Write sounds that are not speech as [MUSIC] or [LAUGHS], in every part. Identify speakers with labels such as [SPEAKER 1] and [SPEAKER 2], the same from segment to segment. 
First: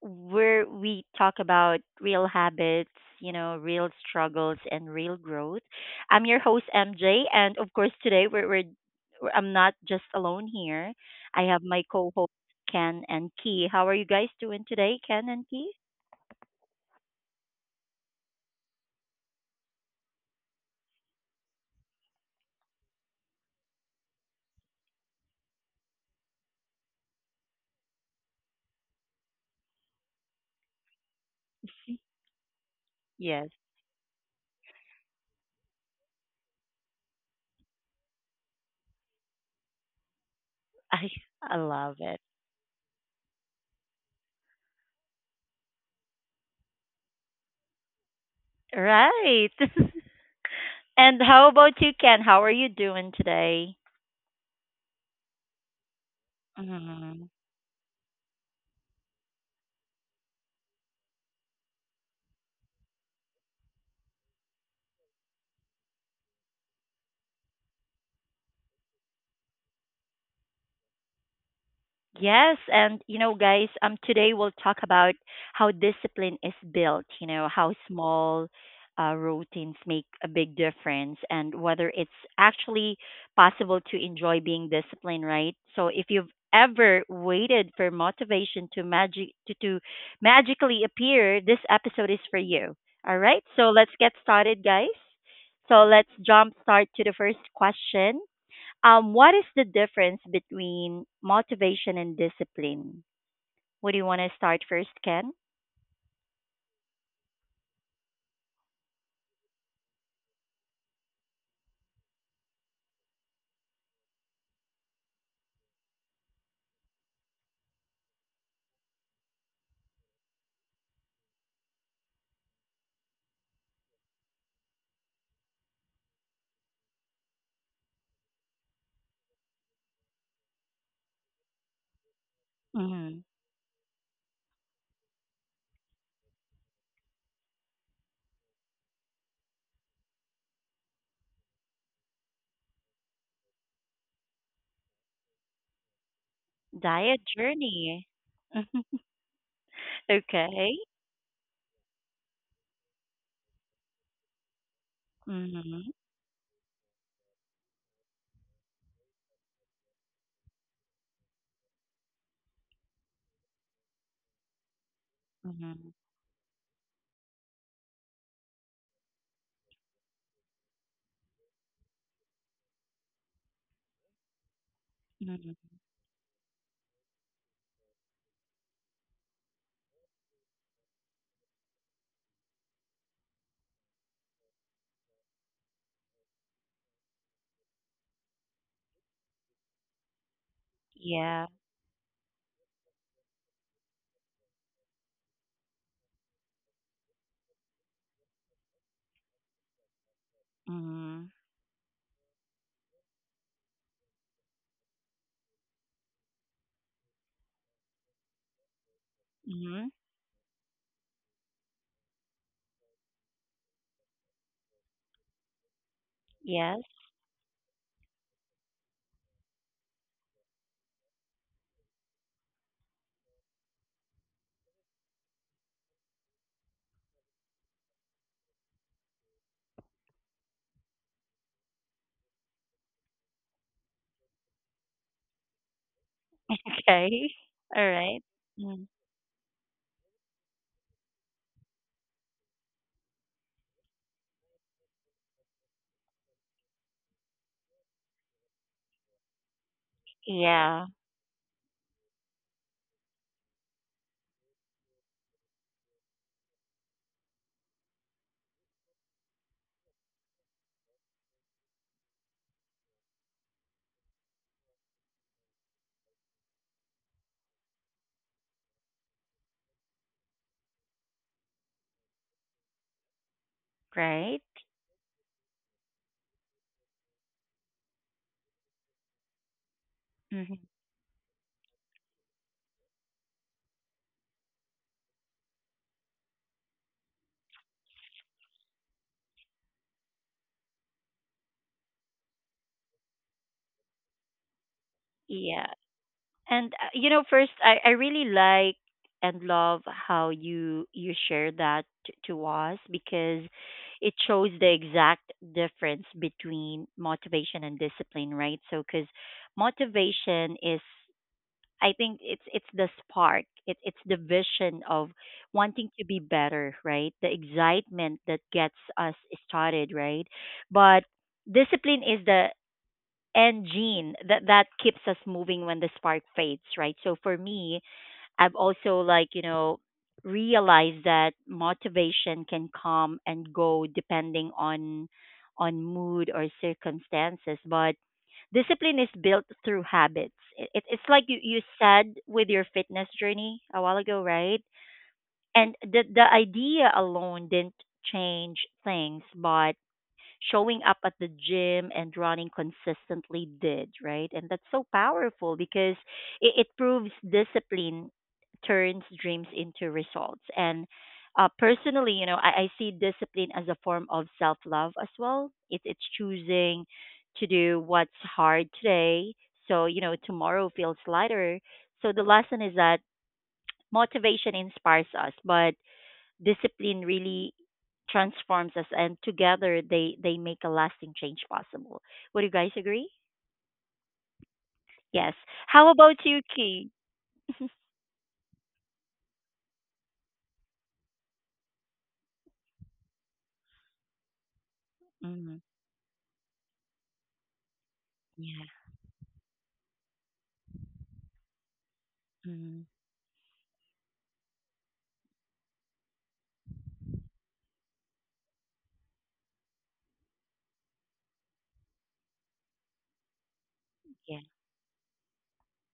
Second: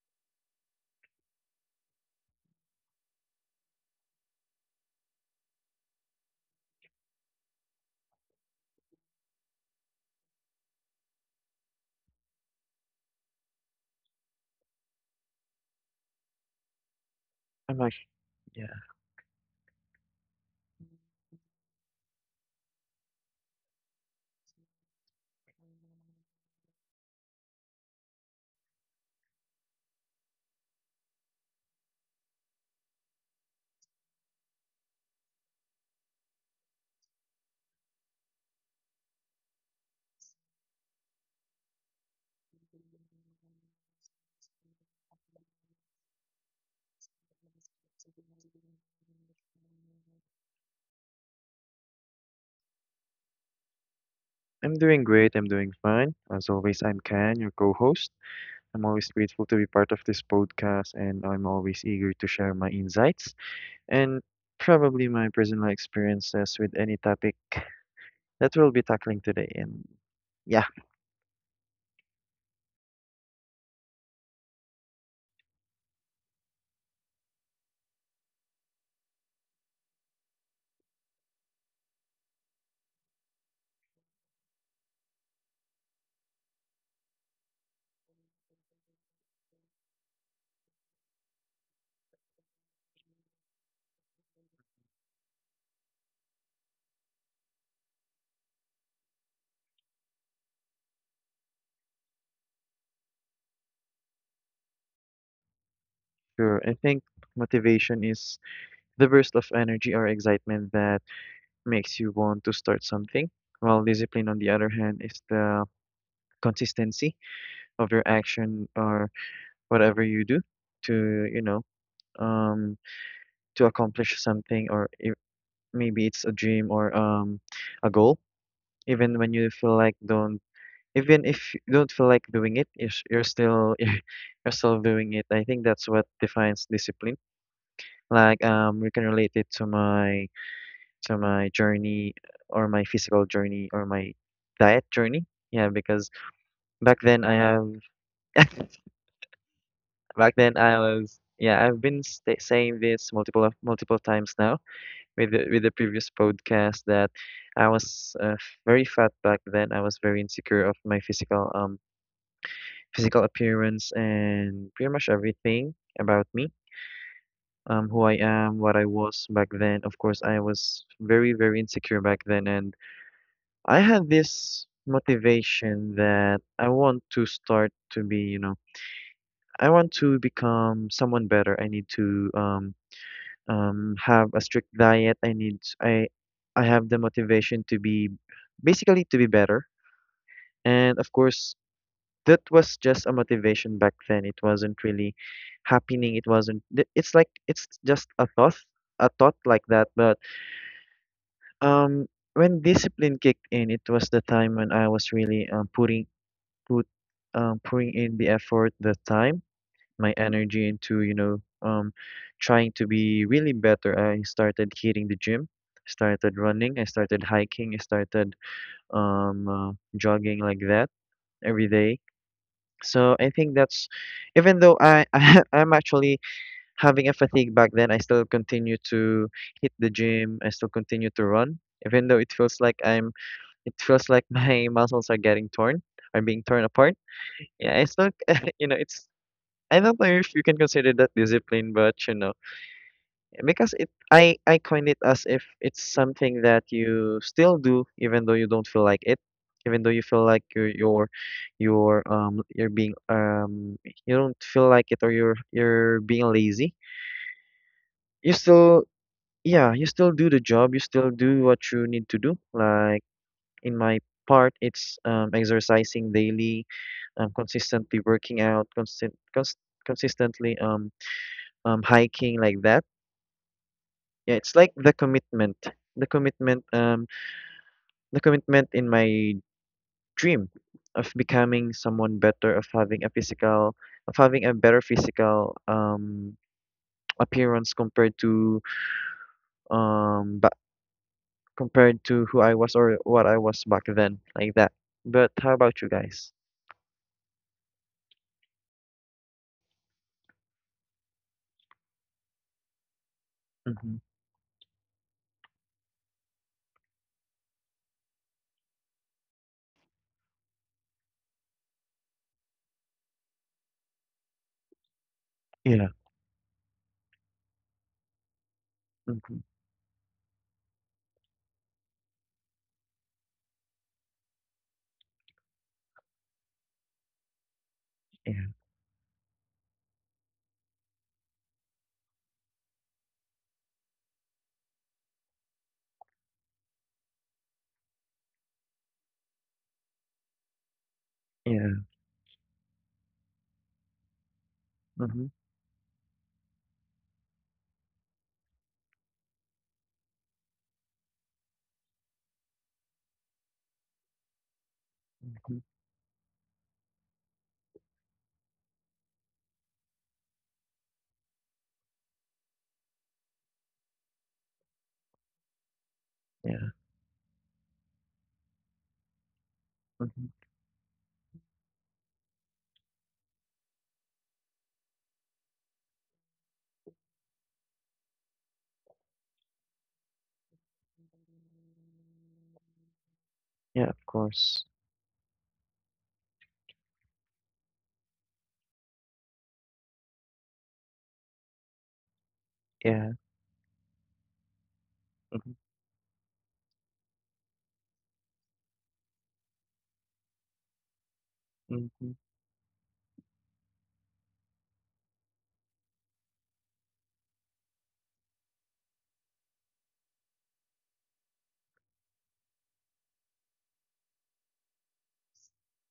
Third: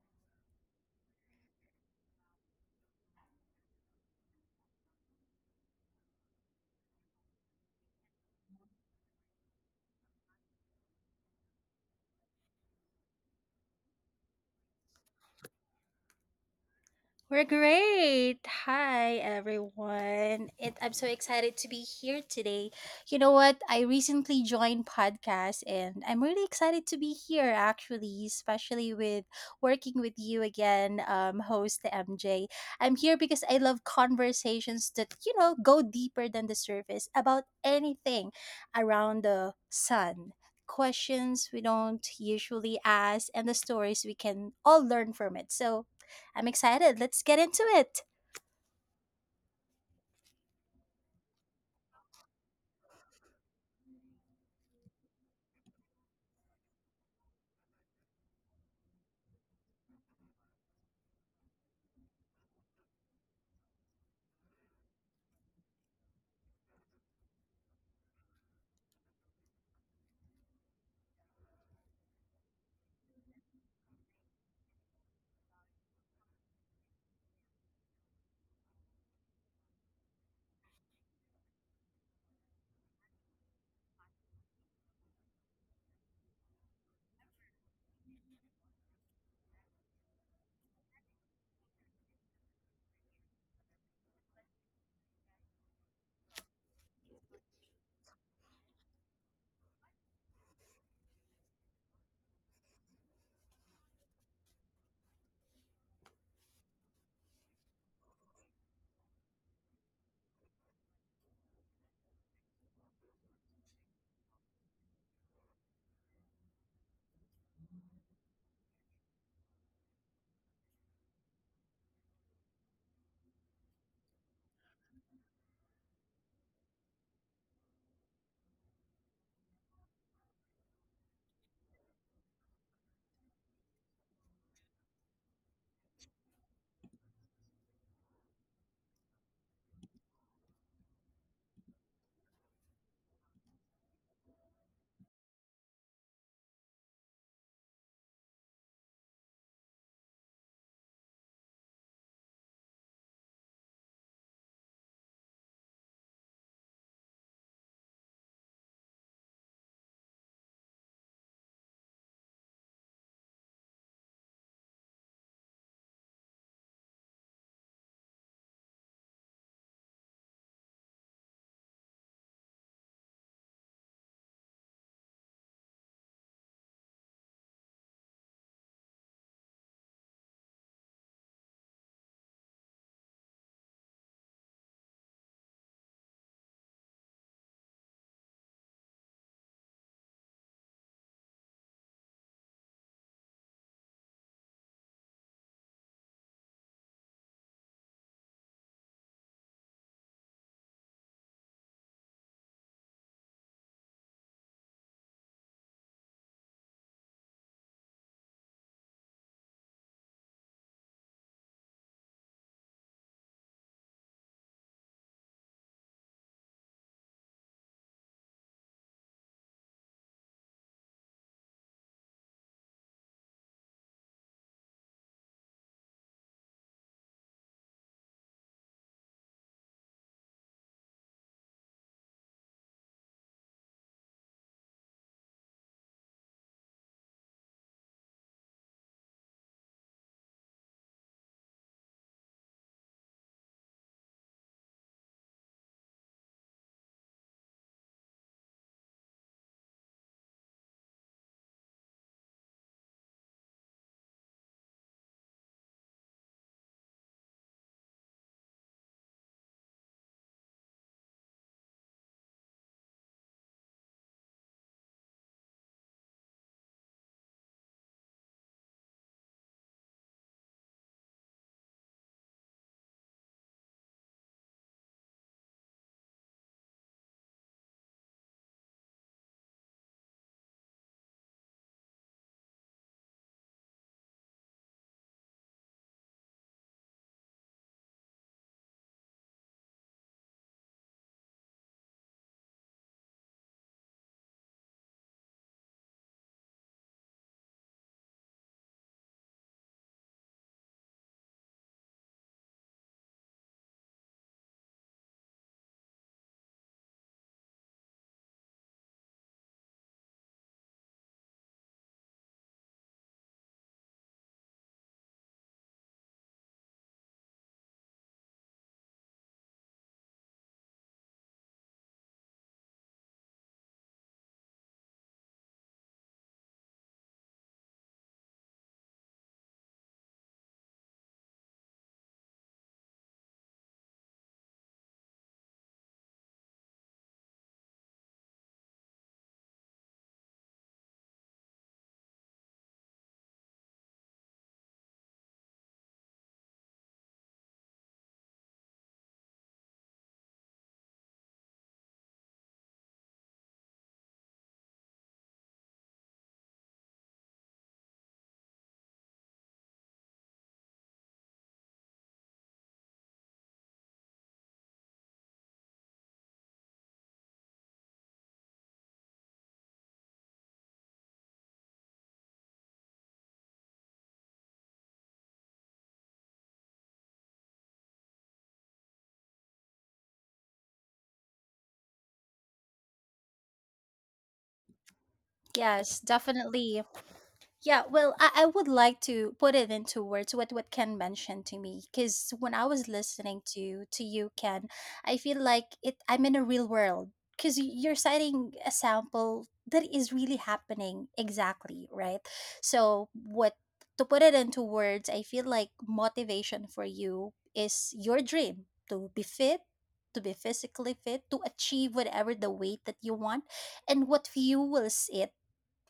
[SPEAKER 1] where we talk about real habits, you know, real struggles and real growth. I'm your host, MJ. And of course, today I'm not just alone here. I have my co host, Ken and Key. How are you guys doing today, Ken and Key?
[SPEAKER 2] We're
[SPEAKER 3] I'm like,
[SPEAKER 2] great.
[SPEAKER 3] yeah,
[SPEAKER 2] Hi, everyone. I'm so excited to be here today. You know what? I recently joined podcast and I'm really excited to be here, actually, especially with working with you again, host MJ. I'm here because
[SPEAKER 1] Yes,
[SPEAKER 2] I love conversations that go deeper than the surface about anything around the sun.
[SPEAKER 1] [LAUGHS] I,
[SPEAKER 2] Questions
[SPEAKER 1] I
[SPEAKER 2] we
[SPEAKER 1] love
[SPEAKER 2] don't
[SPEAKER 1] it.
[SPEAKER 2] usually ask, and the stories we can all learn from it. So, I'm excited. Let's get into it.
[SPEAKER 1] Right. [LAUGHS] And how about you, Ken? How are you doing today?
[SPEAKER 3] I'm doing great. I'm doing fine. As always, I'm Can, your co-host. I'm always grateful to be part of this podcast, and I'm always eager to share my insights and probably my personal experiences with any topic that we'll be tackling today. Yeah,
[SPEAKER 1] Yes, and you know, guys, today we'll talk about how discipline is built. You know, how small routines make a big difference, and whether it's actually possible to enjoy being disciplined, right? So, if you've ever waited for motivation to magically appear, this episode is for you. All right, so let's get started, guys. So let's jump start to the first question. What is the difference between motivation and discipline? Would you want to start first, Ken?
[SPEAKER 3] sure. I think motivation is the burst of energy or excitement that makes you want to start something, while discipline, on the other hand, is the consistency of your action or whatever you do to, you know um, to accomplish something, or if, maybe it's a dream or a goal. Even when you feel like don't, even if you don't feel like doing it,
[SPEAKER 1] hmm
[SPEAKER 3] you're still [LAUGHS] you're still doing it. I think that's what defines discipline. Like we can relate it to my journey or my physical journey or my diet journey. Yeah, because back
[SPEAKER 1] Diet
[SPEAKER 3] then I have
[SPEAKER 1] journey. [LAUGHS]
[SPEAKER 3] back then
[SPEAKER 1] okay.
[SPEAKER 3] I was yeah I've been sta saying this multiple times now with the
[SPEAKER 1] hmm
[SPEAKER 3] previous podcast that I was very fat back then. I was very insecure of my physical physical appearance and pretty much everything
[SPEAKER 1] hmm
[SPEAKER 3] about me, who I am, what I was back then. Of course, I was very insecure back then, and I had this
[SPEAKER 1] hmm
[SPEAKER 3] motivation that I want to start to be, you know, I want to become someone better. I need to um have a strict diet. I need I have the motivation to be basically to be better. And of
[SPEAKER 1] Yeah.
[SPEAKER 3] course, that was just a motivation back then. It wasn't really happening. It wasn't. Th- It's like it's just a thought like that. But
[SPEAKER 1] hmm
[SPEAKER 3] um, when discipline kicked in, it was the time when I was really putting put pouring in the effort, the time
[SPEAKER 1] hmm
[SPEAKER 3] my energy into, you know, trying to be really better. I started hitting the gym, started running,
[SPEAKER 1] Yes.
[SPEAKER 3] I started hiking, I started jogging like that every day. So I think that's, even though I, [LAUGHS] I'm actually having a fatigue back then, I still continue to hit the gym. I still continue to run, even though it feels like I'm. It feels like my [LAUGHS] muscles are getting torn, are being torn
[SPEAKER 1] [LAUGHS]
[SPEAKER 3] apart.
[SPEAKER 1] Okay.
[SPEAKER 3] Yeah, I
[SPEAKER 1] All
[SPEAKER 3] still,
[SPEAKER 1] right.
[SPEAKER 3] [LAUGHS] you know,
[SPEAKER 1] Mm.
[SPEAKER 3] it's I don't know if you can consider that discipline, but you know, because I coined it as if it's something that you still do even though you don't feel like it, even though you feel like
[SPEAKER 1] Yeah.
[SPEAKER 3] you're being you don't feel like it or you're being lazy. You still yeah you still do the job. You still do what you need to do. Like in my part, it's exercising daily, consistently working out, constant, cons consistently hiking like that. Yeah,
[SPEAKER 1] Right.
[SPEAKER 3] it's like the commitment, the commitment, um, the commitment in my dream
[SPEAKER 1] hmm
[SPEAKER 3] of becoming someone better, of having a physical, of having a better physical appearance compared to but compared to who I was or what I was back then, like that. But how
[SPEAKER 1] Yeah.
[SPEAKER 3] about you guys?
[SPEAKER 1] And you know, first, I really like and love how you share that to us because
[SPEAKER 3] Mm-hmm.
[SPEAKER 1] it shows the exact difference between motivation and discipline, right? So, because motivation is, I think it's the spark, it's the vision of wanting
[SPEAKER 3] Yeah.
[SPEAKER 1] to be better, right? The excitement that gets us
[SPEAKER 3] Mm-hmm.
[SPEAKER 1] started, right? But discipline is the and Gene that that keeps us moving when the spark fades, right? So for me,
[SPEAKER 3] Yeah.
[SPEAKER 1] I've also, like, you know, realized that motivation can come and go depending on mood or circumstances, but discipline is built through habits. It's like you
[SPEAKER 3] Yeah.
[SPEAKER 1] said with your fitness journey a while ago, right?
[SPEAKER 3] Mm-hmm.
[SPEAKER 1] And the idea alone didn't change things, but showing up at the gym and running consistently did, right? And that's so powerful
[SPEAKER 3] Mm-hmm.
[SPEAKER 1] because it proves discipline turns dreams into results. And personally, you know, I see discipline as a form of self love as well. It's
[SPEAKER 3] Yeah.
[SPEAKER 1] choosing to do what's hard today. So, you know,
[SPEAKER 3] Mm-hmm.
[SPEAKER 1] tomorrow feels lighter. So the lesson is that motivation inspires us, but discipline really transforms us, and together they make a lasting change possible. Would you guys agree?
[SPEAKER 3] Yeah. Of course.
[SPEAKER 1] Yes. How
[SPEAKER 2] Yes,
[SPEAKER 1] about you,
[SPEAKER 2] definitely.
[SPEAKER 1] Key?
[SPEAKER 2] Yeah, well, I would like to put it into words what Ken mentioned to me, because when I was
[SPEAKER 3] Yeah.
[SPEAKER 2] listening to you, Ken, I feel
[SPEAKER 3] Mm-hmm.
[SPEAKER 1] Mm-hmm.
[SPEAKER 2] like it. I'm in a real world because you're citing
[SPEAKER 1] Yeah.
[SPEAKER 2] a sample that is really happening exactly,
[SPEAKER 3] Mm-hmm.
[SPEAKER 2] right?
[SPEAKER 1] Mm-hmm.
[SPEAKER 2] So what to put it into words, I feel like motivation for you is your dream to be fit, to be physically fit, to achieve whatever the weight that you want, and what
[SPEAKER 1] Yeah.
[SPEAKER 2] fuels it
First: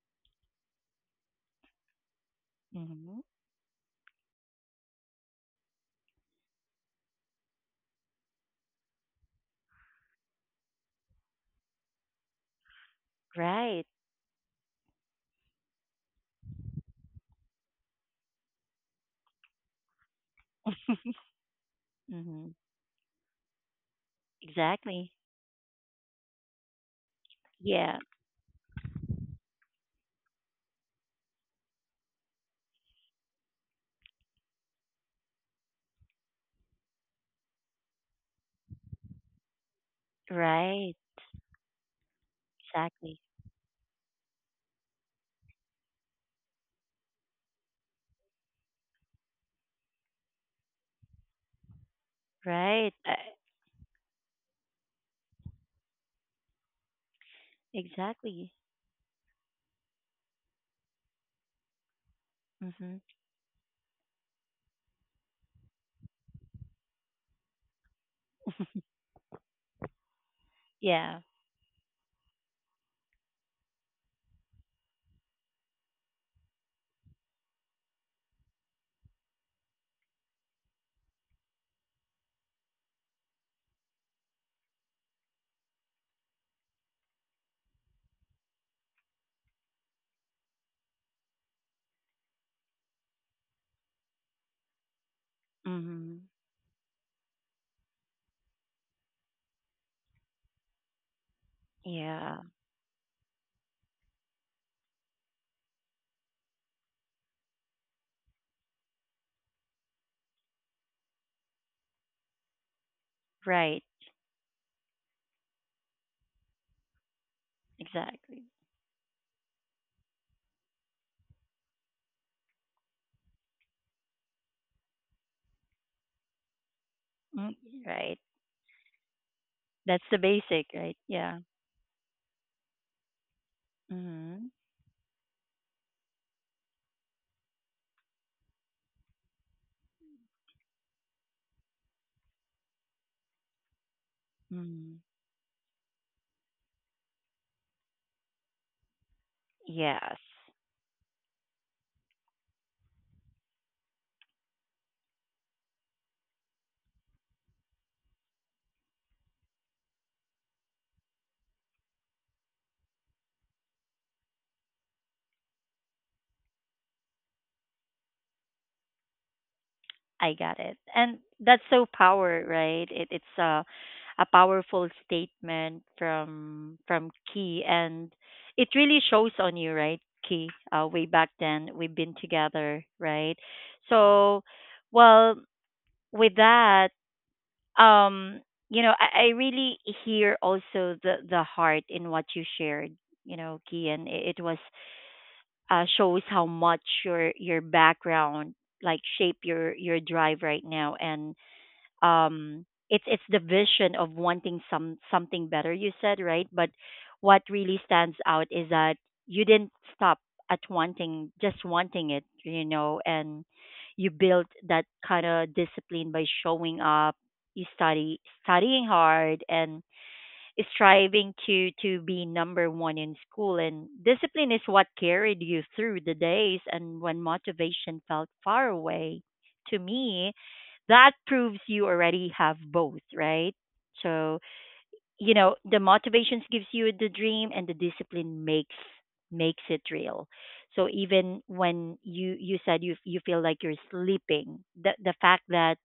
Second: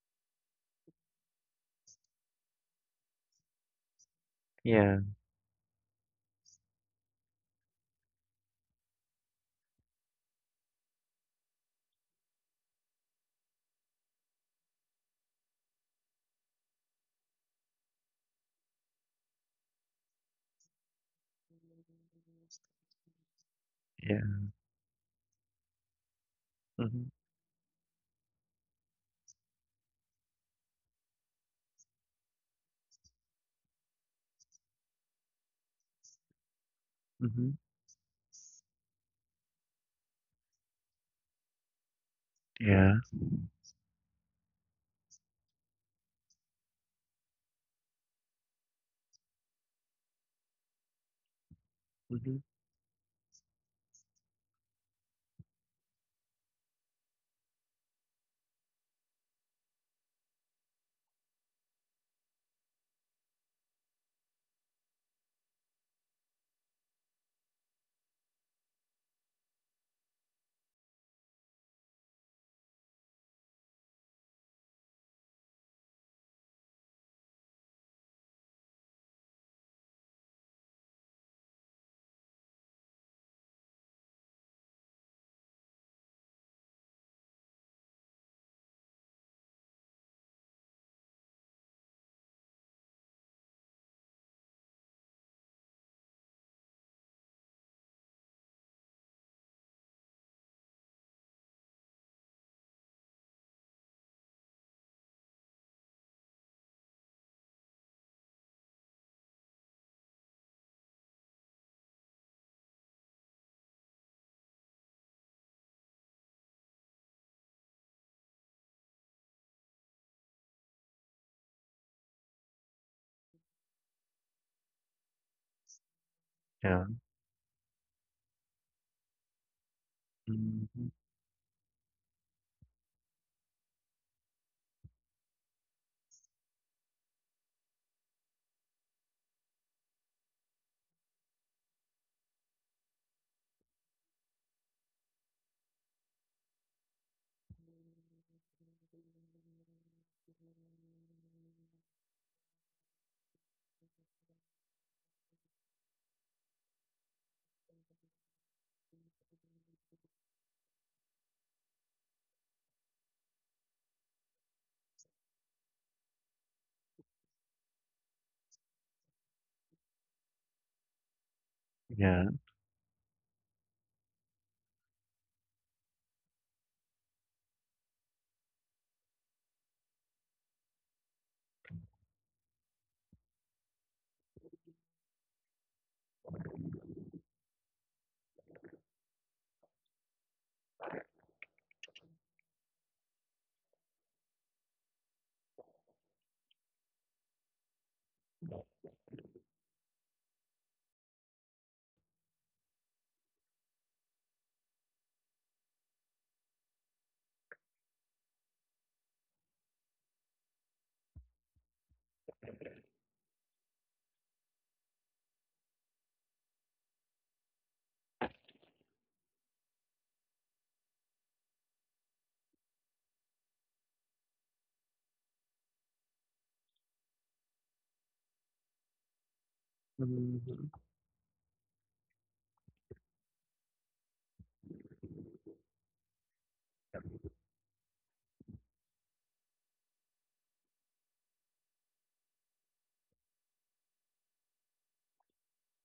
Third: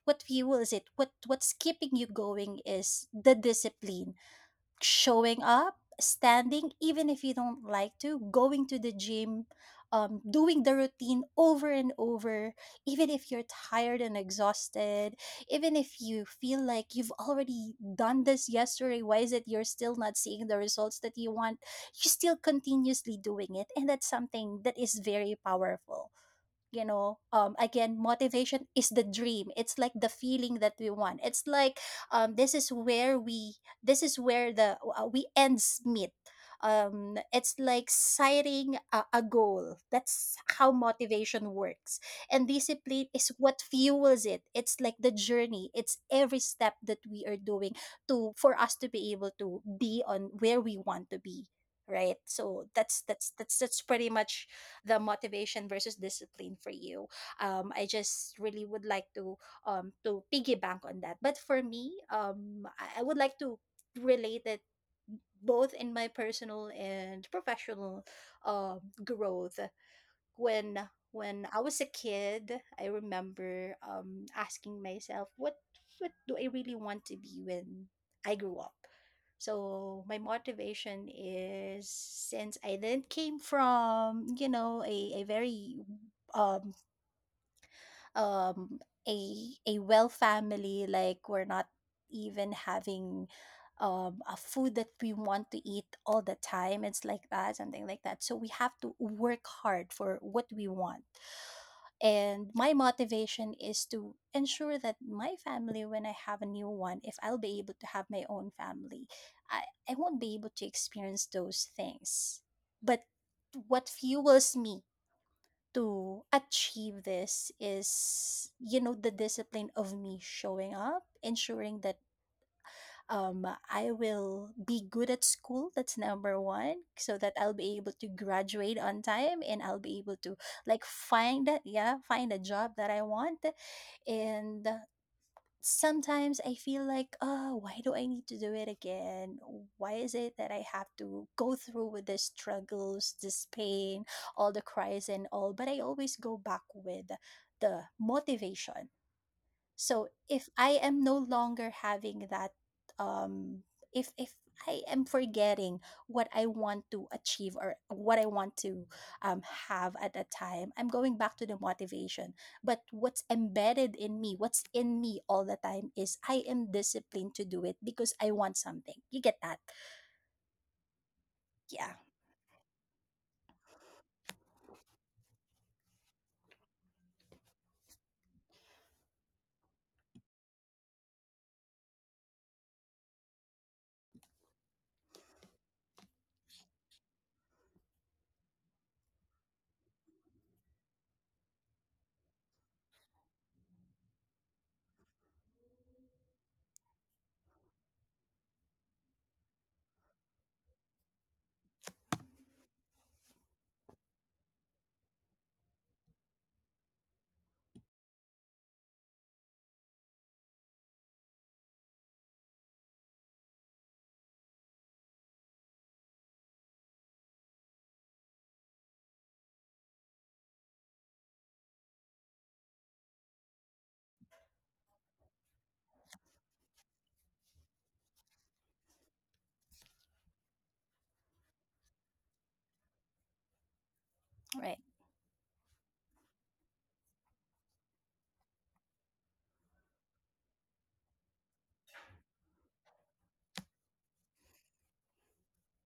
[SPEAKER 2] what fuels it what what's keeping you going is
[SPEAKER 1] Mm-hmm.
[SPEAKER 2] the discipline,
[SPEAKER 3] Yeah.
[SPEAKER 2] showing up, standing even if you don't like to, going to the gym, doing the routine over and over, even if you're
[SPEAKER 1] Right.
[SPEAKER 2] tired and exhausted, even if you feel like you've already done this yesterday, why is it you're still not seeing the results that you want? You still
[SPEAKER 1] Mm-hmm.
[SPEAKER 2] continuously doing it, and that's
[SPEAKER 3] Yeah.
[SPEAKER 2] something that is
[SPEAKER 1] Exactly.
[SPEAKER 2] very powerful. You
[SPEAKER 3] Mm-hmm.
[SPEAKER 2] know,
[SPEAKER 1] Yeah.
[SPEAKER 2] again, motivation is the dream, it's like the feeling that we want, it's like, um this is where we this is where the we ends meet. Um
[SPEAKER 3] Mm-hmm.
[SPEAKER 2] it's like sighting a goal. That's how
[SPEAKER 1] Right.
[SPEAKER 2] motivation works. And
[SPEAKER 3] Yeah.
[SPEAKER 2] discipline
[SPEAKER 1] Exactly.
[SPEAKER 2] is what fuels it. It's like the journey, it's every step that we are doing to, for us to be able to be on where we want to be, right?
[SPEAKER 3] Mm-hmm.
[SPEAKER 2] So
[SPEAKER 1] Right.
[SPEAKER 2] that's that's that's that's pretty much the motivation versus discipline for you. I just
[SPEAKER 1] Exactly.
[SPEAKER 2] really would like to piggyback on that. But for me,
[SPEAKER 1] Mm-hmm.
[SPEAKER 2] I would like to relate it, both in my personal and professional um growth. When
[SPEAKER 1] Yeah.
[SPEAKER 2] I was a kid, I remember asking myself, what do I really want to be when I grew up? So my motivation is, since I then came from, you know, a very um um a a well family, like, we're not even having a food that we want to eat all
[SPEAKER 1] Mm-hmm.
[SPEAKER 2] the time. It's like that, something like that. So we have to work hard for what we want.
[SPEAKER 1] Yeah.
[SPEAKER 2] And my motivation is to ensure that my family, when I have a new one, if I'll be able to have my own family, I won't be able to experience those things. But
[SPEAKER 1] Right.
[SPEAKER 2] what fuels me to achieve this
[SPEAKER 1] Exactly.
[SPEAKER 2] is, you know, the discipline of me showing up, ensuring that, I will be good at school. That's number one,
[SPEAKER 3] Yeah.
[SPEAKER 2] so that I'll
[SPEAKER 1] Mm.
[SPEAKER 2] be able to
[SPEAKER 1] Right.
[SPEAKER 2] graduate on time, and I'll be
[SPEAKER 1] That's
[SPEAKER 2] able
[SPEAKER 1] the
[SPEAKER 2] to
[SPEAKER 1] basic,
[SPEAKER 2] like
[SPEAKER 3] Mhm.
[SPEAKER 1] right? Yeah.
[SPEAKER 2] find that yeah, find a job that I want.
[SPEAKER 1] Mm-hmm.
[SPEAKER 2] And sometimes I feel like, oh, why do I need to do it again? Why is it that I have to go through with the struggles, this pain, all the
[SPEAKER 1] Mm-hmm.
[SPEAKER 2] cries and all? But I always go back with the motivation. So
[SPEAKER 1] Yes.
[SPEAKER 2] if I am no longer having that, um if I am forgetting what I want to achieve, or what I want to have at that time, I'm going back to the motivation. But what's embedded in me, what's in me all the time, is I am disciplined to do it because I want something. You get that?
[SPEAKER 1] I got it. And that's so
[SPEAKER 2] Yeah,
[SPEAKER 3] Yeah.
[SPEAKER 1] power, right? It's a powerful statement from Key, and it really shows on you, right, Key? Way back then, we've been together, right? So, well, with that, um, you know, I really hear also the heart in what you shared, you know, Key, and it was shows how much your background like shape your drive right now, and um, it's the vision of wanting some something better you said, right? But what really stands out is that you didn't stop at wanting just wanting it, you know. And you built that kind of discipline by showing up, you studying hard and striving to be number one in school, and discipline is what carried you through the days and when motivation felt far away. To me,
[SPEAKER 3] Mhm.
[SPEAKER 1] that proves you already have both, right? So,
[SPEAKER 2] right,
[SPEAKER 1] you know, the motivations gives you the dream, and the discipline makes it real. So even when you said you feel like you're sleeping, the fact that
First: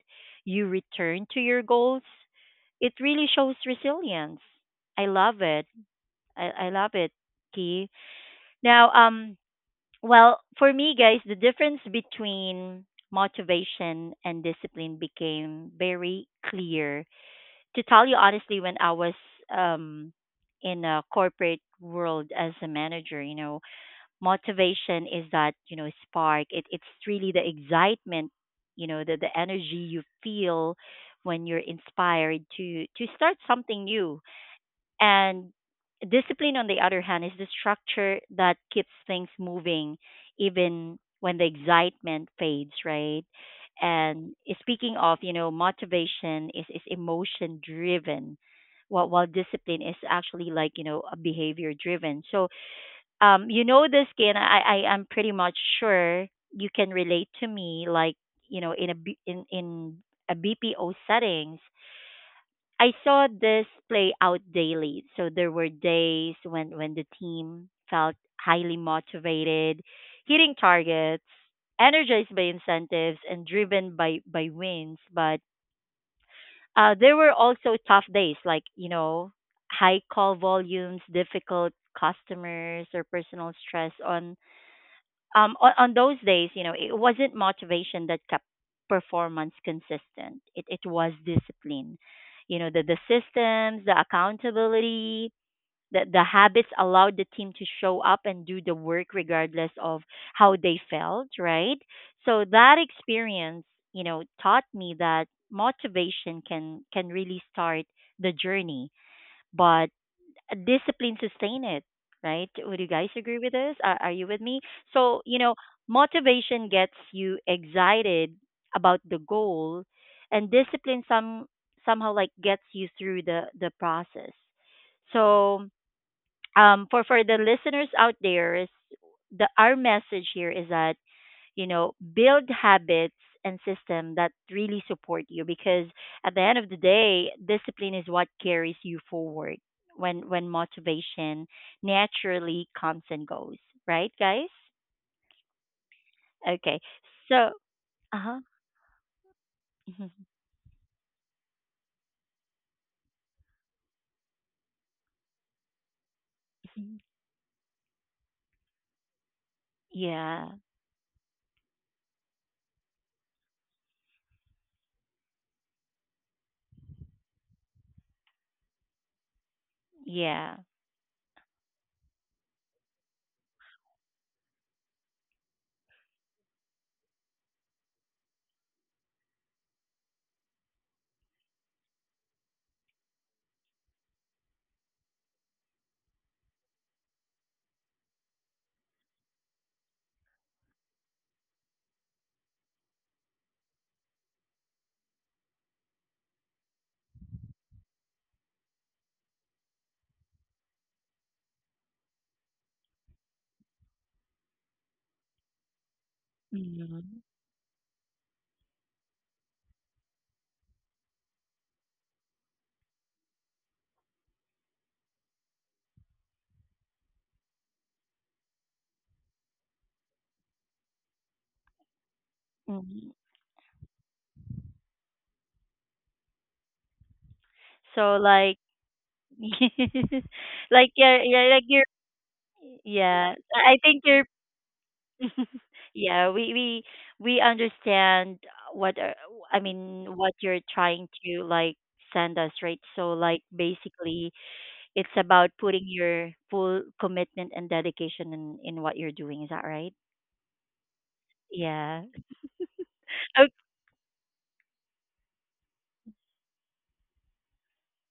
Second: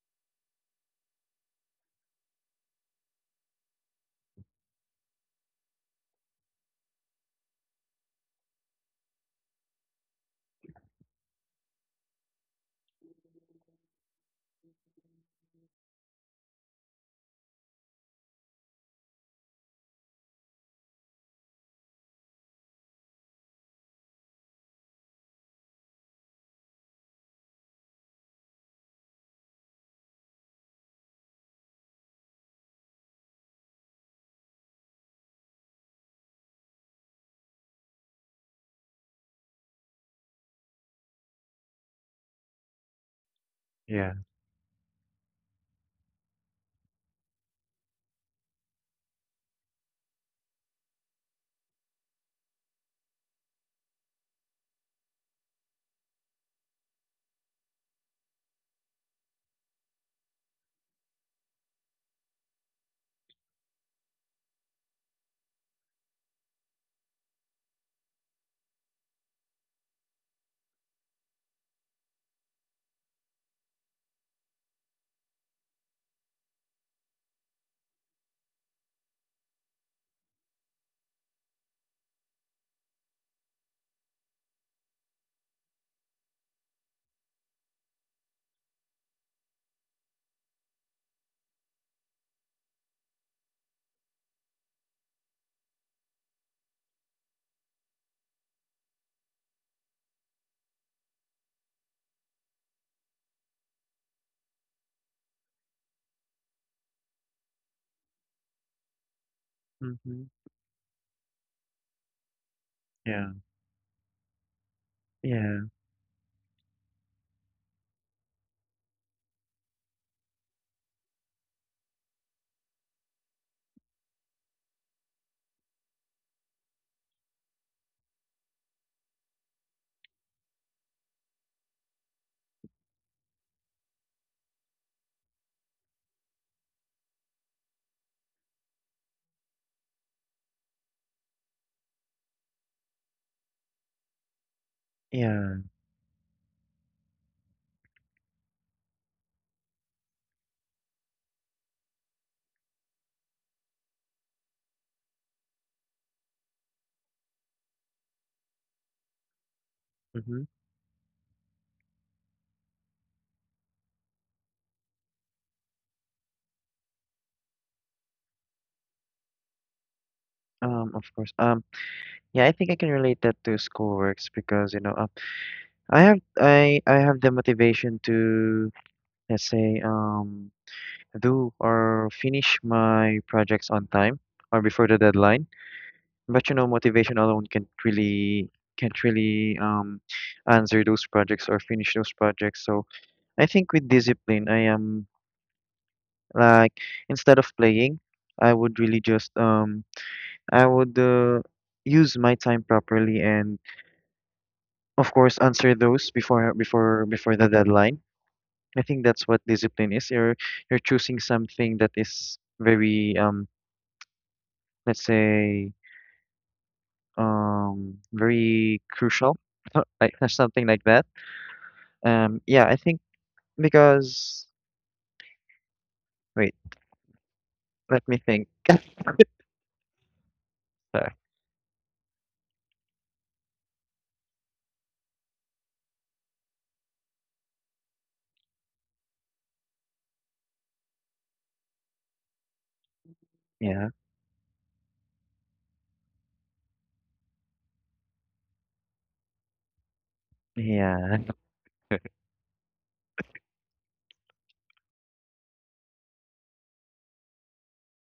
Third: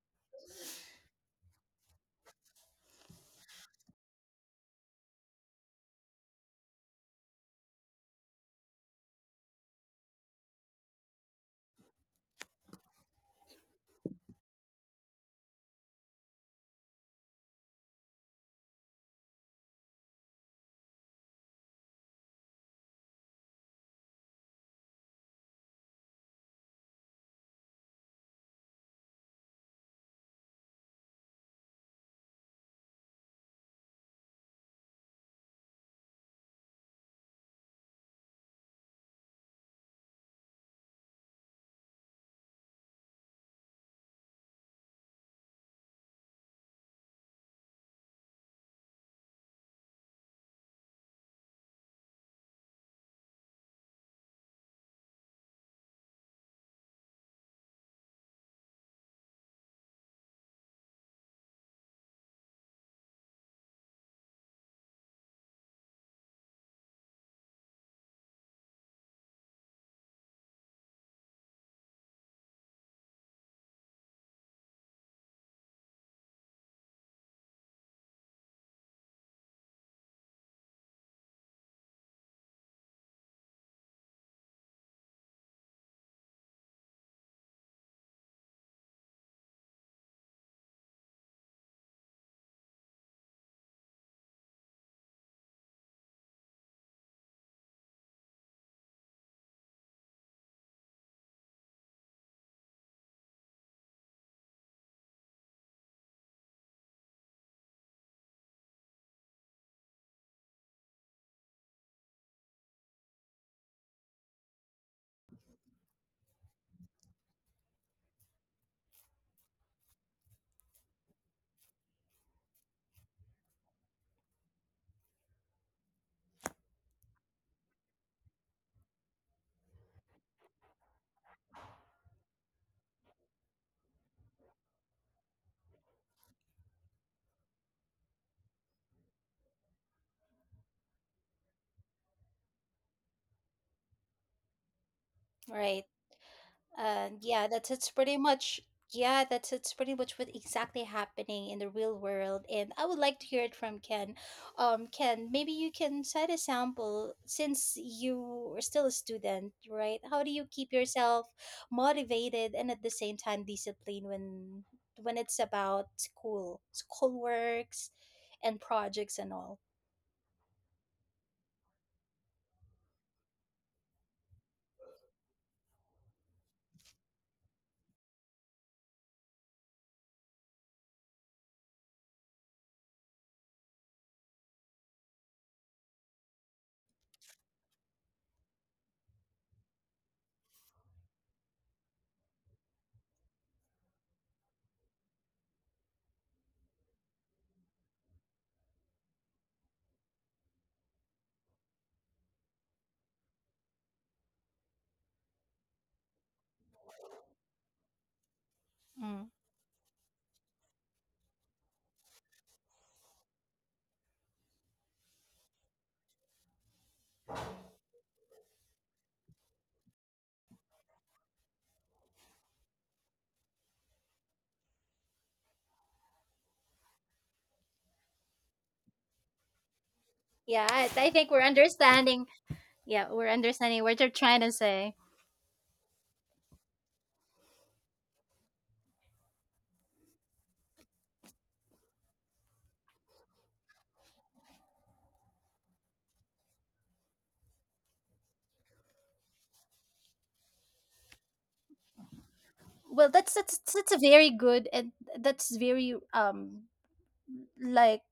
[SPEAKER 1] you return to your goals, it really shows resilience. I love it. I love it, Key. Now, well, for me, guys, the difference between motivation and discipline became very clear. To tell you honestly, when I was um, in a corporate world as a manager, you know, motivation is that, you know, spark. It's really the excitement, you know, the energy you feel when you're inspired to start something new, and discipline, on the other hand, is the structure that keeps things moving even when the excitement fades, right?
[SPEAKER 3] Yeah.
[SPEAKER 1] And speaking of, you know, is emotion driven, while discipline is actually, like, you know, a behavior driven. So, you know, this, Ken, I'm pretty much sure you can relate to me, like, you know, in a BPO settings, I saw this play out daily. So there were days when the team felt highly motivated, hitting targets, energized by incentives, and driven by wins. But there were also tough days, like, you know, high call volumes, difficult customers, or personal stress on on those days. You know, it wasn't motivation that kept performance consistent. It was discipline. You know, the systems, the accountability, the habits allowed the team to show up and do the work regardless of how they felt, right? So that experience, you know, taught me that motivation can really start the journey, but
[SPEAKER 3] Mhm.
[SPEAKER 1] a discipline sustain it, right? Would you guys
[SPEAKER 3] Yeah.
[SPEAKER 1] agree with this? Are you with me? So, you know,
[SPEAKER 3] Yeah.
[SPEAKER 1] motivation gets you excited about the goal, and discipline somehow like gets you through the process. So, for the listeners out there, is the our message here is that, you know, build habits and system that really support you, because at the end of the day, discipline is what carries you forward when motivation naturally comes and goes, right, guys?
[SPEAKER 3] Yeah.
[SPEAKER 2] right.
[SPEAKER 1] Okay.
[SPEAKER 2] And
[SPEAKER 1] So,
[SPEAKER 2] yeah,
[SPEAKER 1] uh-huh.
[SPEAKER 2] that's it's pretty much
[SPEAKER 1] Mhm.
[SPEAKER 2] what exactly happening in the real world. And I would like to hear it from Ken. Ken, maybe you can set a
[SPEAKER 1] Mhm.
[SPEAKER 2] sample, since you are still a student, right? How do
[SPEAKER 3] Mm-hmm.
[SPEAKER 2] you
[SPEAKER 1] Yeah.
[SPEAKER 2] keep yourself motivated and at the same time disciplined when it's about school, school works and projects and all?
[SPEAKER 1] Yeah.
[SPEAKER 3] Of course. Yeah, I think I can relate that to schoolworks because, you know, I have the motivation to, let's say, do or finish my projects on time or before the deadline. But you know, motivation alone can't really answer those projects or finish those projects. So I think with discipline, I am like instead of playing, I would really just I would use my time properly and of course answer those
[SPEAKER 1] hmm
[SPEAKER 3] before the deadline. I think that's
[SPEAKER 2] Mm.
[SPEAKER 3] what discipline is. You're choosing something that is very let's say very crucial [LAUGHS] like something like that. Yeah, I think
[SPEAKER 1] hmm
[SPEAKER 3] because wait, let
[SPEAKER 1] So
[SPEAKER 3] me think.
[SPEAKER 1] like [LAUGHS]
[SPEAKER 2] Yeah, I,
[SPEAKER 1] like
[SPEAKER 3] Uh,
[SPEAKER 2] I
[SPEAKER 1] yeah,
[SPEAKER 2] think we're
[SPEAKER 1] yeah like you're
[SPEAKER 2] understanding. Yeah, we're
[SPEAKER 1] yeah, I
[SPEAKER 2] understanding what
[SPEAKER 1] think
[SPEAKER 2] you're
[SPEAKER 1] you're
[SPEAKER 2] trying to say.
[SPEAKER 1] [LAUGHS] Yeah, we we understand what I mean what you're trying to like send us, right? So like
[SPEAKER 3] yeah,
[SPEAKER 1] basically it's about putting your full commitment and dedication in what you're doing. Is that right?
[SPEAKER 3] yeah,
[SPEAKER 1] Yeah.
[SPEAKER 2] Well, that's
[SPEAKER 1] [LAUGHS]
[SPEAKER 2] that's
[SPEAKER 1] Okay.
[SPEAKER 2] that's a very good, and that's very, like,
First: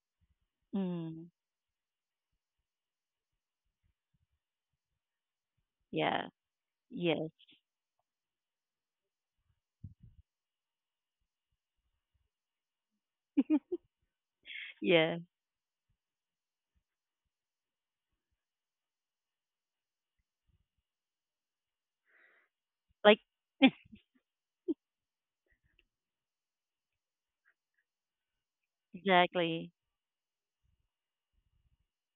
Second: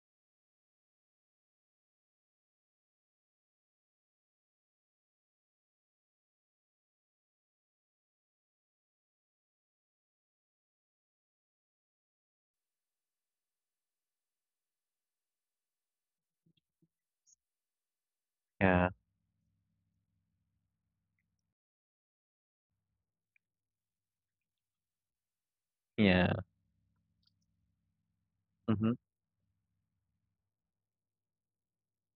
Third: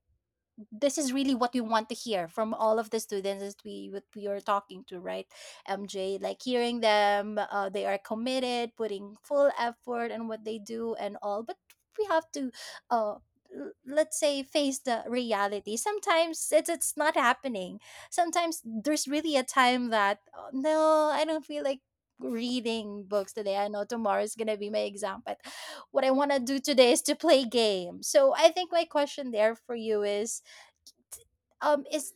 [SPEAKER 2] this is
[SPEAKER 1] Mm,
[SPEAKER 2] really what we want to hear from all of the students that we, what we are talking to, right? MJ,
[SPEAKER 1] yeah.
[SPEAKER 2] like, hearing
[SPEAKER 1] Yes.
[SPEAKER 2] them, they are committed, putting full effort and what they do and all, but we have to, uh let's say, face the
[SPEAKER 1] Yeah.
[SPEAKER 2] reality. Sometimes it's not happening. Sometimes
[SPEAKER 3] [LAUGHS] yeah,
[SPEAKER 2] there's really a time that, "Oh, no, I don't feel like reading
[SPEAKER 1] Like
[SPEAKER 2] books today, I know tomorrow is gonna be my exam, but what I
[SPEAKER 3] yeah,
[SPEAKER 2] want to do today is to play game." So I think my
[SPEAKER 3] mm-hmm,
[SPEAKER 1] [LAUGHS]
[SPEAKER 2] question there
[SPEAKER 1] exactly.
[SPEAKER 2] for you is, um is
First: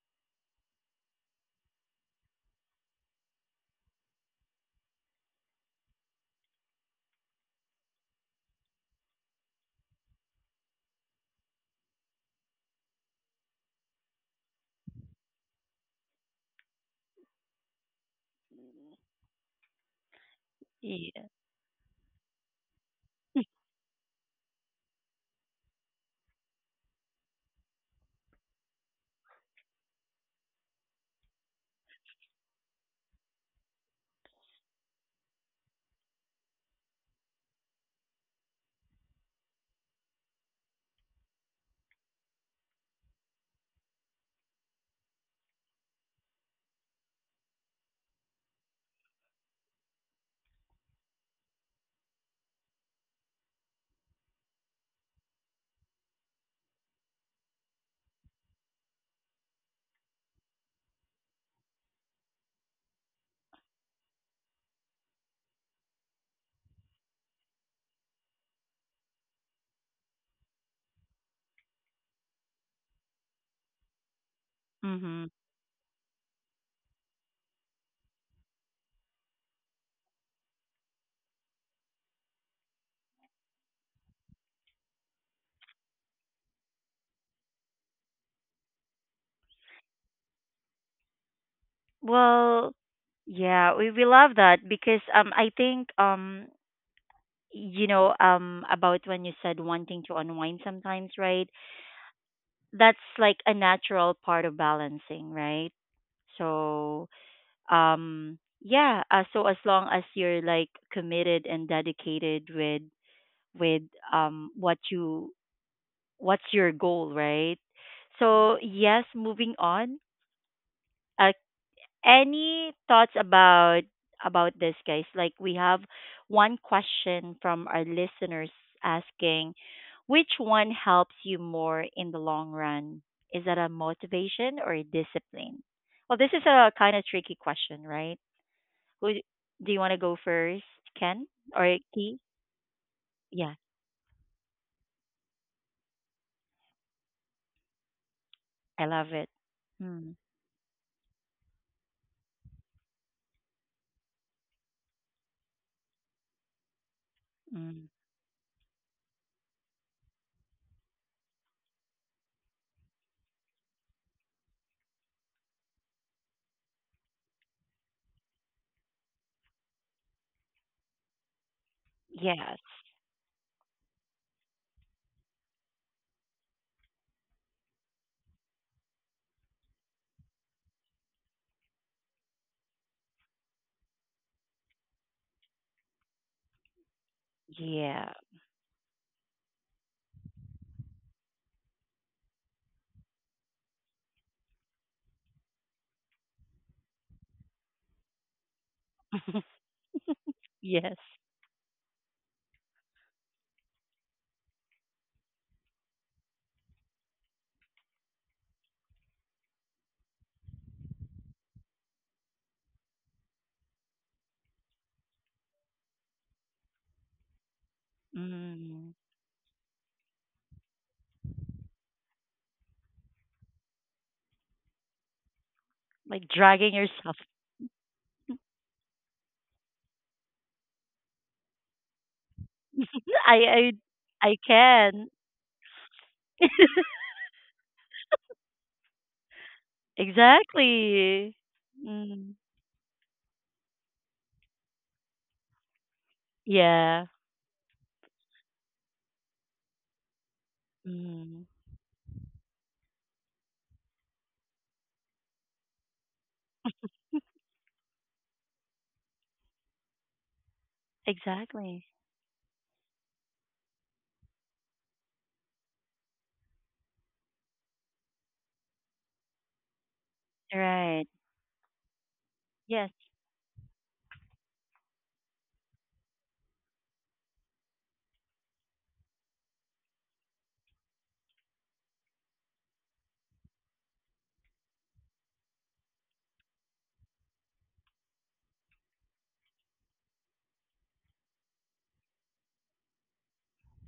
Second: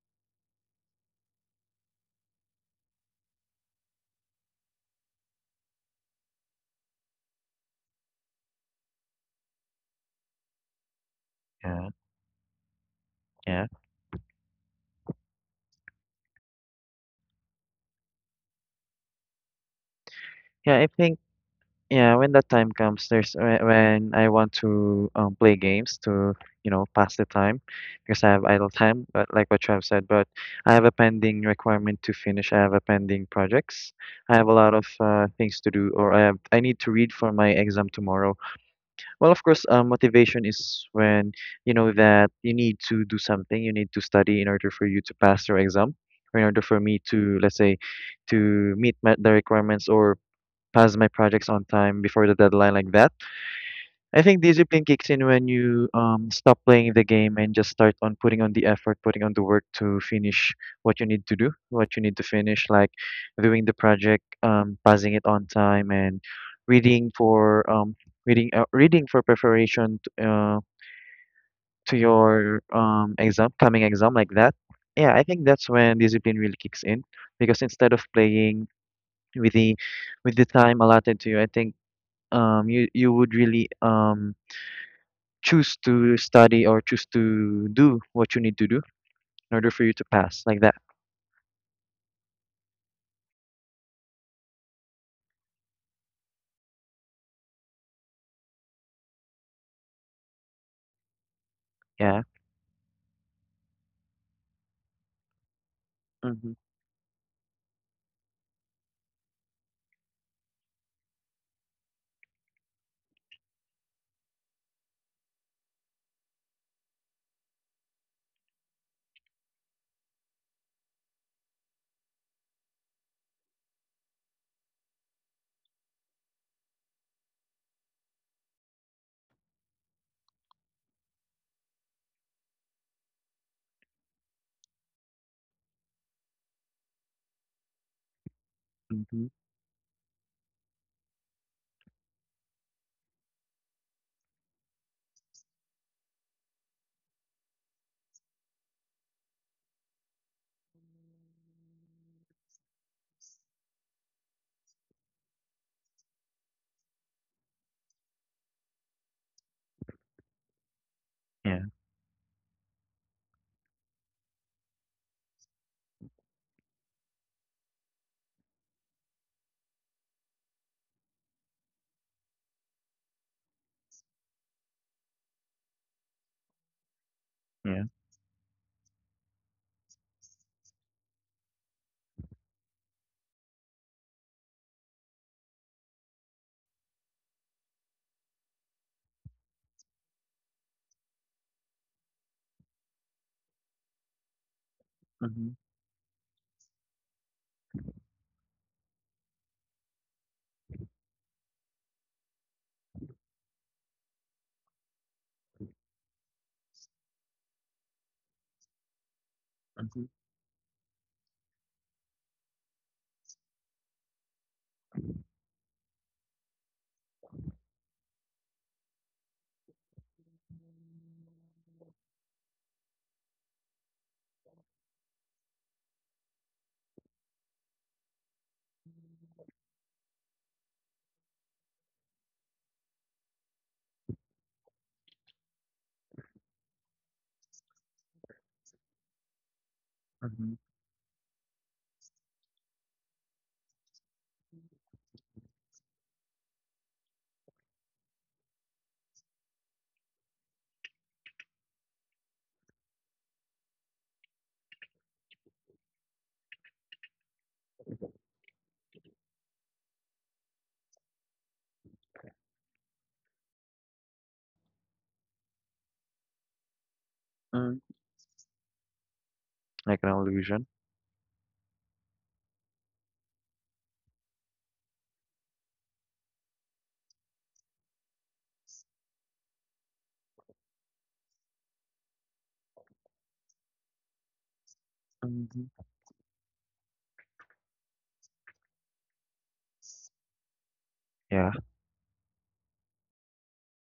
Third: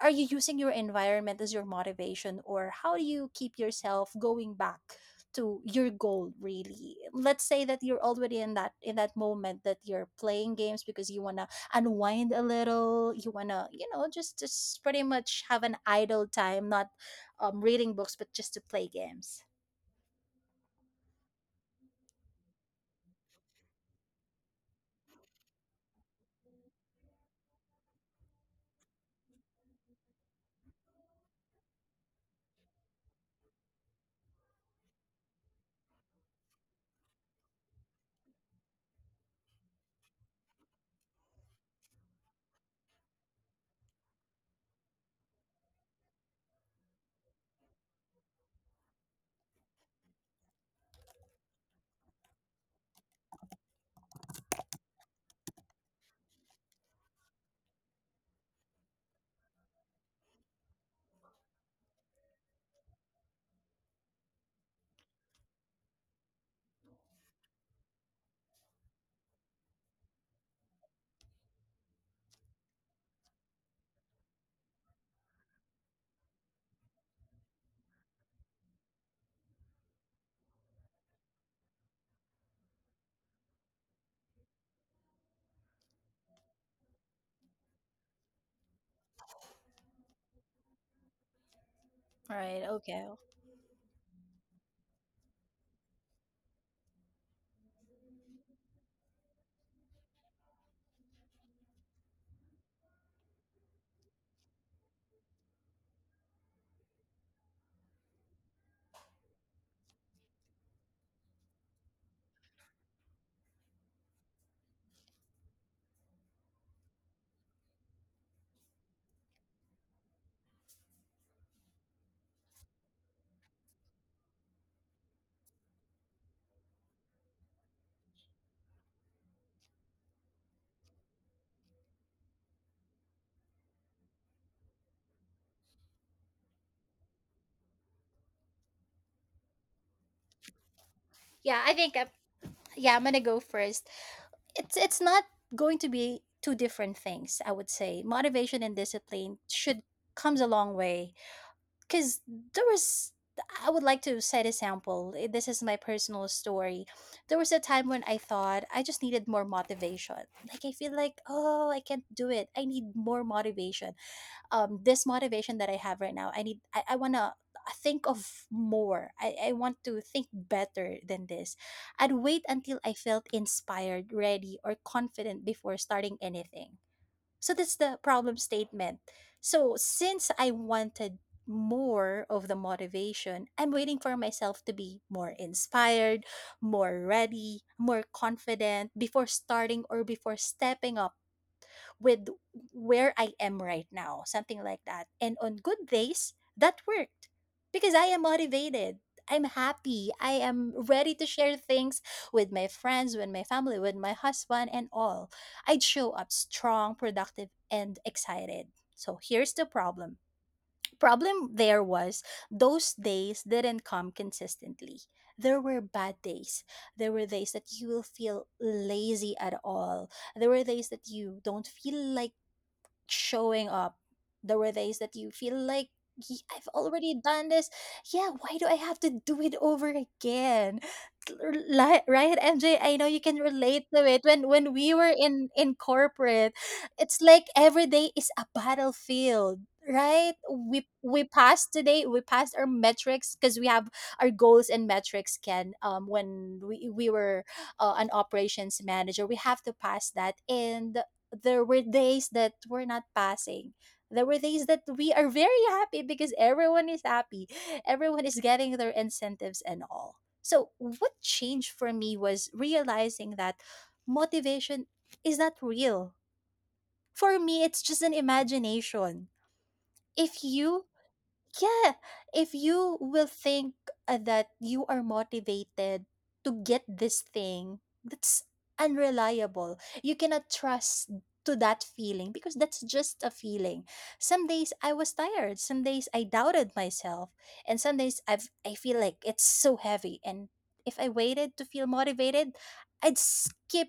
[SPEAKER 2] are you using your environment as your motivation, or how do you keep yourself going back to your goal, really? Let's say that you're already in that, moment that you're playing games because you want to
[SPEAKER 3] yeah,
[SPEAKER 2] unwind a little, you want to,
[SPEAKER 3] yeah,
[SPEAKER 2] you know, just pretty much have an idle time, not, reading books, but just to play games,
[SPEAKER 3] yeah. I think
[SPEAKER 1] Yeah.
[SPEAKER 3] yeah, when that time comes, when I want to play games to you know pass the time because I have idle time, but like what Trav said, but I have a pending requirement to finish. I have a pending projects. I have a lot of things to do, or I need to read for my exam tomorrow. Well, of course, motivation is when you know that you need to do something, you need to study in order for you to pass your exam, or in order for me to, let's say, to meet my, the requirements or pass my projects on time before the deadline, like that. I think discipline kicks in when you stop playing the game and just start on putting on the effort, putting on the work to finish what you need to do, what you need to finish, like doing the project, passing it on time, and reading for reading for preparation to your exam, coming exam, like that. Yeah, I
[SPEAKER 1] Mhm.
[SPEAKER 3] think that's when discipline really kicks in because instead of playing with the with the time allotted to you, I think you would really choose to study or choose to do what you need to do in order for you to pass like that.
[SPEAKER 2] right?
[SPEAKER 1] Well,
[SPEAKER 2] Okay.
[SPEAKER 1] yeah, we love that because, um, I think, um, you know, um, about when you said wanting to unwind sometimes, right?
[SPEAKER 3] Yeah,
[SPEAKER 1] That's like a natural part of balancing, right?
[SPEAKER 3] mm-hmm,
[SPEAKER 1] So, um, yeah, so as long as you're like committed and dedicated with what you what's your goal, right? So yes, moving on. Uh, Any thoughts about this, guys? Like we have one question from our listeners asking, which one helps you more in the long run? Is that a motivation or a discipline? Well, this is a kind of tricky question, right? Who
[SPEAKER 3] mm-hmm,
[SPEAKER 1] do you want to go first, Ken
[SPEAKER 2] yeah i
[SPEAKER 1] or
[SPEAKER 2] think i
[SPEAKER 1] Key?
[SPEAKER 2] yeah, I'm gonna go
[SPEAKER 1] Yeah,
[SPEAKER 2] first. It's not going to be two different things. I would say motivation and
[SPEAKER 1] I love it.
[SPEAKER 2] discipline should
[SPEAKER 1] Mm,
[SPEAKER 2] comes a long way, because there was, I would like to set a sample. Eh, this is my personal story. There was a
[SPEAKER 1] mm.
[SPEAKER 2] time when I thought I just needed more motivation, like I feel like,
[SPEAKER 3] yeah,
[SPEAKER 2] oh I can't do it, I need more motivation. This motivation that I have right now, I want to think of more, I want to think better than this. I'd wait
[SPEAKER 1] Yes.
[SPEAKER 2] until I felt inspired, ready, or confident before starting anything. So that's
[SPEAKER 3] yeah,
[SPEAKER 2] the problem statement. So, since I wanted more of the motivation, I'm waiting for myself to be more inspired, more ready, more
[SPEAKER 1] Yeah.
[SPEAKER 2] confident before starting, or before stepping up with where I am right now, something like that. And
[SPEAKER 3] mm-hmm,
[SPEAKER 2] on good days, that worked because I am motivated.
[SPEAKER 1] [LAUGHS]
[SPEAKER 2] I'm happy. I am
[SPEAKER 1] yes.
[SPEAKER 2] ready to share things with my friends, with my family, with my husband, and all. I'd show up strong, productive, and excited. So here's the
[SPEAKER 3] mm-hmm,
[SPEAKER 2] problem. Problem there was, those days didn't come consistently. There were bad days. There were days that you will feel
[SPEAKER 1] Mm.
[SPEAKER 2] lazy at all. There were days that you don't feel like showing up. There were days that you feel like,
[SPEAKER 1] Like
[SPEAKER 2] "Ye- I've
[SPEAKER 1] dragging
[SPEAKER 2] already
[SPEAKER 1] yourself.
[SPEAKER 2] done this. Yeah, why do I have to do it over again?" Right, mj, I know you
[SPEAKER 1] I
[SPEAKER 2] can
[SPEAKER 1] I
[SPEAKER 2] relate to it,
[SPEAKER 1] I
[SPEAKER 2] when we
[SPEAKER 1] can.
[SPEAKER 2] were in corporate.
[SPEAKER 1] [LAUGHS]
[SPEAKER 2] It's like every day is a battlefield, right?
[SPEAKER 3] mm-hmm,
[SPEAKER 2] We
[SPEAKER 1] Exactly.
[SPEAKER 2] passed today, we
[SPEAKER 1] Mm.
[SPEAKER 2] passed our metrics, because we have our goals and metrics can, when we
[SPEAKER 1] Yeah.
[SPEAKER 2] we were, an operations manager, we have to pass that. And
[SPEAKER 1] Mm.
[SPEAKER 2] there were days that we're not passing. There were days that we are very happy because everyone is happy. Everyone is getting their incentives and all. So, what changed
[SPEAKER 1] Exactly.
[SPEAKER 2] for me was realizing that motivation is not real. For me, it's
[SPEAKER 3] mm,
[SPEAKER 2] just an imagination.
[SPEAKER 3] like an
[SPEAKER 2] If
[SPEAKER 3] illusion.
[SPEAKER 2] you
[SPEAKER 1] Right.
[SPEAKER 2] Yeah, if
[SPEAKER 1] Yes.
[SPEAKER 2] you will think, that you are motivated to get this thing, that's unreliable. You cannot trust to that feeling because that's just a feeling. Some days I was tired,
[SPEAKER 3] Mm-hmm,
[SPEAKER 2] some days I doubted myself, and some days I feel like it's so heavy. And if I
[SPEAKER 3] yeah,
[SPEAKER 2] waited to feel motivated, I'd skip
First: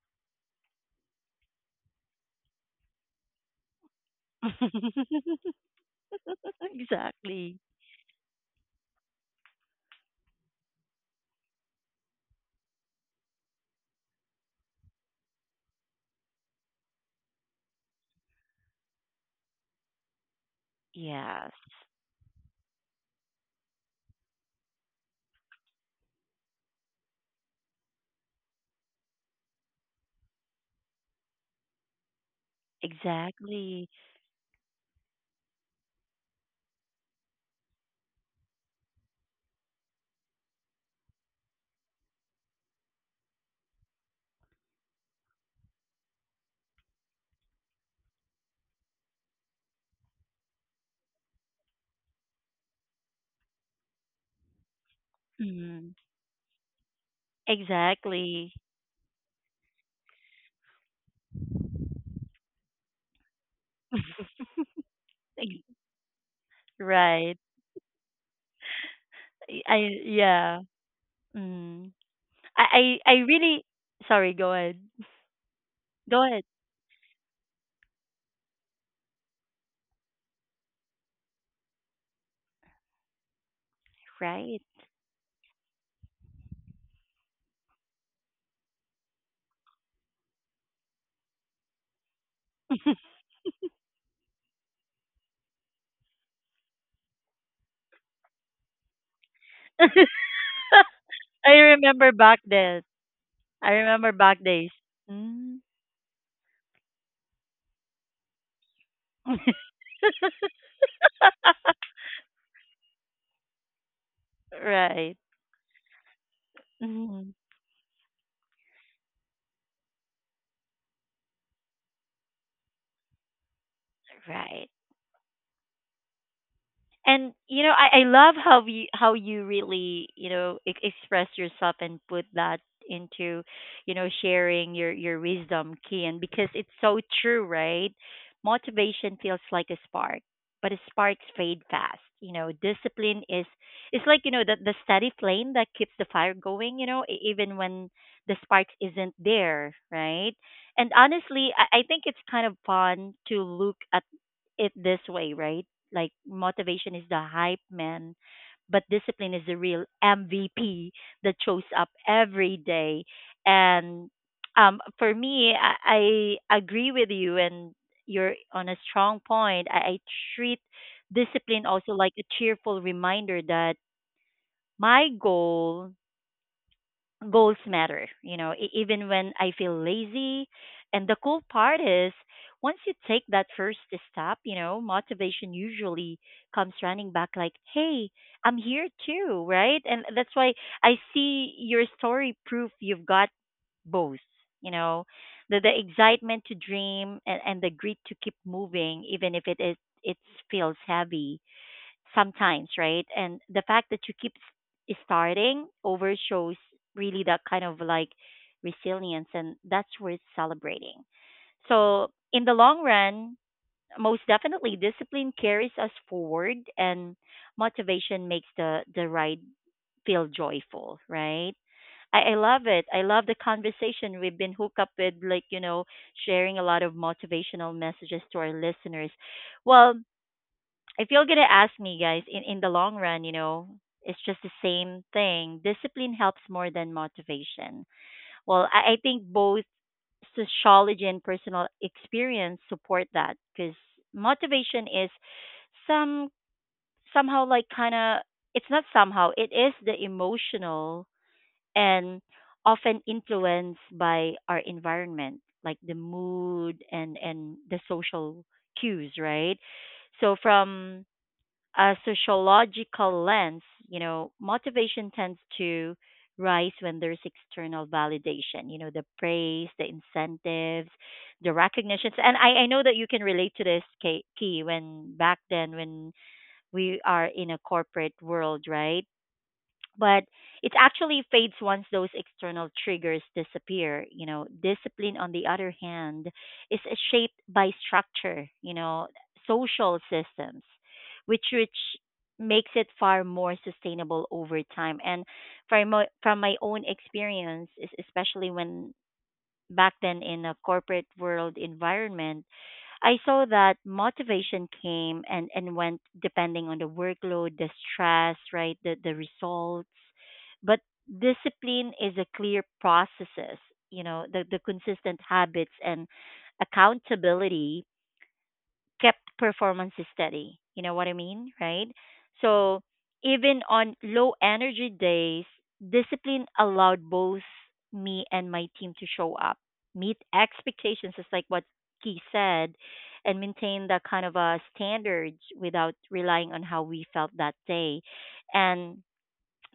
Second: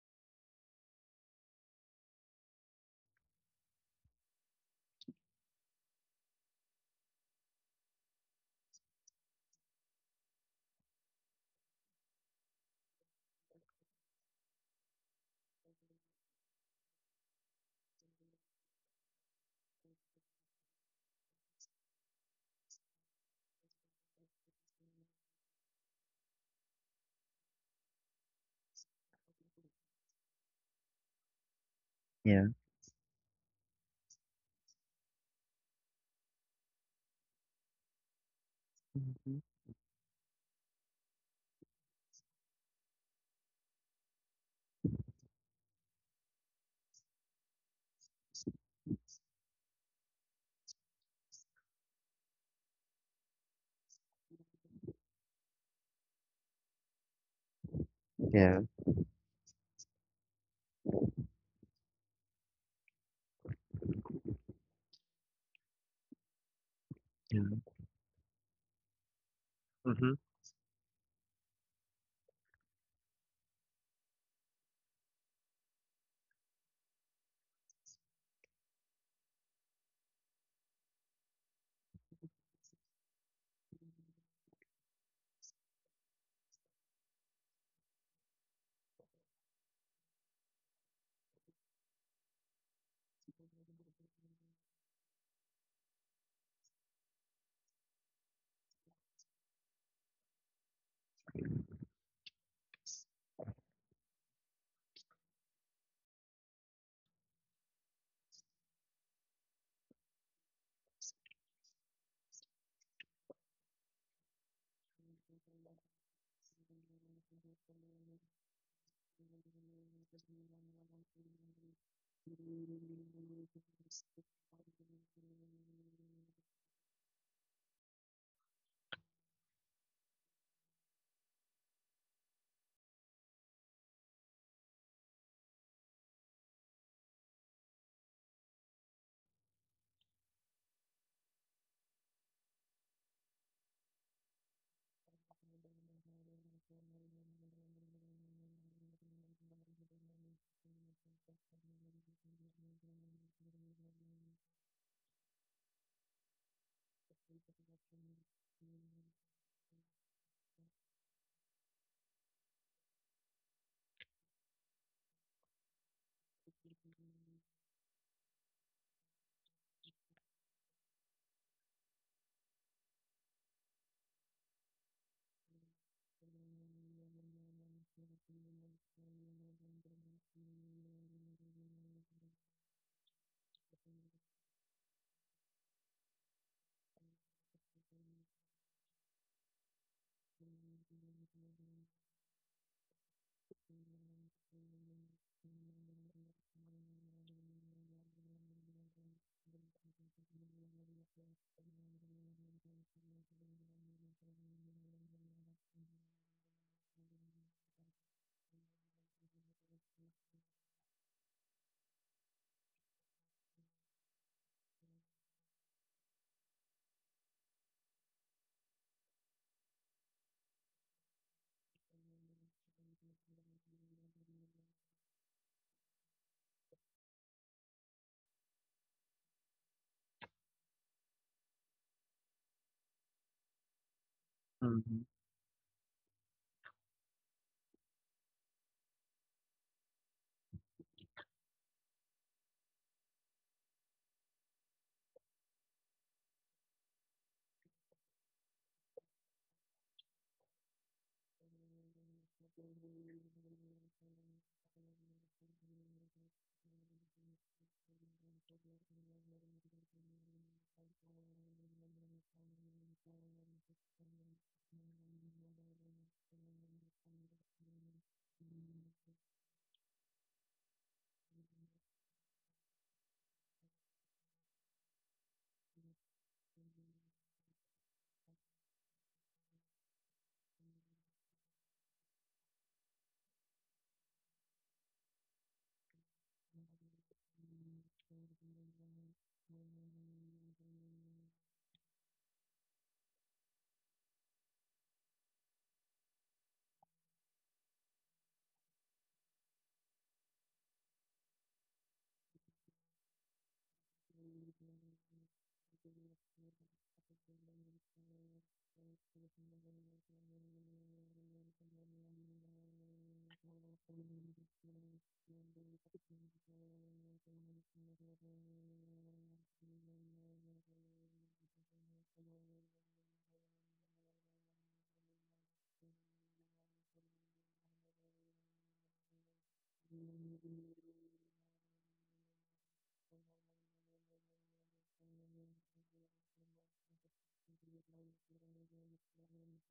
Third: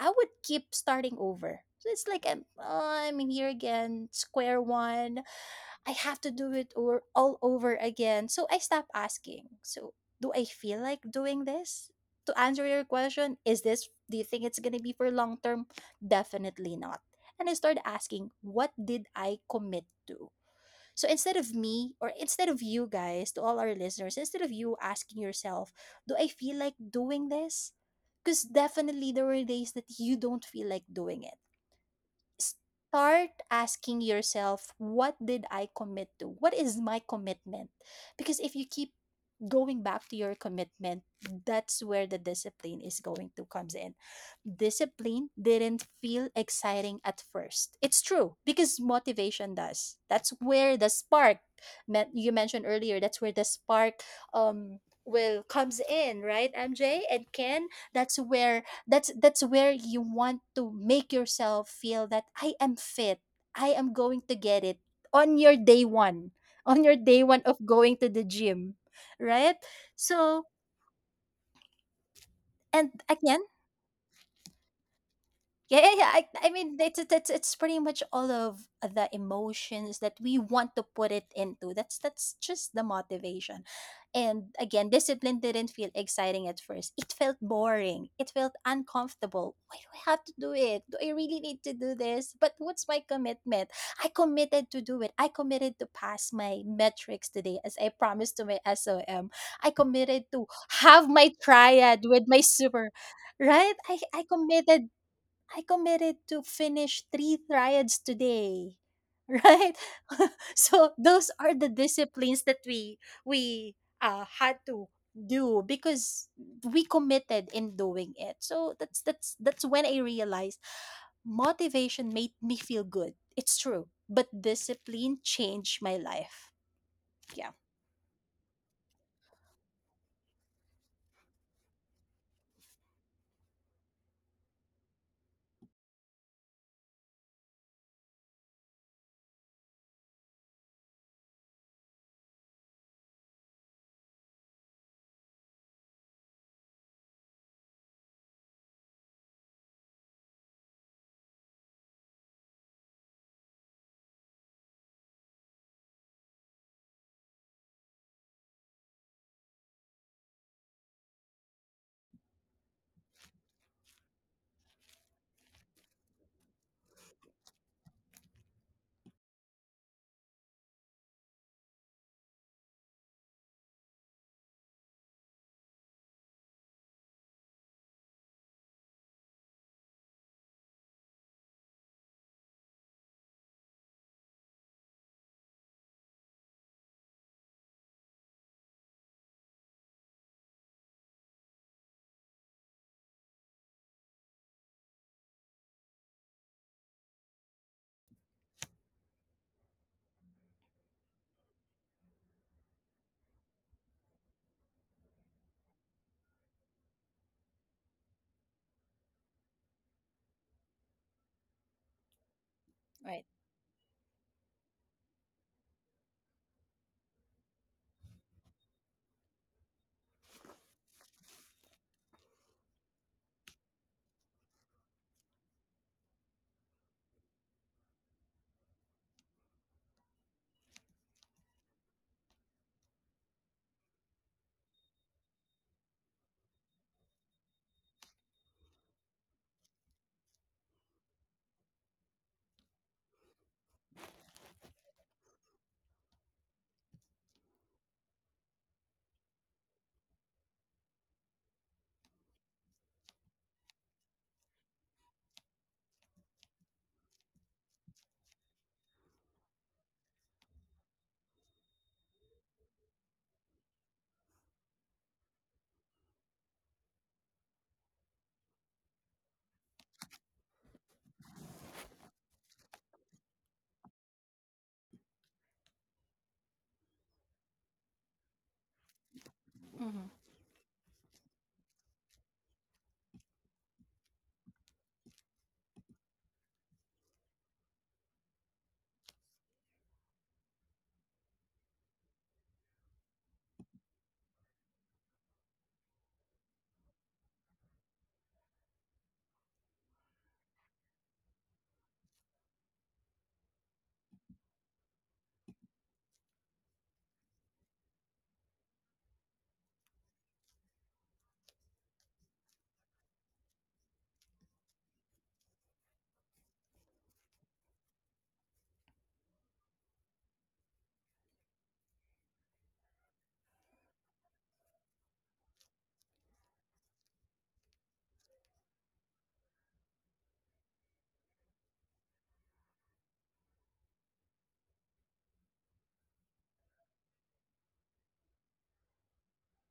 [SPEAKER 2] I would keep starting over. So it's like, I'm, oh, I'm here again, square one.
[SPEAKER 1] [LAUGHS]
[SPEAKER 2] I have to do it, or all
[SPEAKER 1] Exactly.
[SPEAKER 2] over again. So I stopped asking. So, do I feel like doing this? To answer your question, is this, do you think it's gonna be for long term? Definitely not. And I started asking, what did I commit to? So, instead
[SPEAKER 1] Yes.
[SPEAKER 2] of me, or instead of you guys, to all our listeners, instead of you asking yourself, do I feel like doing this? Because definitely there were days that you don't feel like doing it.
[SPEAKER 3] yeah,
[SPEAKER 2] Start
[SPEAKER 1] Exactly.
[SPEAKER 2] asking yourself, what did I commit to, what is my commitment? Because if you keep
[SPEAKER 3] mhm,
[SPEAKER 2] going back to your commitment, that's where the discipline is going to comes in. Discipline didn't feel exciting at first. It's true, because motivation does. That's where the spark met you mentioned earlier, that's where the spark, um will comes
[SPEAKER 1] Mm.
[SPEAKER 2] in, right, mj and ken? That's
[SPEAKER 1] Exactly.
[SPEAKER 3] yeah,
[SPEAKER 2] where that's where you want to make yourself feel that I am fit, I am going to get it on your
[SPEAKER 1] Ex-
[SPEAKER 2] day one,
[SPEAKER 1] Right.
[SPEAKER 3] yeah,
[SPEAKER 2] of going to the gym, right?
[SPEAKER 3] mm-hmm,
[SPEAKER 2] So,
[SPEAKER 1] Yeah. Mm.
[SPEAKER 2] and
[SPEAKER 1] I I
[SPEAKER 2] again,
[SPEAKER 1] really sorry, go ahead.
[SPEAKER 2] yeah, yeah, yeah.
[SPEAKER 1] Go ahead.
[SPEAKER 2] I mean, it's pretty much all of the emotions that we want to put it into. That's just the motivation. And
[SPEAKER 1] Right.
[SPEAKER 2] again, discipline didn't feel exciting at first. It felt boring. It felt uncomfortable. Why do I have to do it? Do I really need to do this? But what's my
[SPEAKER 1] [LAUGHS]
[SPEAKER 2] commitment? I committed to do it. I committed to pass my metrics today, as I promised to my SOM. I committed to have my
[SPEAKER 1] I
[SPEAKER 2] triad
[SPEAKER 1] remember
[SPEAKER 2] with
[SPEAKER 1] back
[SPEAKER 2] my
[SPEAKER 1] then.
[SPEAKER 2] super,
[SPEAKER 1] I
[SPEAKER 2] right? I,
[SPEAKER 1] remember
[SPEAKER 2] I
[SPEAKER 1] back days.
[SPEAKER 2] committed.
[SPEAKER 1] Mm.
[SPEAKER 2] I committed to finish three triads today. [LAUGHS]
[SPEAKER 1] [LAUGHS]
[SPEAKER 2] Right? [LAUGHS] So those are the
[SPEAKER 1] [LAUGHS]
[SPEAKER 2] disciplines that we had to
[SPEAKER 1] Right.
[SPEAKER 2] do because we
[SPEAKER 1] Mhm.
[SPEAKER 2] committed in doing it. So that's when I realized motivation made me feel good. It's true. But
[SPEAKER 1] Right.
[SPEAKER 2] discipline changed my life.
[SPEAKER 1] And
[SPEAKER 2] Yeah.
[SPEAKER 1] you know, I love how you really, you know, e- express yourself and put that into, you know, sharing your wisdom, Kian, because it's so true, right? Motivation feels like a spark, but a sparks fade fast. You know, discipline is it's like, you know, the steady flame that keeps the fire going. You know, e- even when the spark isn't there, right? And honestly, I think it's kind of fun to look at it this way, right? Like motivation is the hype man, but discipline is the real MVP that shows up every day. And for me, I agree with you, and you're on a strong point. I treat discipline also like a cheerful reminder that my goal goals matter, you know, e- even when I feel lazy. And the cool part is, once you take that first step, you know, motivation usually comes running back like, hey, I'm here too, right? And that's why I see your story proof you've got both, you know, the excitement to dream and the grit to keep moving, even if it feels heavy sometimes, right? And the fact that you keep s- starting over shows really that kind of like resilience, and that's worth celebrating. So, in the long
[SPEAKER 2] Right.
[SPEAKER 1] run, most definitely, discipline carries us forward, and motivation makes the ride feel joyful, right? I love it. I love the conversation we've been hooked up with, like, you know, sharing a lot of motivational messages to our listeners. Well, if you're gonna ask me guys in the long run, you know, it's just the
[SPEAKER 3] mm-hmm,
[SPEAKER 1] same thing. Discipline helps more than motivation. I think both sociology and personal experience support that because motivation is some somehow like kind of it's not somehow it is the emotional and often influenced by our environment, like the mood and the social cues, right? So from a sociological lens, you know, motivation tends to rise when there's external validation, you know, the praise, the incentives, the recognitions. And I know that you can relate to this, Key, when back then, when we are in a corporate world, right?
[SPEAKER 2] Hmm.
[SPEAKER 1] But it actually fades once those external triggers disappear. You know, discipline, on the other hand, is shaped by structure, you know, social systems, which makes it far more sustainable over time. And from my own experience, especially when back then in a corporate world environment, I saw that motivation came and went depending on the workload, the stress, right, the results. But discipline is a clear processes, you know, the consistent habits and accountability kept performance steady. You know what I mean, right? So even on low energy days, discipline allowed both me and my team to show up, meet expectations, just like what Key said, and maintain that kind of a standards without relying on how we felt that day. And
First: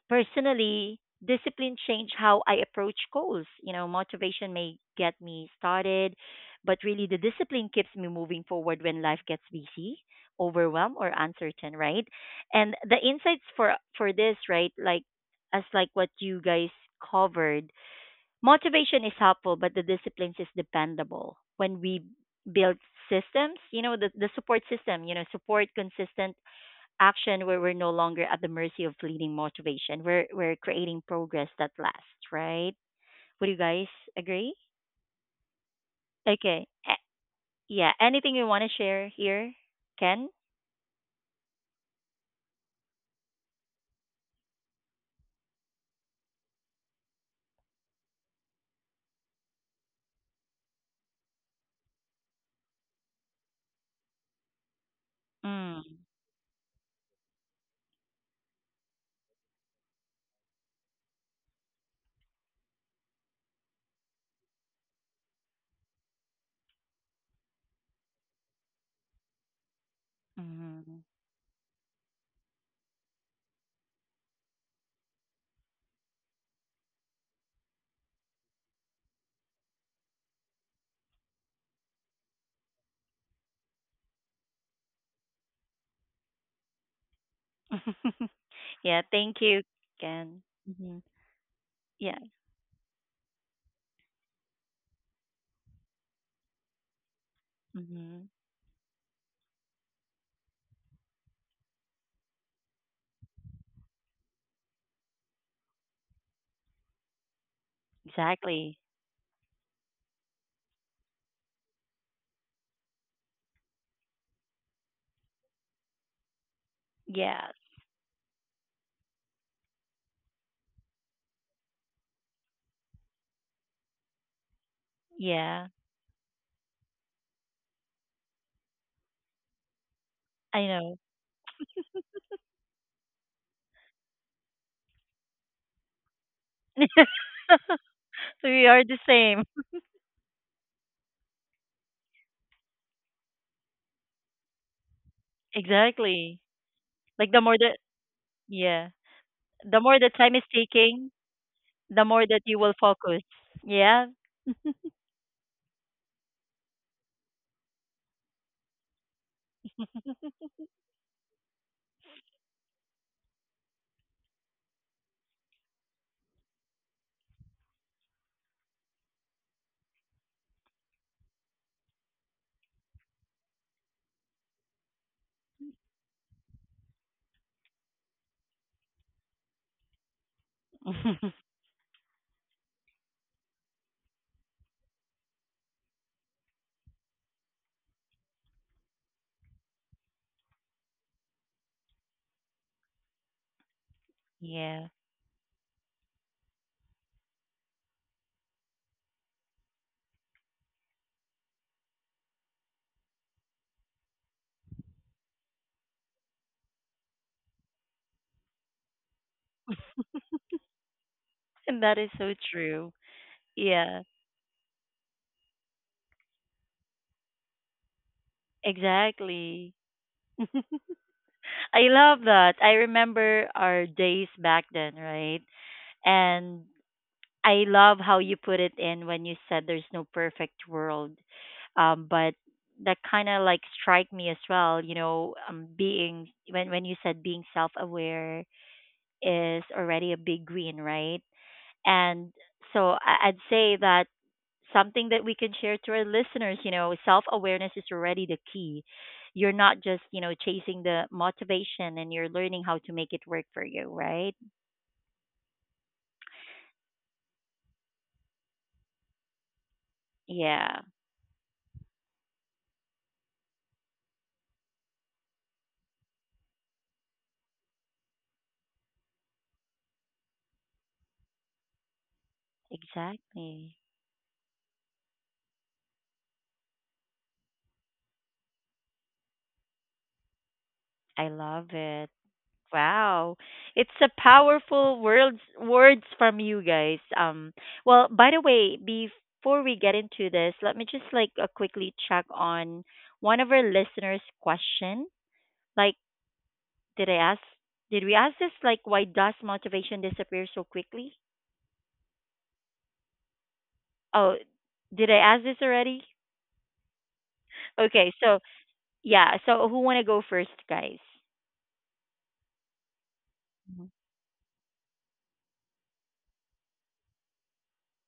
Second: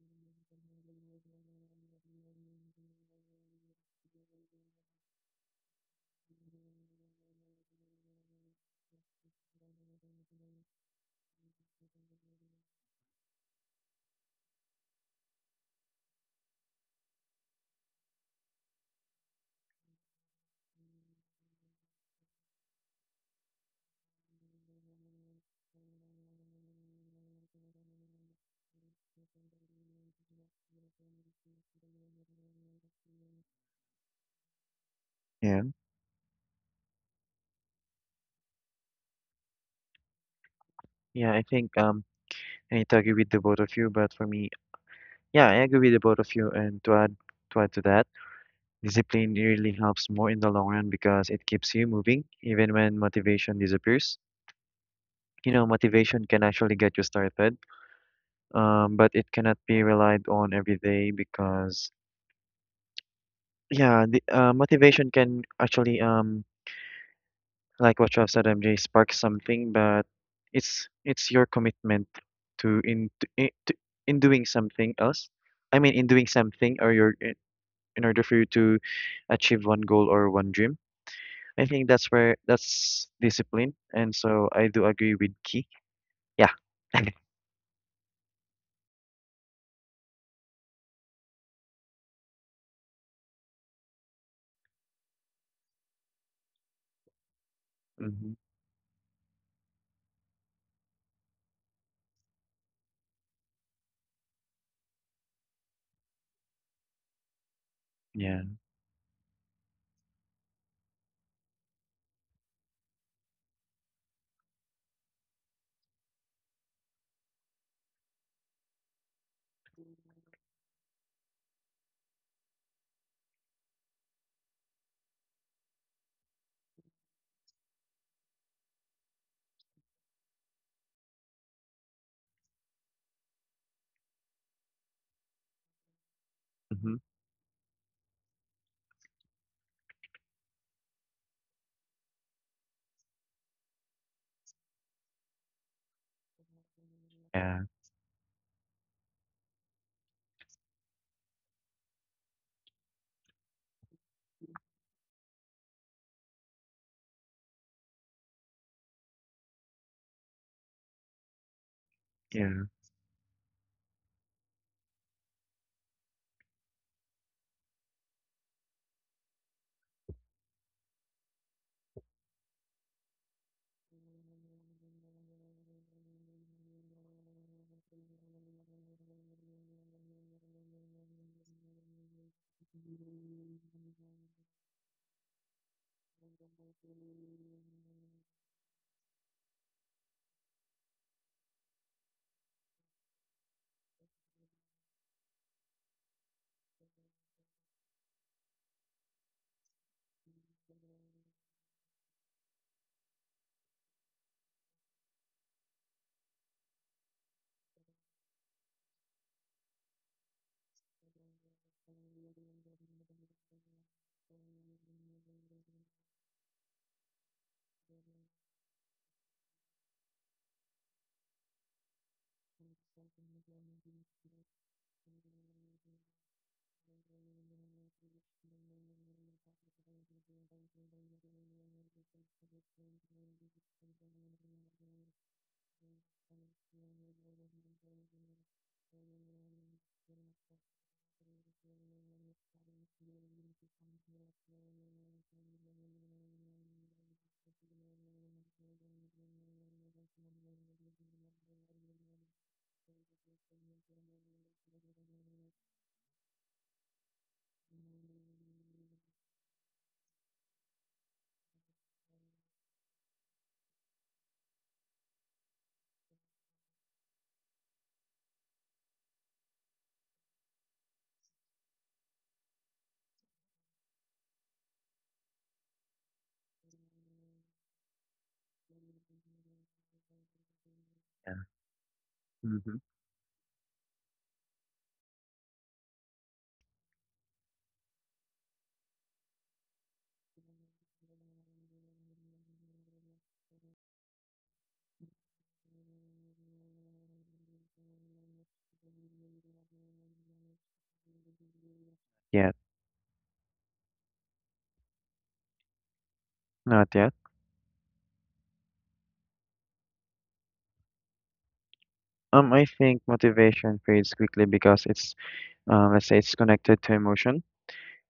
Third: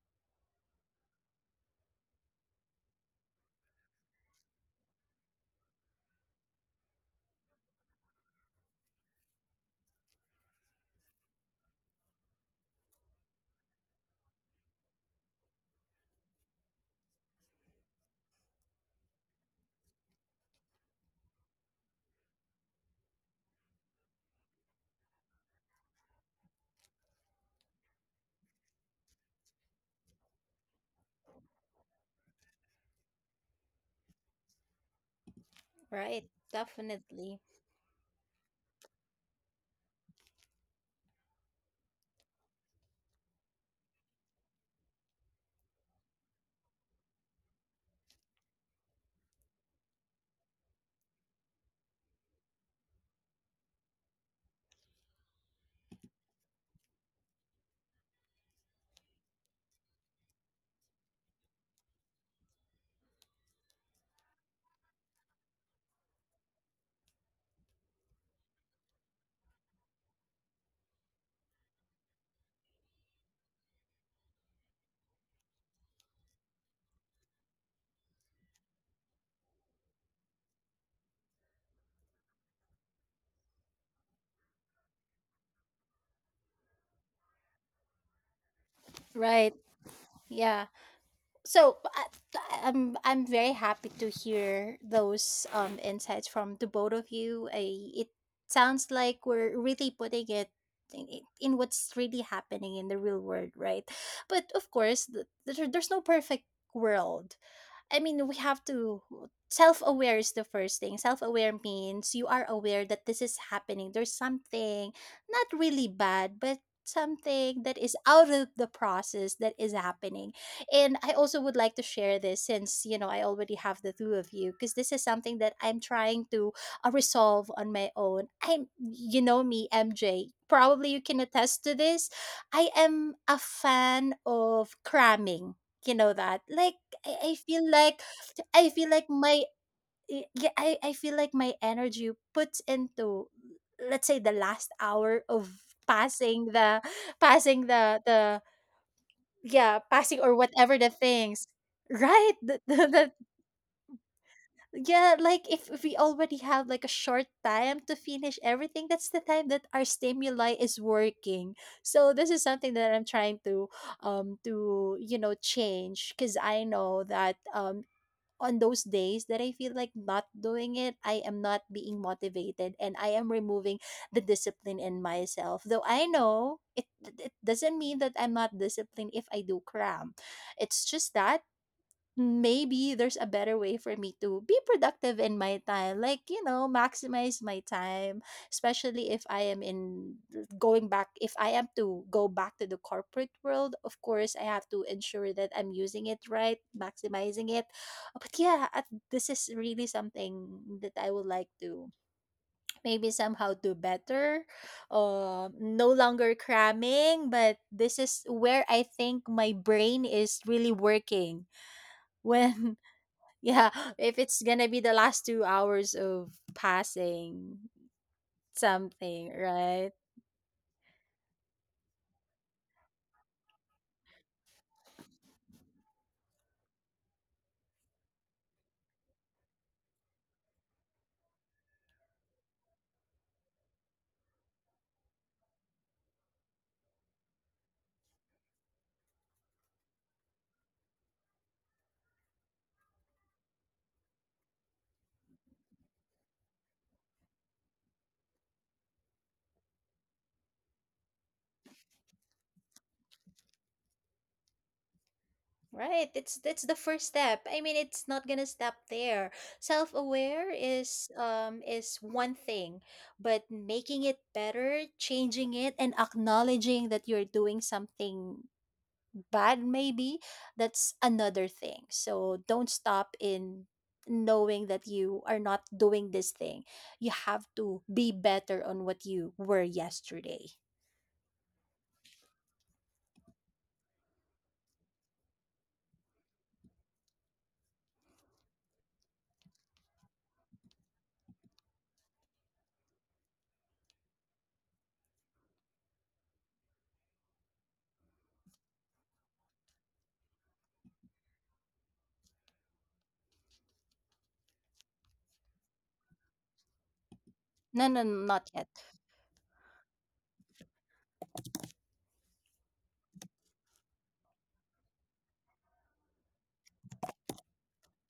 [SPEAKER 1] personally, discipline changed how I approach goals. You know, motivation may get me started, but really the discipline keeps me moving forward when life gets busy, overwhelmed or uncertain, right? And the insights for this, right, like as like what you guys covered, motivation is helpful, but the disciplines is dependable. When we build systems, you know, the support system, you know, support consistent action where we're no longer at the mercy of fleeting motivation. We're creating progress that lasts, right? Would you guys agree?
[SPEAKER 3] yeah,
[SPEAKER 2] Right.
[SPEAKER 1] Okay.
[SPEAKER 2] Definitely.
[SPEAKER 1] Yeah. Anything you want to share here, Ken?
[SPEAKER 3] yeah, I think I need to agree with the both of you but for me yeah I agree with the both of you and to add to that discipline really helps more in the long run because it keeps you moving even when motivation disappears. You know
[SPEAKER 1] Mm.
[SPEAKER 3] motivation can actually get you started, but it cannot be relied on every day because yeah, the motivation can actually like what you have said, MJ, spark something, but
[SPEAKER 1] Mm.
[SPEAKER 3] it's your commitment to, in doing something else. I mean, in doing something or your in order for you to achieve one goal or one dream. I think that's where that's discipline, and so I do agree with Key. Yeah. [LAUGHS]
[SPEAKER 1] [LAUGHS] Yeah. Thank
[SPEAKER 2] Right.
[SPEAKER 1] you, Ken.
[SPEAKER 2] Yeah.
[SPEAKER 1] Hmm.
[SPEAKER 2] so I,
[SPEAKER 1] Yeah.
[SPEAKER 2] I'm very happy to hear those insights from the both of you. I, it
[SPEAKER 1] Hmm.
[SPEAKER 3] hmm
[SPEAKER 2] sounds like we're really putting it in what's really happening in the real world, right? But of course, there's no perfect world. I mean, we
[SPEAKER 3] Yeah.
[SPEAKER 2] have
[SPEAKER 1] Exactly.
[SPEAKER 2] to. Self-aware is the first thing. Self-aware means you are aware that this is happening. There's something not really bad, but
[SPEAKER 1] Yeah.
[SPEAKER 2] something that is out of the process that is happening. And I also would like to share this since, you know, I already have the two of you because this is something that
[SPEAKER 1] Yeah.
[SPEAKER 2] I'm trying to resolve on my own. I'm, you know me, MJ.
[SPEAKER 1] I
[SPEAKER 2] Probably
[SPEAKER 1] know.
[SPEAKER 2] you can attest to this. I am a fan of cramming. You know that. Like
[SPEAKER 3] hmm
[SPEAKER 1] [LAUGHS]
[SPEAKER 2] I feel like
[SPEAKER 1] We
[SPEAKER 2] I
[SPEAKER 1] are
[SPEAKER 2] feel
[SPEAKER 1] the
[SPEAKER 2] like my
[SPEAKER 1] same.
[SPEAKER 2] I feel like my energy puts into, let's say, the last hour of
[SPEAKER 1] Exactly.
[SPEAKER 2] passing the
[SPEAKER 1] Like the more
[SPEAKER 3] Yeah.
[SPEAKER 2] passing
[SPEAKER 1] the
[SPEAKER 2] the the
[SPEAKER 1] Yeah,
[SPEAKER 2] yeah
[SPEAKER 1] the more the
[SPEAKER 2] passing or
[SPEAKER 1] time is
[SPEAKER 2] whatever the
[SPEAKER 1] taking,
[SPEAKER 2] things,
[SPEAKER 1] the more
[SPEAKER 2] right? [LAUGHS]
[SPEAKER 1] that
[SPEAKER 2] the,
[SPEAKER 1] you will
[SPEAKER 2] the, the,
[SPEAKER 1] focus. Yeah.
[SPEAKER 2] yeah like if we already have like a short time to finish everything, that's the time that our stimuli is working. So this is
[SPEAKER 3] Yeah.
[SPEAKER 2] something that I'm trying to you know, change because I know that on those days that I feel like not doing it, I am not being motivated and I am removing the discipline in myself. Though I know it, it doesn't mean that I'm not disciplined if I do cram. It's just that
[SPEAKER 1] [LAUGHS]
[SPEAKER 2] maybe there's a better way for me to be productive in my time, like, you know, maximize my time, especially if I am in, going back, if I am to go back to the corporate world, of course I have to
[SPEAKER 1] Yeah.
[SPEAKER 2] ensure that I'm using it right, maximizing it. But yeah, at, this is really something that I would like to maybe somehow do better. No longer cramming, but this is where I think my brain is really working.
[SPEAKER 1] And that is
[SPEAKER 2] [LAUGHS]
[SPEAKER 1] so
[SPEAKER 2] When,
[SPEAKER 1] true.
[SPEAKER 2] yeah, [LAUGHS]
[SPEAKER 1] Yeah.
[SPEAKER 2] if it's gonna be the last 2 hours of passing something,
[SPEAKER 1] Exactly.
[SPEAKER 2] right?
[SPEAKER 1] [LAUGHS] I love that. I remember our days back then, right? And I love how you put it in when you said there's no perfect world. But that kind of like strike me as well, you know, being when you said being self-aware is already a big win, right? And so I'd say that something that we can share to our listeners, you know, self awareness is already the key. You're not just, you know, chasing the motivation and you're learning how to make it work for you, right?
[SPEAKER 2] Right, it's, that's the first step. I mean, it's not gonna stop there. Self-aware
[SPEAKER 1] Yeah,
[SPEAKER 2] is one thing, but making it better, changing it, and acknowledging that you're doing something bad maybe, that's another thing. So don't stop in
[SPEAKER 1] exactly.
[SPEAKER 2] knowing that you are not doing this thing. You have to be better on what you were yesterday.
[SPEAKER 1] I
[SPEAKER 3] Yeah.
[SPEAKER 1] love it.
[SPEAKER 3] hmm
[SPEAKER 1] Wow. It's a powerful words from you guys. Well, by the way, before we get into this, let me just like quickly check on one of our listeners question. Like, did I ask? Did we ask this? Like, why does motivation disappear so quickly?
[SPEAKER 3] Yeah.
[SPEAKER 1] Oh, did I ask this already?
[SPEAKER 3] Not yet.
[SPEAKER 2] No,
[SPEAKER 1] Okay, so
[SPEAKER 2] not yet.
[SPEAKER 1] yeah, so who wanna go first, guys?
[SPEAKER 3] I think motivation
[SPEAKER 1] Mm-hmm.
[SPEAKER 3] fades quickly because it's, let's say it's connected to emotion,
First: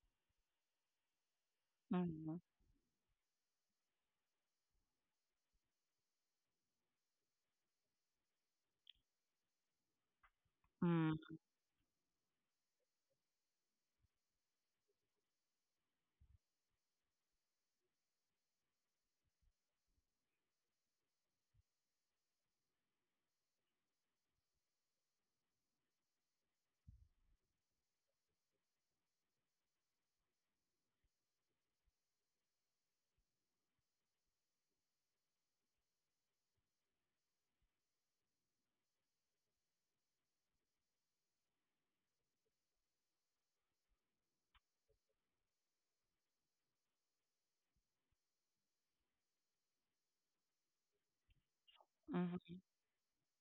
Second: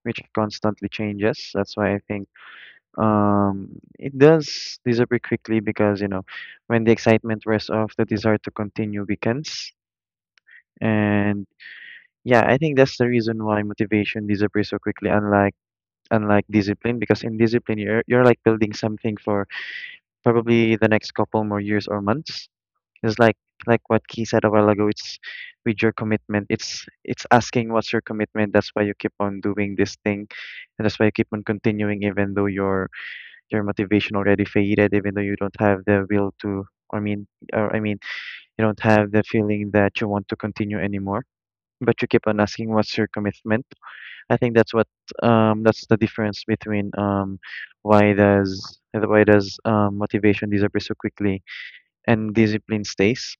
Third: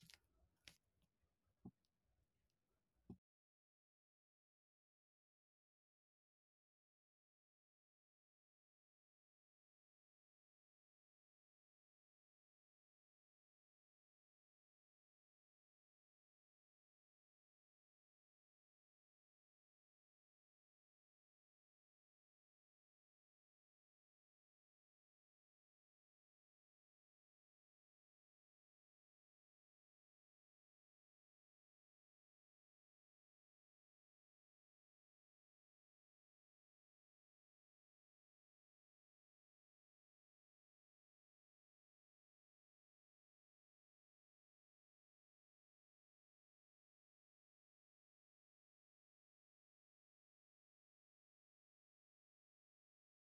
[SPEAKER 3] which constantly changes. That's why I think um, it does disappear quickly because, you know, when the excitement wears off, the desire to continue weakens.
[SPEAKER 1] Mm-hmm.
[SPEAKER 3] And yeah, I think that's the reason why motivation disappears so quickly, unlike discipline, because in discipline you're like building something for probably the next couple more years or months. It's like what Key said a while ago. It's with your commitment. It's asking what's your commitment. That's why you keep on doing this thing, and that's why you keep on continuing even though your motivation already faded, even though you don't have the will to. I mean, or I mean, you don't have the feeling that you want to continue anymore. But you keep on asking what's your commitment. I think that's what that's the difference between why does motivation disappear so quickly and discipline stays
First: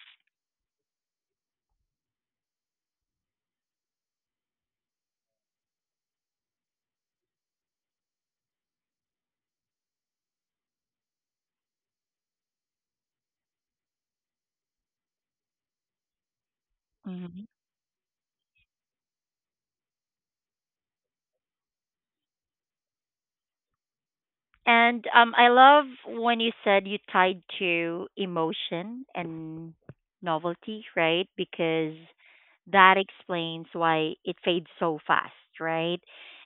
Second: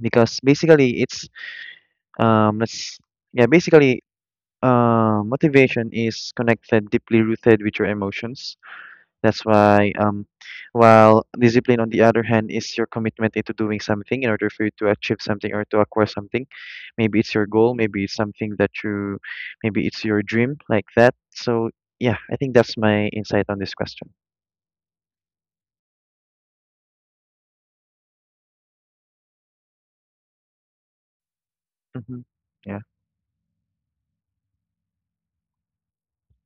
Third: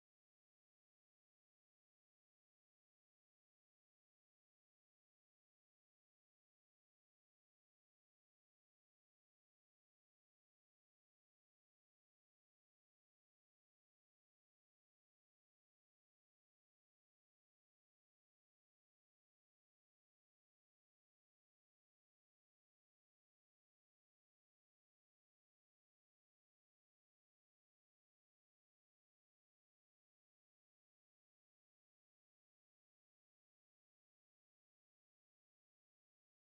[SPEAKER 3] because basically it's let's yeah basically motivation is connected deeply rooted with your emotions. That's why um, while discipline on the other hand is your commitment into doing something in order for you to achieve something or to acquire something. Maybe it's your
[SPEAKER 1] Mm-hmm.
[SPEAKER 3] goal, maybe it's something that you, maybe it's your dream like that. So yeah, I think that's my insight on this question.
[SPEAKER 1] And I love when you said you tied to emotion and novelty, right? Because
[SPEAKER 3] Hmm, yeah,
[SPEAKER 1] that explains why it fades so fast, right?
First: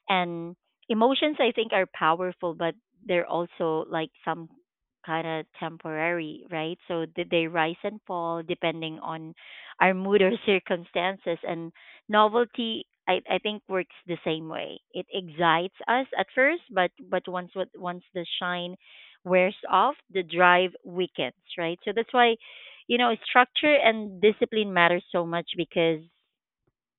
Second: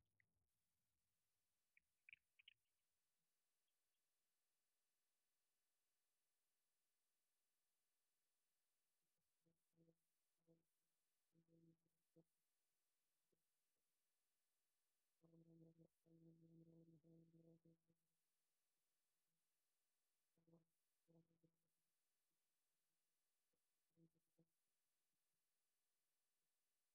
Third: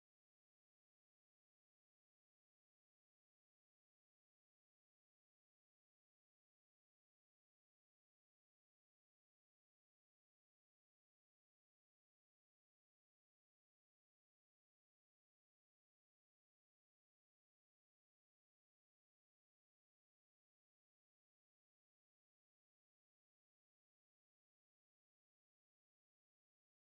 [SPEAKER 1] And emotions, I think, are powerful, but they're also like some kind of temporary, right? So they rise and fall depending on our mood or [LAUGHS] circumstances. And novelty, I think, works the same way. It excites us at first, but once the shine wears off, the drive weakens, right? So that's why, you know, structure and discipline matter so much because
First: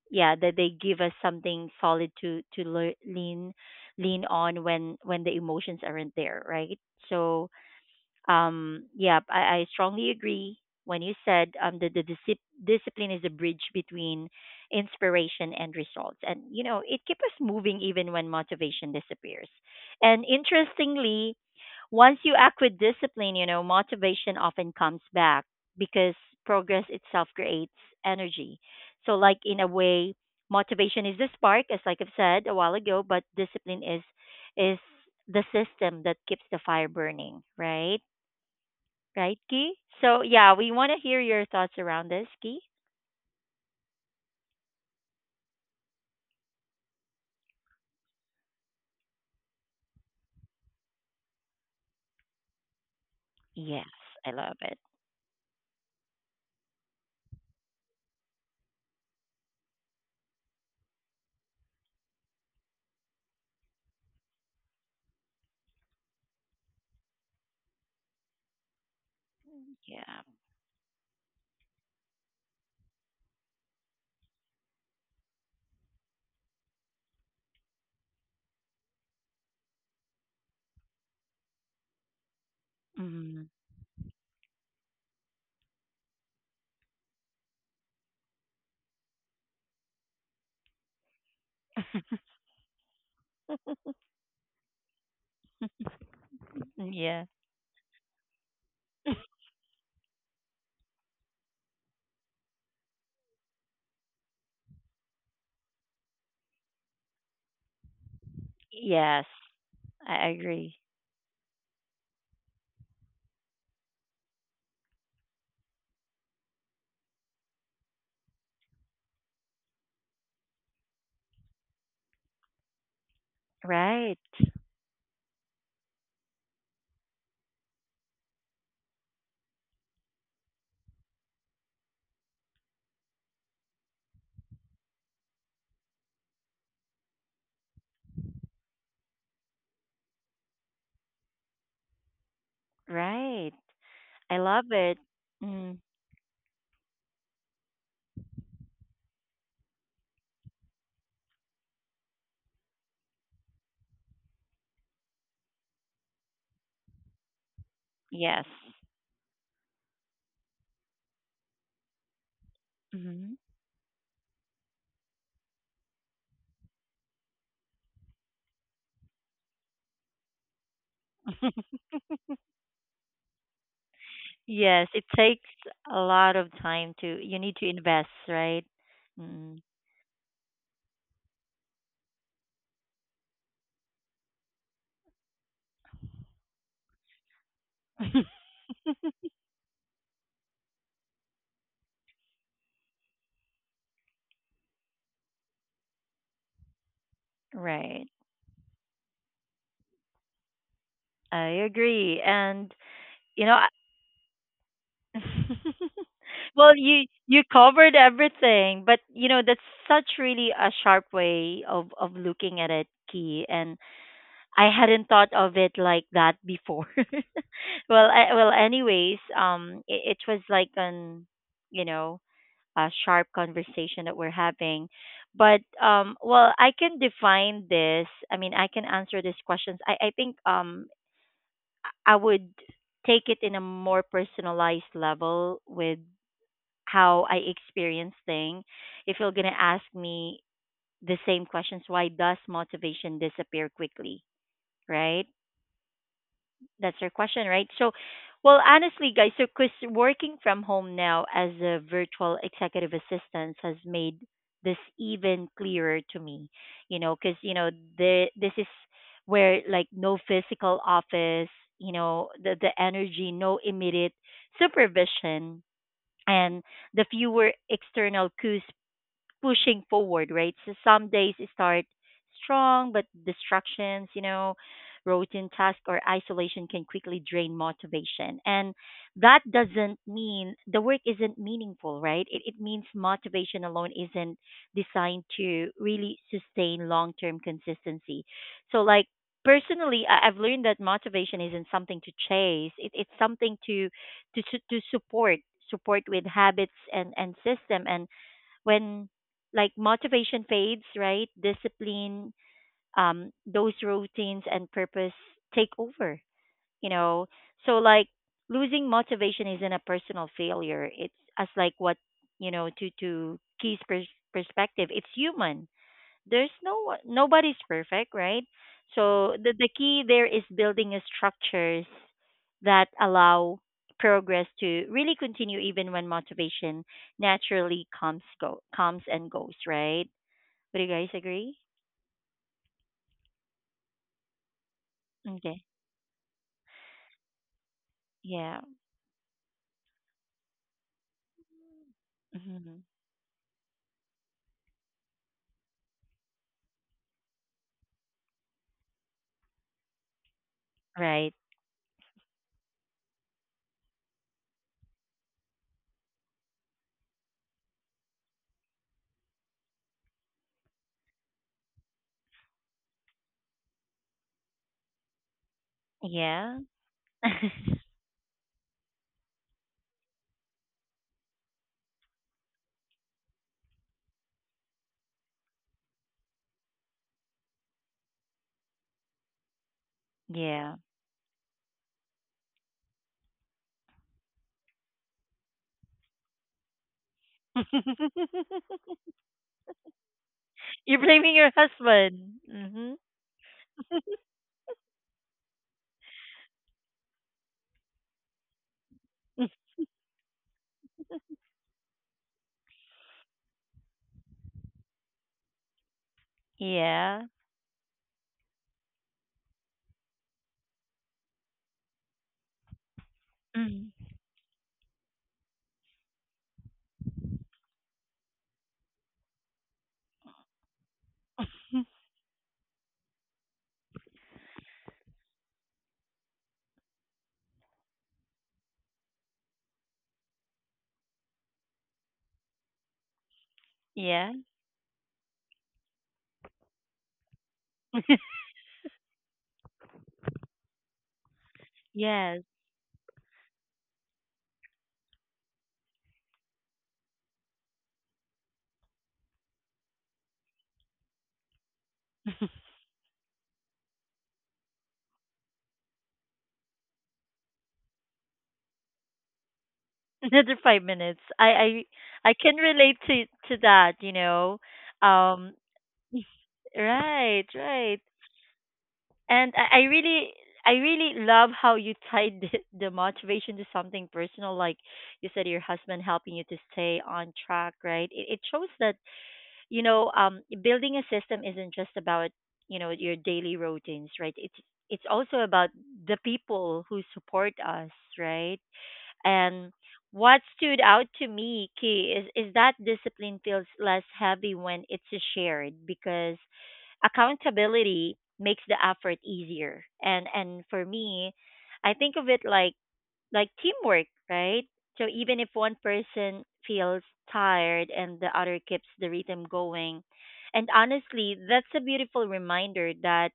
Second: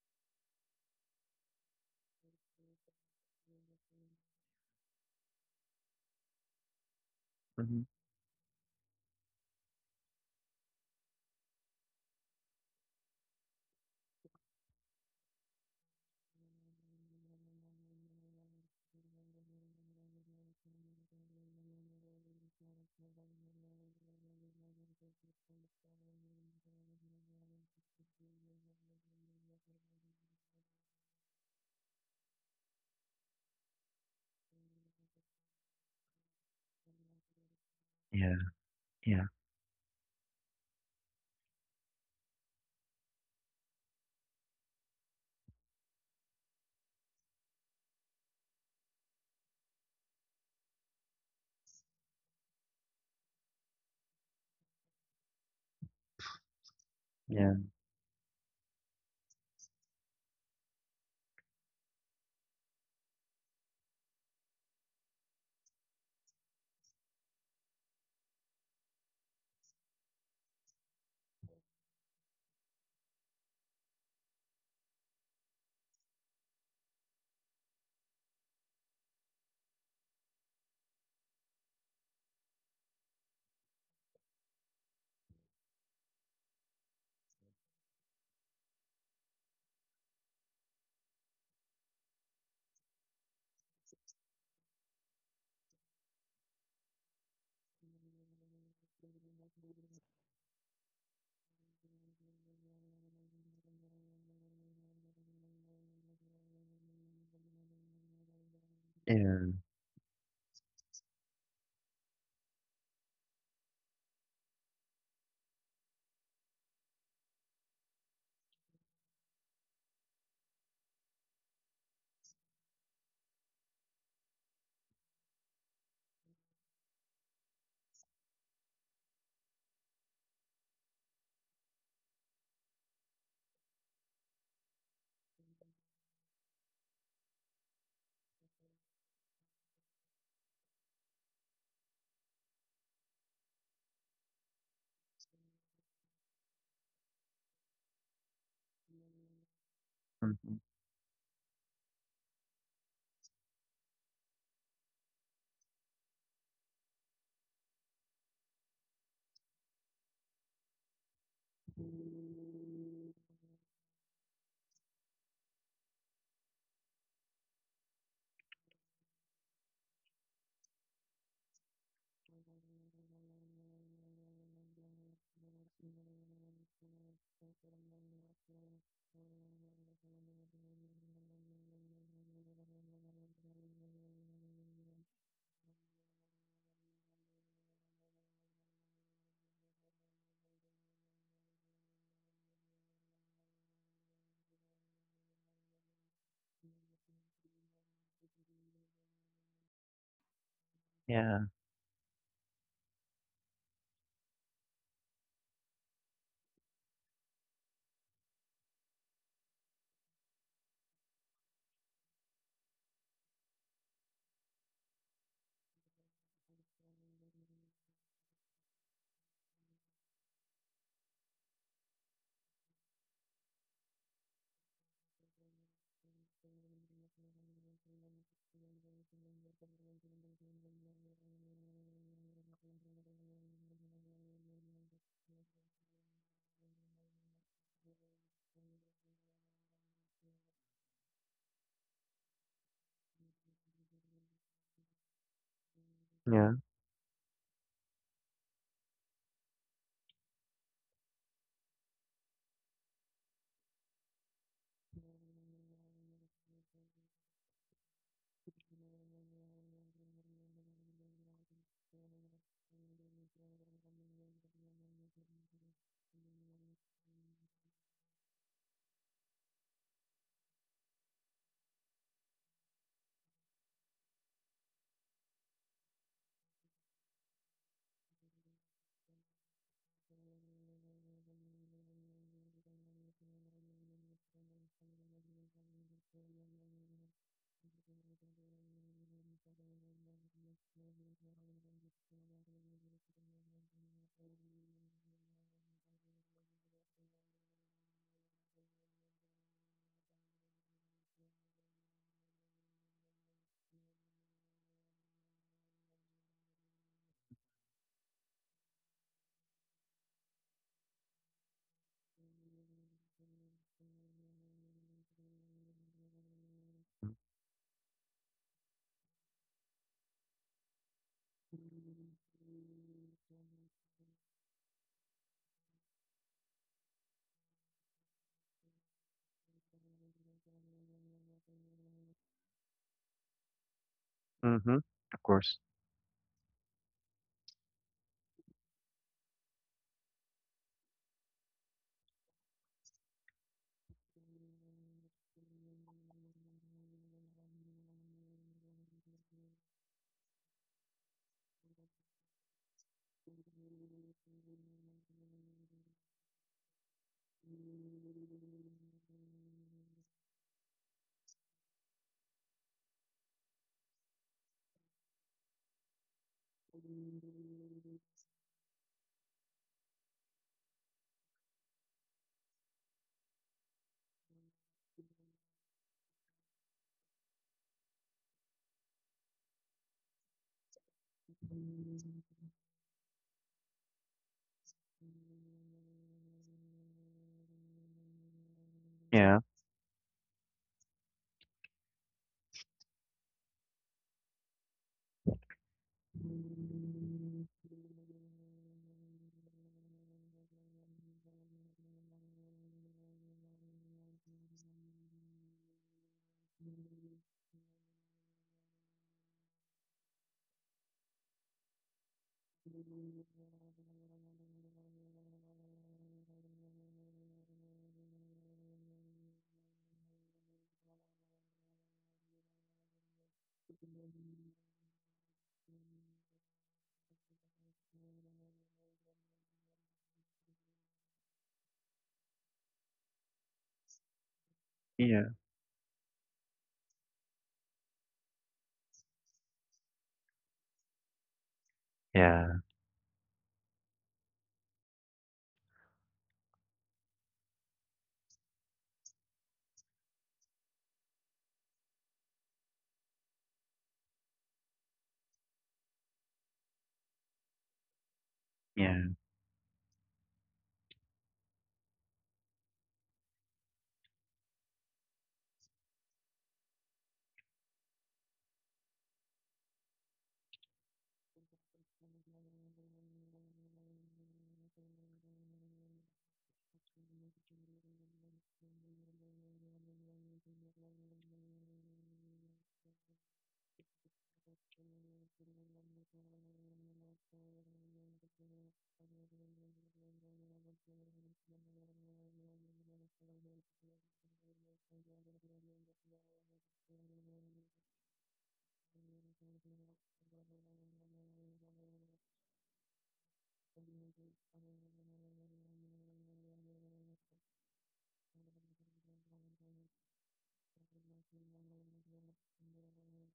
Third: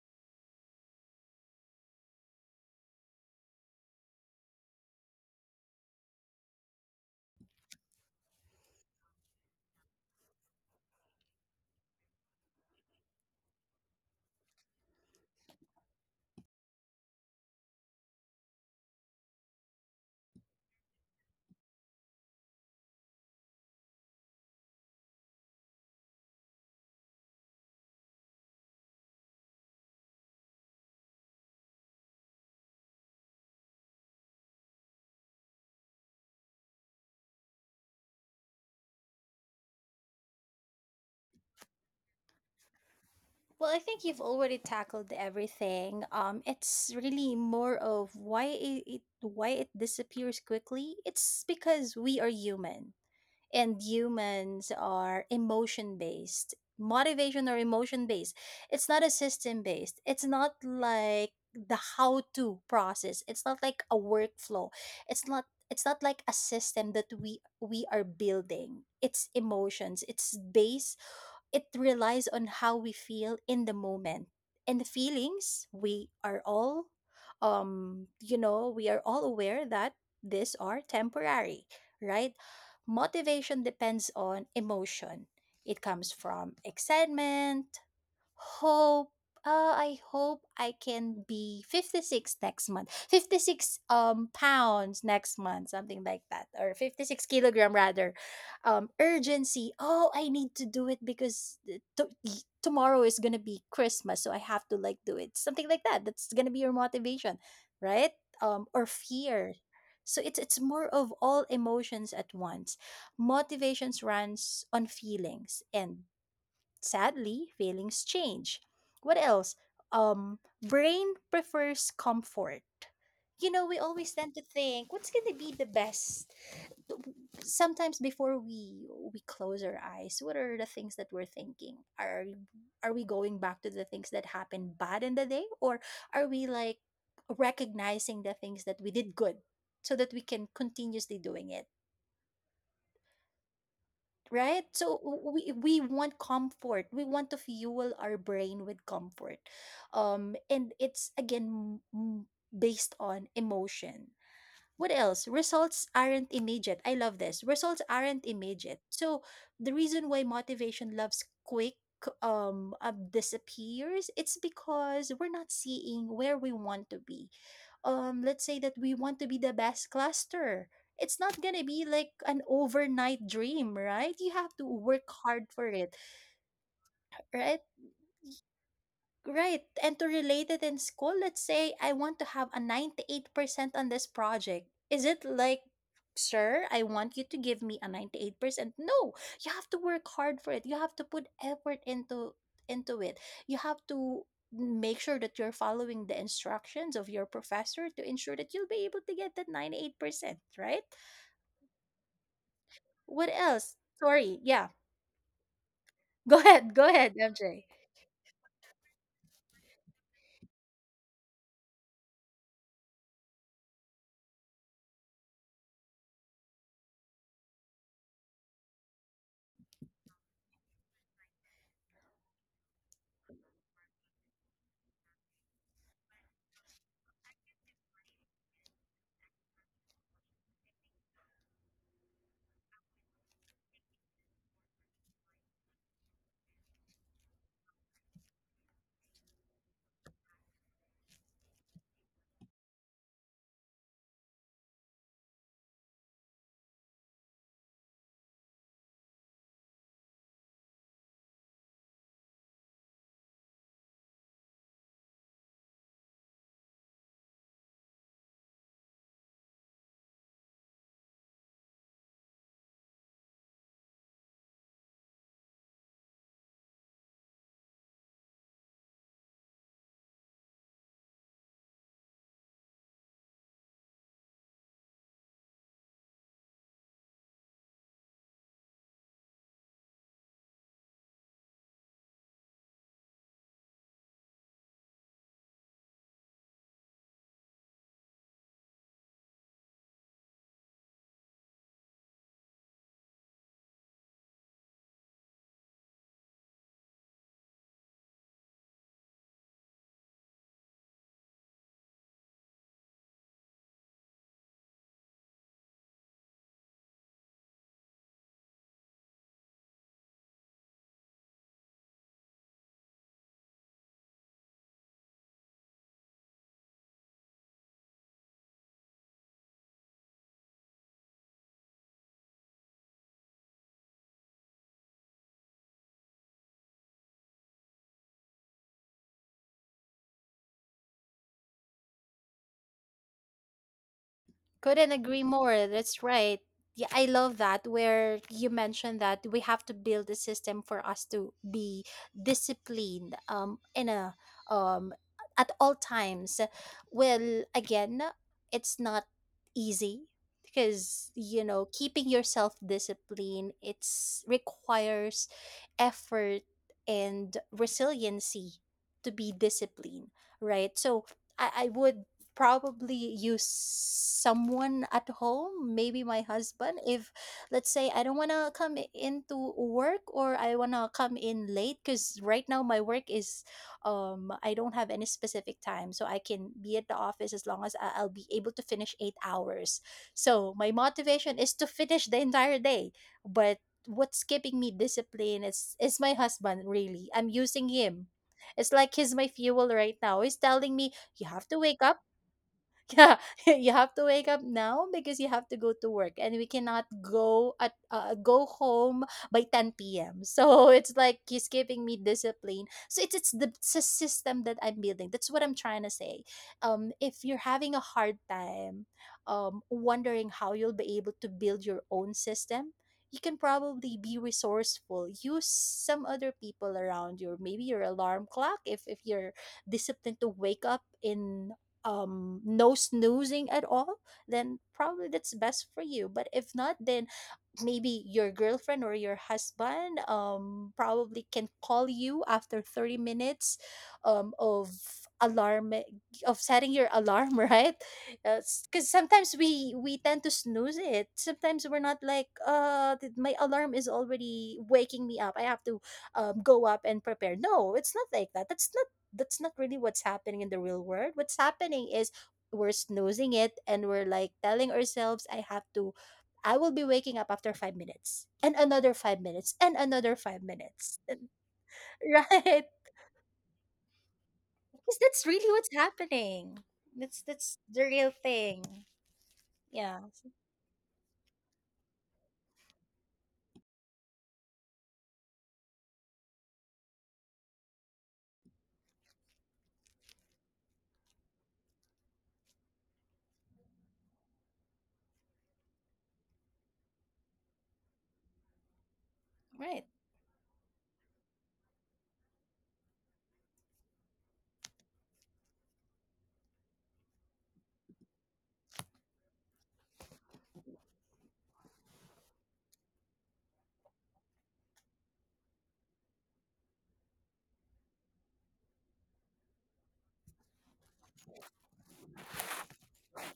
[SPEAKER 1] yeah, that they give us something solid to lean on when the emotions aren't there, right? So
[SPEAKER 3] hmm,
[SPEAKER 1] yeah, I strongly agree when you said that the disip discipline is a bridge between inspiration and results. And, you know, it keeps us moving even when motivation disappears. And interestingly, once you act with discipline, you know, motivation often comes back because progress itself creates energy. So, like, in a way, motivation is the spark, as like I've said a while ago, but discipline is the system that keeps the fire burning, right?
[SPEAKER 3] yeah, yeah,
[SPEAKER 1] Right, Key? So, yeah, we want to hear your thoughts around this, Key.
[SPEAKER 2] Well, I think you've already tackled everything. It's really more of why it, why it disappears quickly. It's because we are human, and
[SPEAKER 1] Yes, I love
[SPEAKER 2] humans
[SPEAKER 1] it.
[SPEAKER 2] are emotion based. Motivation,
[SPEAKER 3] yeah,
[SPEAKER 2] or emotion based, it's not a system based. It's not like the how to process. It's not like a workflow. It's not like a system that we are building. It's emotions.
[SPEAKER 1] Yeah.
[SPEAKER 2] It's based, it relies on how we feel in the moment. And the feelings, we are all you know, we are all aware that these are temporary, right?
[SPEAKER 1] Hmm.
[SPEAKER 2] Motivation depends on emotion. It comes from excitement, hope, I hope I can be 56 next month. 56 pounds next month, something like that. Or 56
[SPEAKER 1] Yeah.
[SPEAKER 2] kilogram rather. Um, urgency. Oh, I need to do it because tomorrow is going to be Christmas, so I have to like do it. Something like that. That's going to be your motivation, right? Um, or
[SPEAKER 1] Yes,
[SPEAKER 2] fear.
[SPEAKER 3] yeah,
[SPEAKER 2] So
[SPEAKER 1] I
[SPEAKER 2] it's
[SPEAKER 1] agree.
[SPEAKER 2] more of all emotions at once. Motivations runs on feelings and, sadly, feelings change. What else? Brain prefers comfort. You know, we always
[SPEAKER 1] Right,
[SPEAKER 2] tend to think what's going to be the best. Sometimes before we close our eyes, what are the things that we're thinking? Are we going back to the things that happened bad in the day, or are we like recognizing the things that we did good so that we can continuously doing it?
[SPEAKER 1] right. I
[SPEAKER 2] Right,
[SPEAKER 1] love
[SPEAKER 2] so
[SPEAKER 1] it.
[SPEAKER 2] we
[SPEAKER 1] Mm.
[SPEAKER 2] want comfort. We want to fuel our brain with comfort.
[SPEAKER 3] hmm,
[SPEAKER 2] And it's again based on emotion. What else? Results aren't immediate. I love this. Results aren't
[SPEAKER 1] Yes.
[SPEAKER 2] immediate. So the reason why motivation loves quick,
[SPEAKER 1] Hmm.
[SPEAKER 2] disappears, it's because we're not seeing where we want to be. Um, let's say that we want to be the best cluster. It's not gonna
[SPEAKER 1] [LAUGHS]
[SPEAKER 2] be like an overnight dream, right? You have to
[SPEAKER 1] Yes,
[SPEAKER 2] work
[SPEAKER 1] it
[SPEAKER 2] hard
[SPEAKER 1] takes
[SPEAKER 2] for it.
[SPEAKER 1] a lot of time to, you need
[SPEAKER 2] Right.
[SPEAKER 1] to invest, right?
[SPEAKER 2] Right.
[SPEAKER 1] Mm.
[SPEAKER 2] And to relate it in school, let's say I want to have a 98% on this project. Is it like, sir, I want you to give me a
[SPEAKER 1] [LAUGHS]
[SPEAKER 2] 98%? No. You have to work hard for it. You have to put effort into it. You have to make sure that you're following the instructions of your professor to
[SPEAKER 1] Right.
[SPEAKER 2] ensure that you'll be able to get that 98%, right?
[SPEAKER 3] yeah,
[SPEAKER 1] I agree. And,
[SPEAKER 2] What
[SPEAKER 1] you know,
[SPEAKER 2] else? Sorry. Yeah.
[SPEAKER 1] [LAUGHS]
[SPEAKER 2] [LAUGHS] Go ahead.
[SPEAKER 1] well,
[SPEAKER 2] Go
[SPEAKER 1] you
[SPEAKER 2] ahead,
[SPEAKER 1] you
[SPEAKER 2] MJ.
[SPEAKER 1] covered everything, but you know that's such really a sharp way of looking at it, Key. And I hadn't thought of it like that before. [LAUGHS] Anyways, it, it was like an you know a sharp conversation that we're having, but well, I can define this. I mean, I can answer these questions. I think I would take it in a more personalized level with how I experience things. If you're gonna ask me the same questions, why does motivation disappear quickly? Right?
[SPEAKER 3] yeah.
[SPEAKER 1] That's your question, right? So, well, honestly, guys, so 'cause working from home now as a virtual executive assistant has made this even clearer to me. You know, because you know the this is where like no physical office, you know, the energy, no immediate supervision, and the fewer external cues pushing forward, right? So some days you start strong, but distractions, you know, routine tasks or isolation can quickly drain motivation. And that doesn't mean the work isn't meaningful, right? It means motivation alone isn't designed to really sustain long term consistency. So, like, personally I've learned that motivation isn't something to chase it, it's something to to su- to support support with habits and system and when like motivation fades, right? Discipline, those routines and purpose take over, you know. So like losing motivation isn't a personal failure. It's as like what you know to Key's perspective. It's human, there's no one- nobody's perfect, right? So the key there is building a structures that allow progress to really continue even when motivation naturally comes and goes, right? Would you guys agree?
[SPEAKER 3] Mm-hmm.
[SPEAKER 2] Couldn't
[SPEAKER 3] Of
[SPEAKER 2] agree
[SPEAKER 3] course.
[SPEAKER 1] Okay.
[SPEAKER 2] more. That's right. Yeah, I love that where you
[SPEAKER 1] Yeah.
[SPEAKER 2] mentioned that we have to build a system for us to be
[SPEAKER 1] Hmm.
[SPEAKER 2] disciplined in a um at all times. Well, again, it's not easy because,
[SPEAKER 1] Right.
[SPEAKER 2] you know, keeping yourself disciplined, it's requires effort and resiliency to be disciplined, right? So I would probably use someone at home, maybe my
[SPEAKER 1] Yeah.
[SPEAKER 2] husband. If, let's
[SPEAKER 1] [LAUGHS]
[SPEAKER 2] say, I don't want to come into work or I want to come in late because right now my work is, I don't have any specific time, so I can be at the office as long as I'll be able to finish 8 hours. So
[SPEAKER 1] Yeah.
[SPEAKER 2] my motivation is to finish the entire day, but what's keeping me disciplined is my husband, really. I'm using him. It's
[SPEAKER 1] [LAUGHS]
[SPEAKER 2] like he's my
[SPEAKER 3] Yeah.
[SPEAKER 2] fuel right now. He's telling me
[SPEAKER 1] You're
[SPEAKER 2] you
[SPEAKER 1] blaming
[SPEAKER 2] have
[SPEAKER 1] your
[SPEAKER 2] to wake up,
[SPEAKER 1] husband. Hmm.
[SPEAKER 2] yeah, [LAUGHS] you have to wake up now because you have to go to work and we cannot go at go home by
[SPEAKER 1] [LAUGHS]
[SPEAKER 2] 10 p.m. So it's like he's giving me discipline. So it's the, it's a system that I'm building. That's what I'm trying to say. Um, if
[SPEAKER 1] Yeah.
[SPEAKER 2] you're having a hard time, um, wondering how you'll be able to build your own system, you can
[SPEAKER 1] Mm.
[SPEAKER 2] probably be resourceful, use some other people around you, or maybe your alarm clock, if you're disciplined to wake up in, um, no snoozing at all, then probably that's best for you. But if not, then maybe your girlfriend or your husband, um, probably can call you after 30 minutes um
[SPEAKER 1] Yeah.
[SPEAKER 2] of
[SPEAKER 3] Yeah.
[SPEAKER 2] alarm, of setting your alarm, [LAUGHS] right?
[SPEAKER 1] [LAUGHS]
[SPEAKER 2] Because sometimes we tend to snooze it. Sometimes we're not like,
[SPEAKER 1] Yes.
[SPEAKER 3] Yeah.
[SPEAKER 2] my alarm is already waking me up, I have to, go up and prepare. No, it's not like that. That's not really what's happening in the real world. What's happening is
[SPEAKER 1] [LAUGHS]
[SPEAKER 2] we're snoozing it, and we're like telling ourselves, I have to, I will be waking up after 5 minutes and another
[SPEAKER 3] Yeah.
[SPEAKER 2] 5 minutes and another
[SPEAKER 1] [LAUGHS]
[SPEAKER 2] five
[SPEAKER 1] Another five
[SPEAKER 2] minutes.
[SPEAKER 1] minutes.
[SPEAKER 2] And,
[SPEAKER 1] I
[SPEAKER 2] [LAUGHS]
[SPEAKER 1] I I can
[SPEAKER 2] right?
[SPEAKER 1] relate to that, you know.
[SPEAKER 2] Because that's really
[SPEAKER 1] Um,
[SPEAKER 2] what's happening.
[SPEAKER 1] [LAUGHS]
[SPEAKER 2] That's
[SPEAKER 1] right,
[SPEAKER 2] that's the
[SPEAKER 1] right.
[SPEAKER 2] real thing.
[SPEAKER 1] And I
[SPEAKER 2] Yeah.
[SPEAKER 1] really I really love how you tied [LAUGHS] the motivation to something personal, like you said, your husband helping you to stay on track, right? It shows that you know building a system isn't just about you know your daily routines, right? It's also about the people who support us, right? And
[SPEAKER 2] Right.
[SPEAKER 1] what stood out to me, Key, is that discipline feels less heavy when it's shared because accountability makes the effort easier. And for me, I think of it like teamwork, right? So even if one person feels tired and the other keeps the rhythm going. And honestly, that's a beautiful reminder that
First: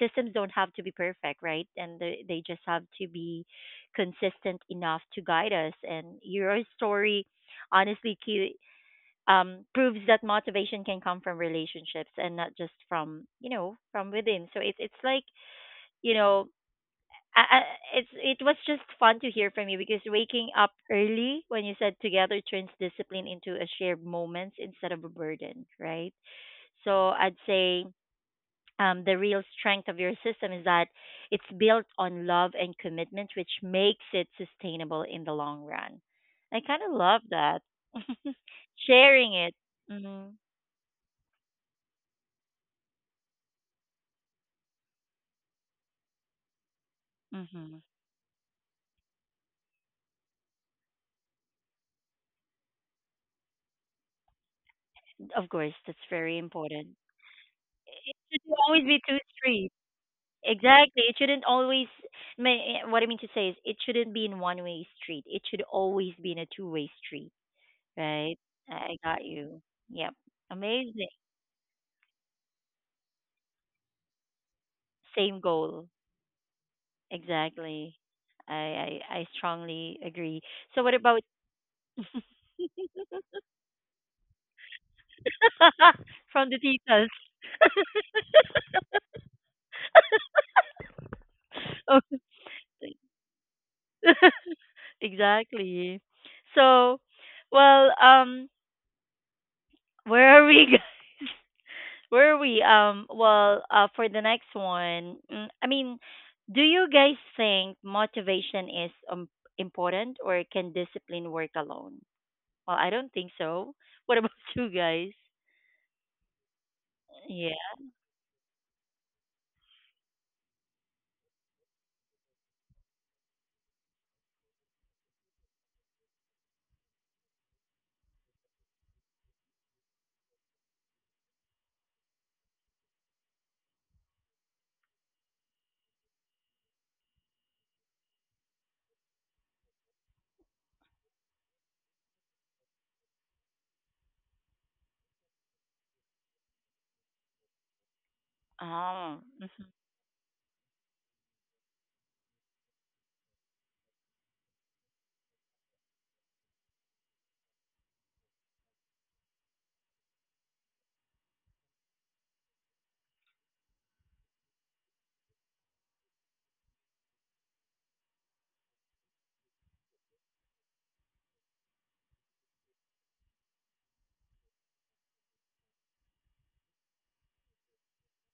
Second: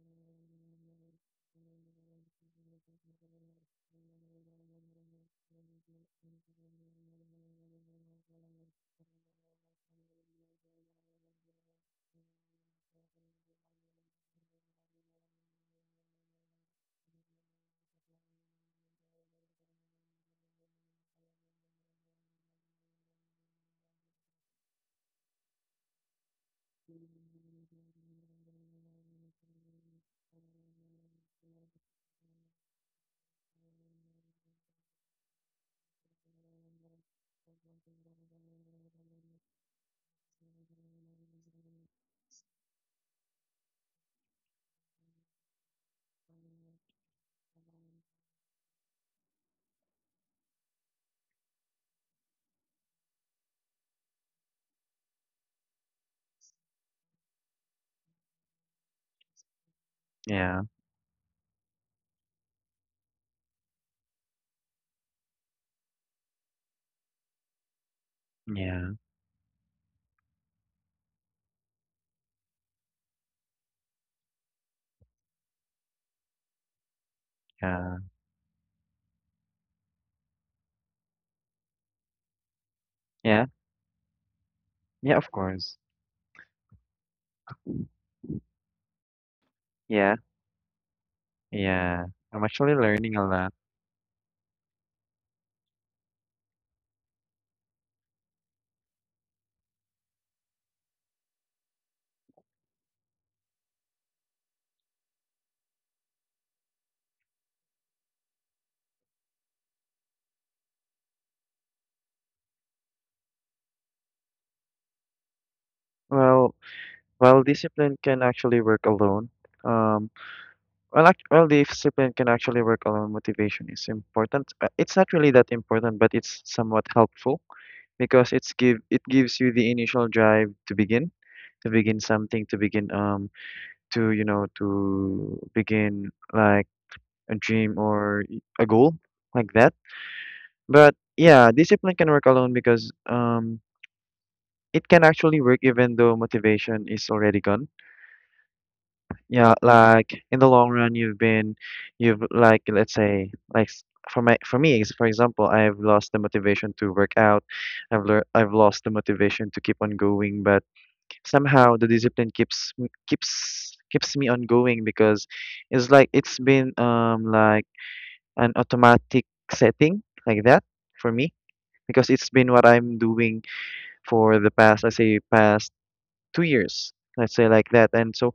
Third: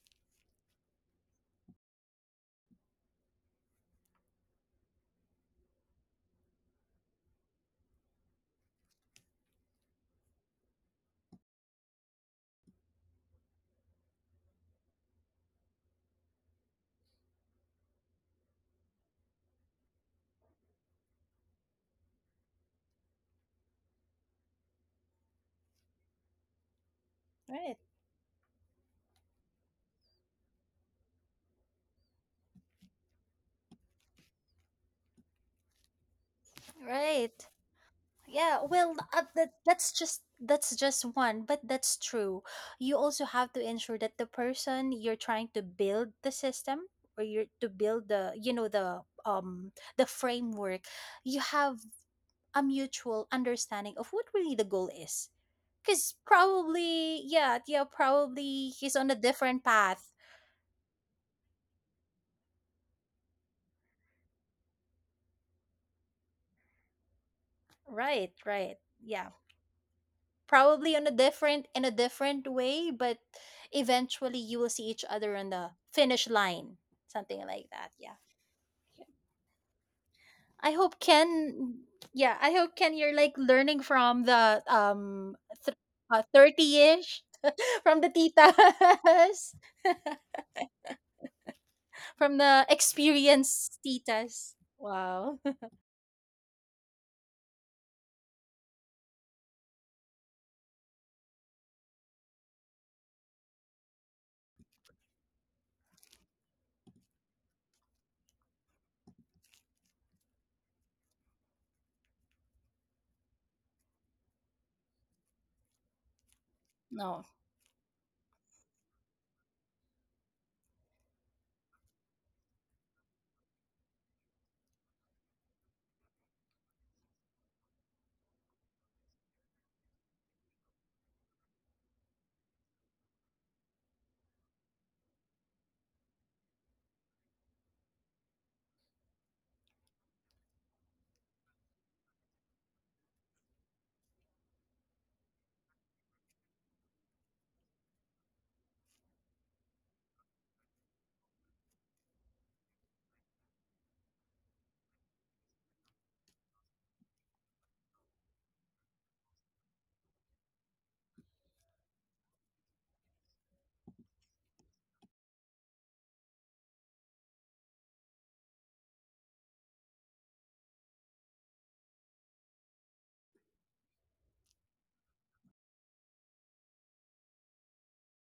[SPEAKER 1] systems don't have to be perfect, right? And they just have to be consistent enough to guide us. And your story, honestly, Q, proves that motivation can come from relationships and not just from, you know, from within. So it's like you know I, I, it's it was just fun to hear from you because waking up early when you said together turns discipline into a shared moment instead of a burden, right? So I'd
[SPEAKER 2] Right.
[SPEAKER 1] say the real strength of your system is that it's built on love and commitment, which makes it sustainable in the long run. I kind of love
[SPEAKER 2] Right.
[SPEAKER 1] that [LAUGHS]
[SPEAKER 2] Yeah, well,
[SPEAKER 1] sharing
[SPEAKER 2] that,
[SPEAKER 1] it.
[SPEAKER 2] that's just,
[SPEAKER 1] Hmm.
[SPEAKER 2] that's just one, but that's true. You also have to ensure that the person you're trying to build the system, or you're to
[SPEAKER 1] Hmm.
[SPEAKER 2] build the, you know, the framework, you have a mutual understanding of what really the goal is.
[SPEAKER 1] Of course, that's
[SPEAKER 2] Because
[SPEAKER 1] very important.
[SPEAKER 2] probably, yeah, yeah,
[SPEAKER 1] It should
[SPEAKER 2] probably
[SPEAKER 1] always
[SPEAKER 2] he's
[SPEAKER 1] be
[SPEAKER 2] on a
[SPEAKER 1] two
[SPEAKER 2] different
[SPEAKER 1] streets.
[SPEAKER 2] path.
[SPEAKER 3] Yeah.
[SPEAKER 1] Exactly. It shouldn't always. What I mean to say is, it shouldn't be in one way street. It should always be in a two-way street,
[SPEAKER 2] Right,
[SPEAKER 1] right?
[SPEAKER 2] right.
[SPEAKER 3] Yeah.
[SPEAKER 1] I got
[SPEAKER 2] Yeah,
[SPEAKER 1] you. Yep.
[SPEAKER 2] probably on
[SPEAKER 1] Amazing.
[SPEAKER 2] a different, in a different way, but eventually you will see each other
[SPEAKER 1] Same
[SPEAKER 2] on the
[SPEAKER 1] goal.
[SPEAKER 2] finish line, something like
[SPEAKER 1] Exactly.
[SPEAKER 2] that.
[SPEAKER 3] Yeah.
[SPEAKER 2] Yeah,
[SPEAKER 1] I strongly agree.
[SPEAKER 2] I
[SPEAKER 1] So what
[SPEAKER 2] hope
[SPEAKER 1] about
[SPEAKER 2] Ken.
[SPEAKER 1] [LAUGHS]
[SPEAKER 2] Yeah, I hope Ken, you're like
[SPEAKER 3] Yeah,
[SPEAKER 2] learning from the
[SPEAKER 3] Yeah, of course.
[SPEAKER 2] th-
[SPEAKER 1] from the titas?
[SPEAKER 2] 30ish [LAUGHS]
[SPEAKER 1] [LAUGHS]
[SPEAKER 2] from the titas,
[SPEAKER 3] Yeah.
[SPEAKER 2] [LAUGHS]
[SPEAKER 3] Yeah.
[SPEAKER 1] Okay.
[SPEAKER 3] I'm
[SPEAKER 2] from
[SPEAKER 3] actually
[SPEAKER 2] the
[SPEAKER 3] learning a lot.
[SPEAKER 2] experienced titas,
[SPEAKER 1] [LAUGHS]
[SPEAKER 2] wow. [LAUGHS]
[SPEAKER 1] Exactly. So, well, where are we, guys? [LAUGHS] Where are we? Well, for the next one, mm, I mean, do you guys think motivation is important or can discipline work alone? Well, I don't think so. What about [LAUGHS] you guys?
[SPEAKER 3] Well,
[SPEAKER 2] No.
[SPEAKER 3] well,
[SPEAKER 1] Yeah.
[SPEAKER 3] discipline can actually work alone. Um, well, the discipline can actually work alone. Motivation is important. It's not really that important, but it's somewhat helpful because it gives you the initial drive to begin something, to begin to you know to begin like a dream or a goal like that. But yeah, discipline can work alone because it can actually work even though motivation is already gone.
[SPEAKER 1] Oh.
[SPEAKER 3] Yeah, like in the long run, you've been, you've like, let's say, for my, for me, for example, I've lost the motivation to work out. I've lost the motivation to keep on going, but somehow the discipline keeps m- keeps keeps me on going because it's like it's been like an automatic setting like that for me, because it's been what I'm doing for the past, let's say, past 2 years, let's say like that, and so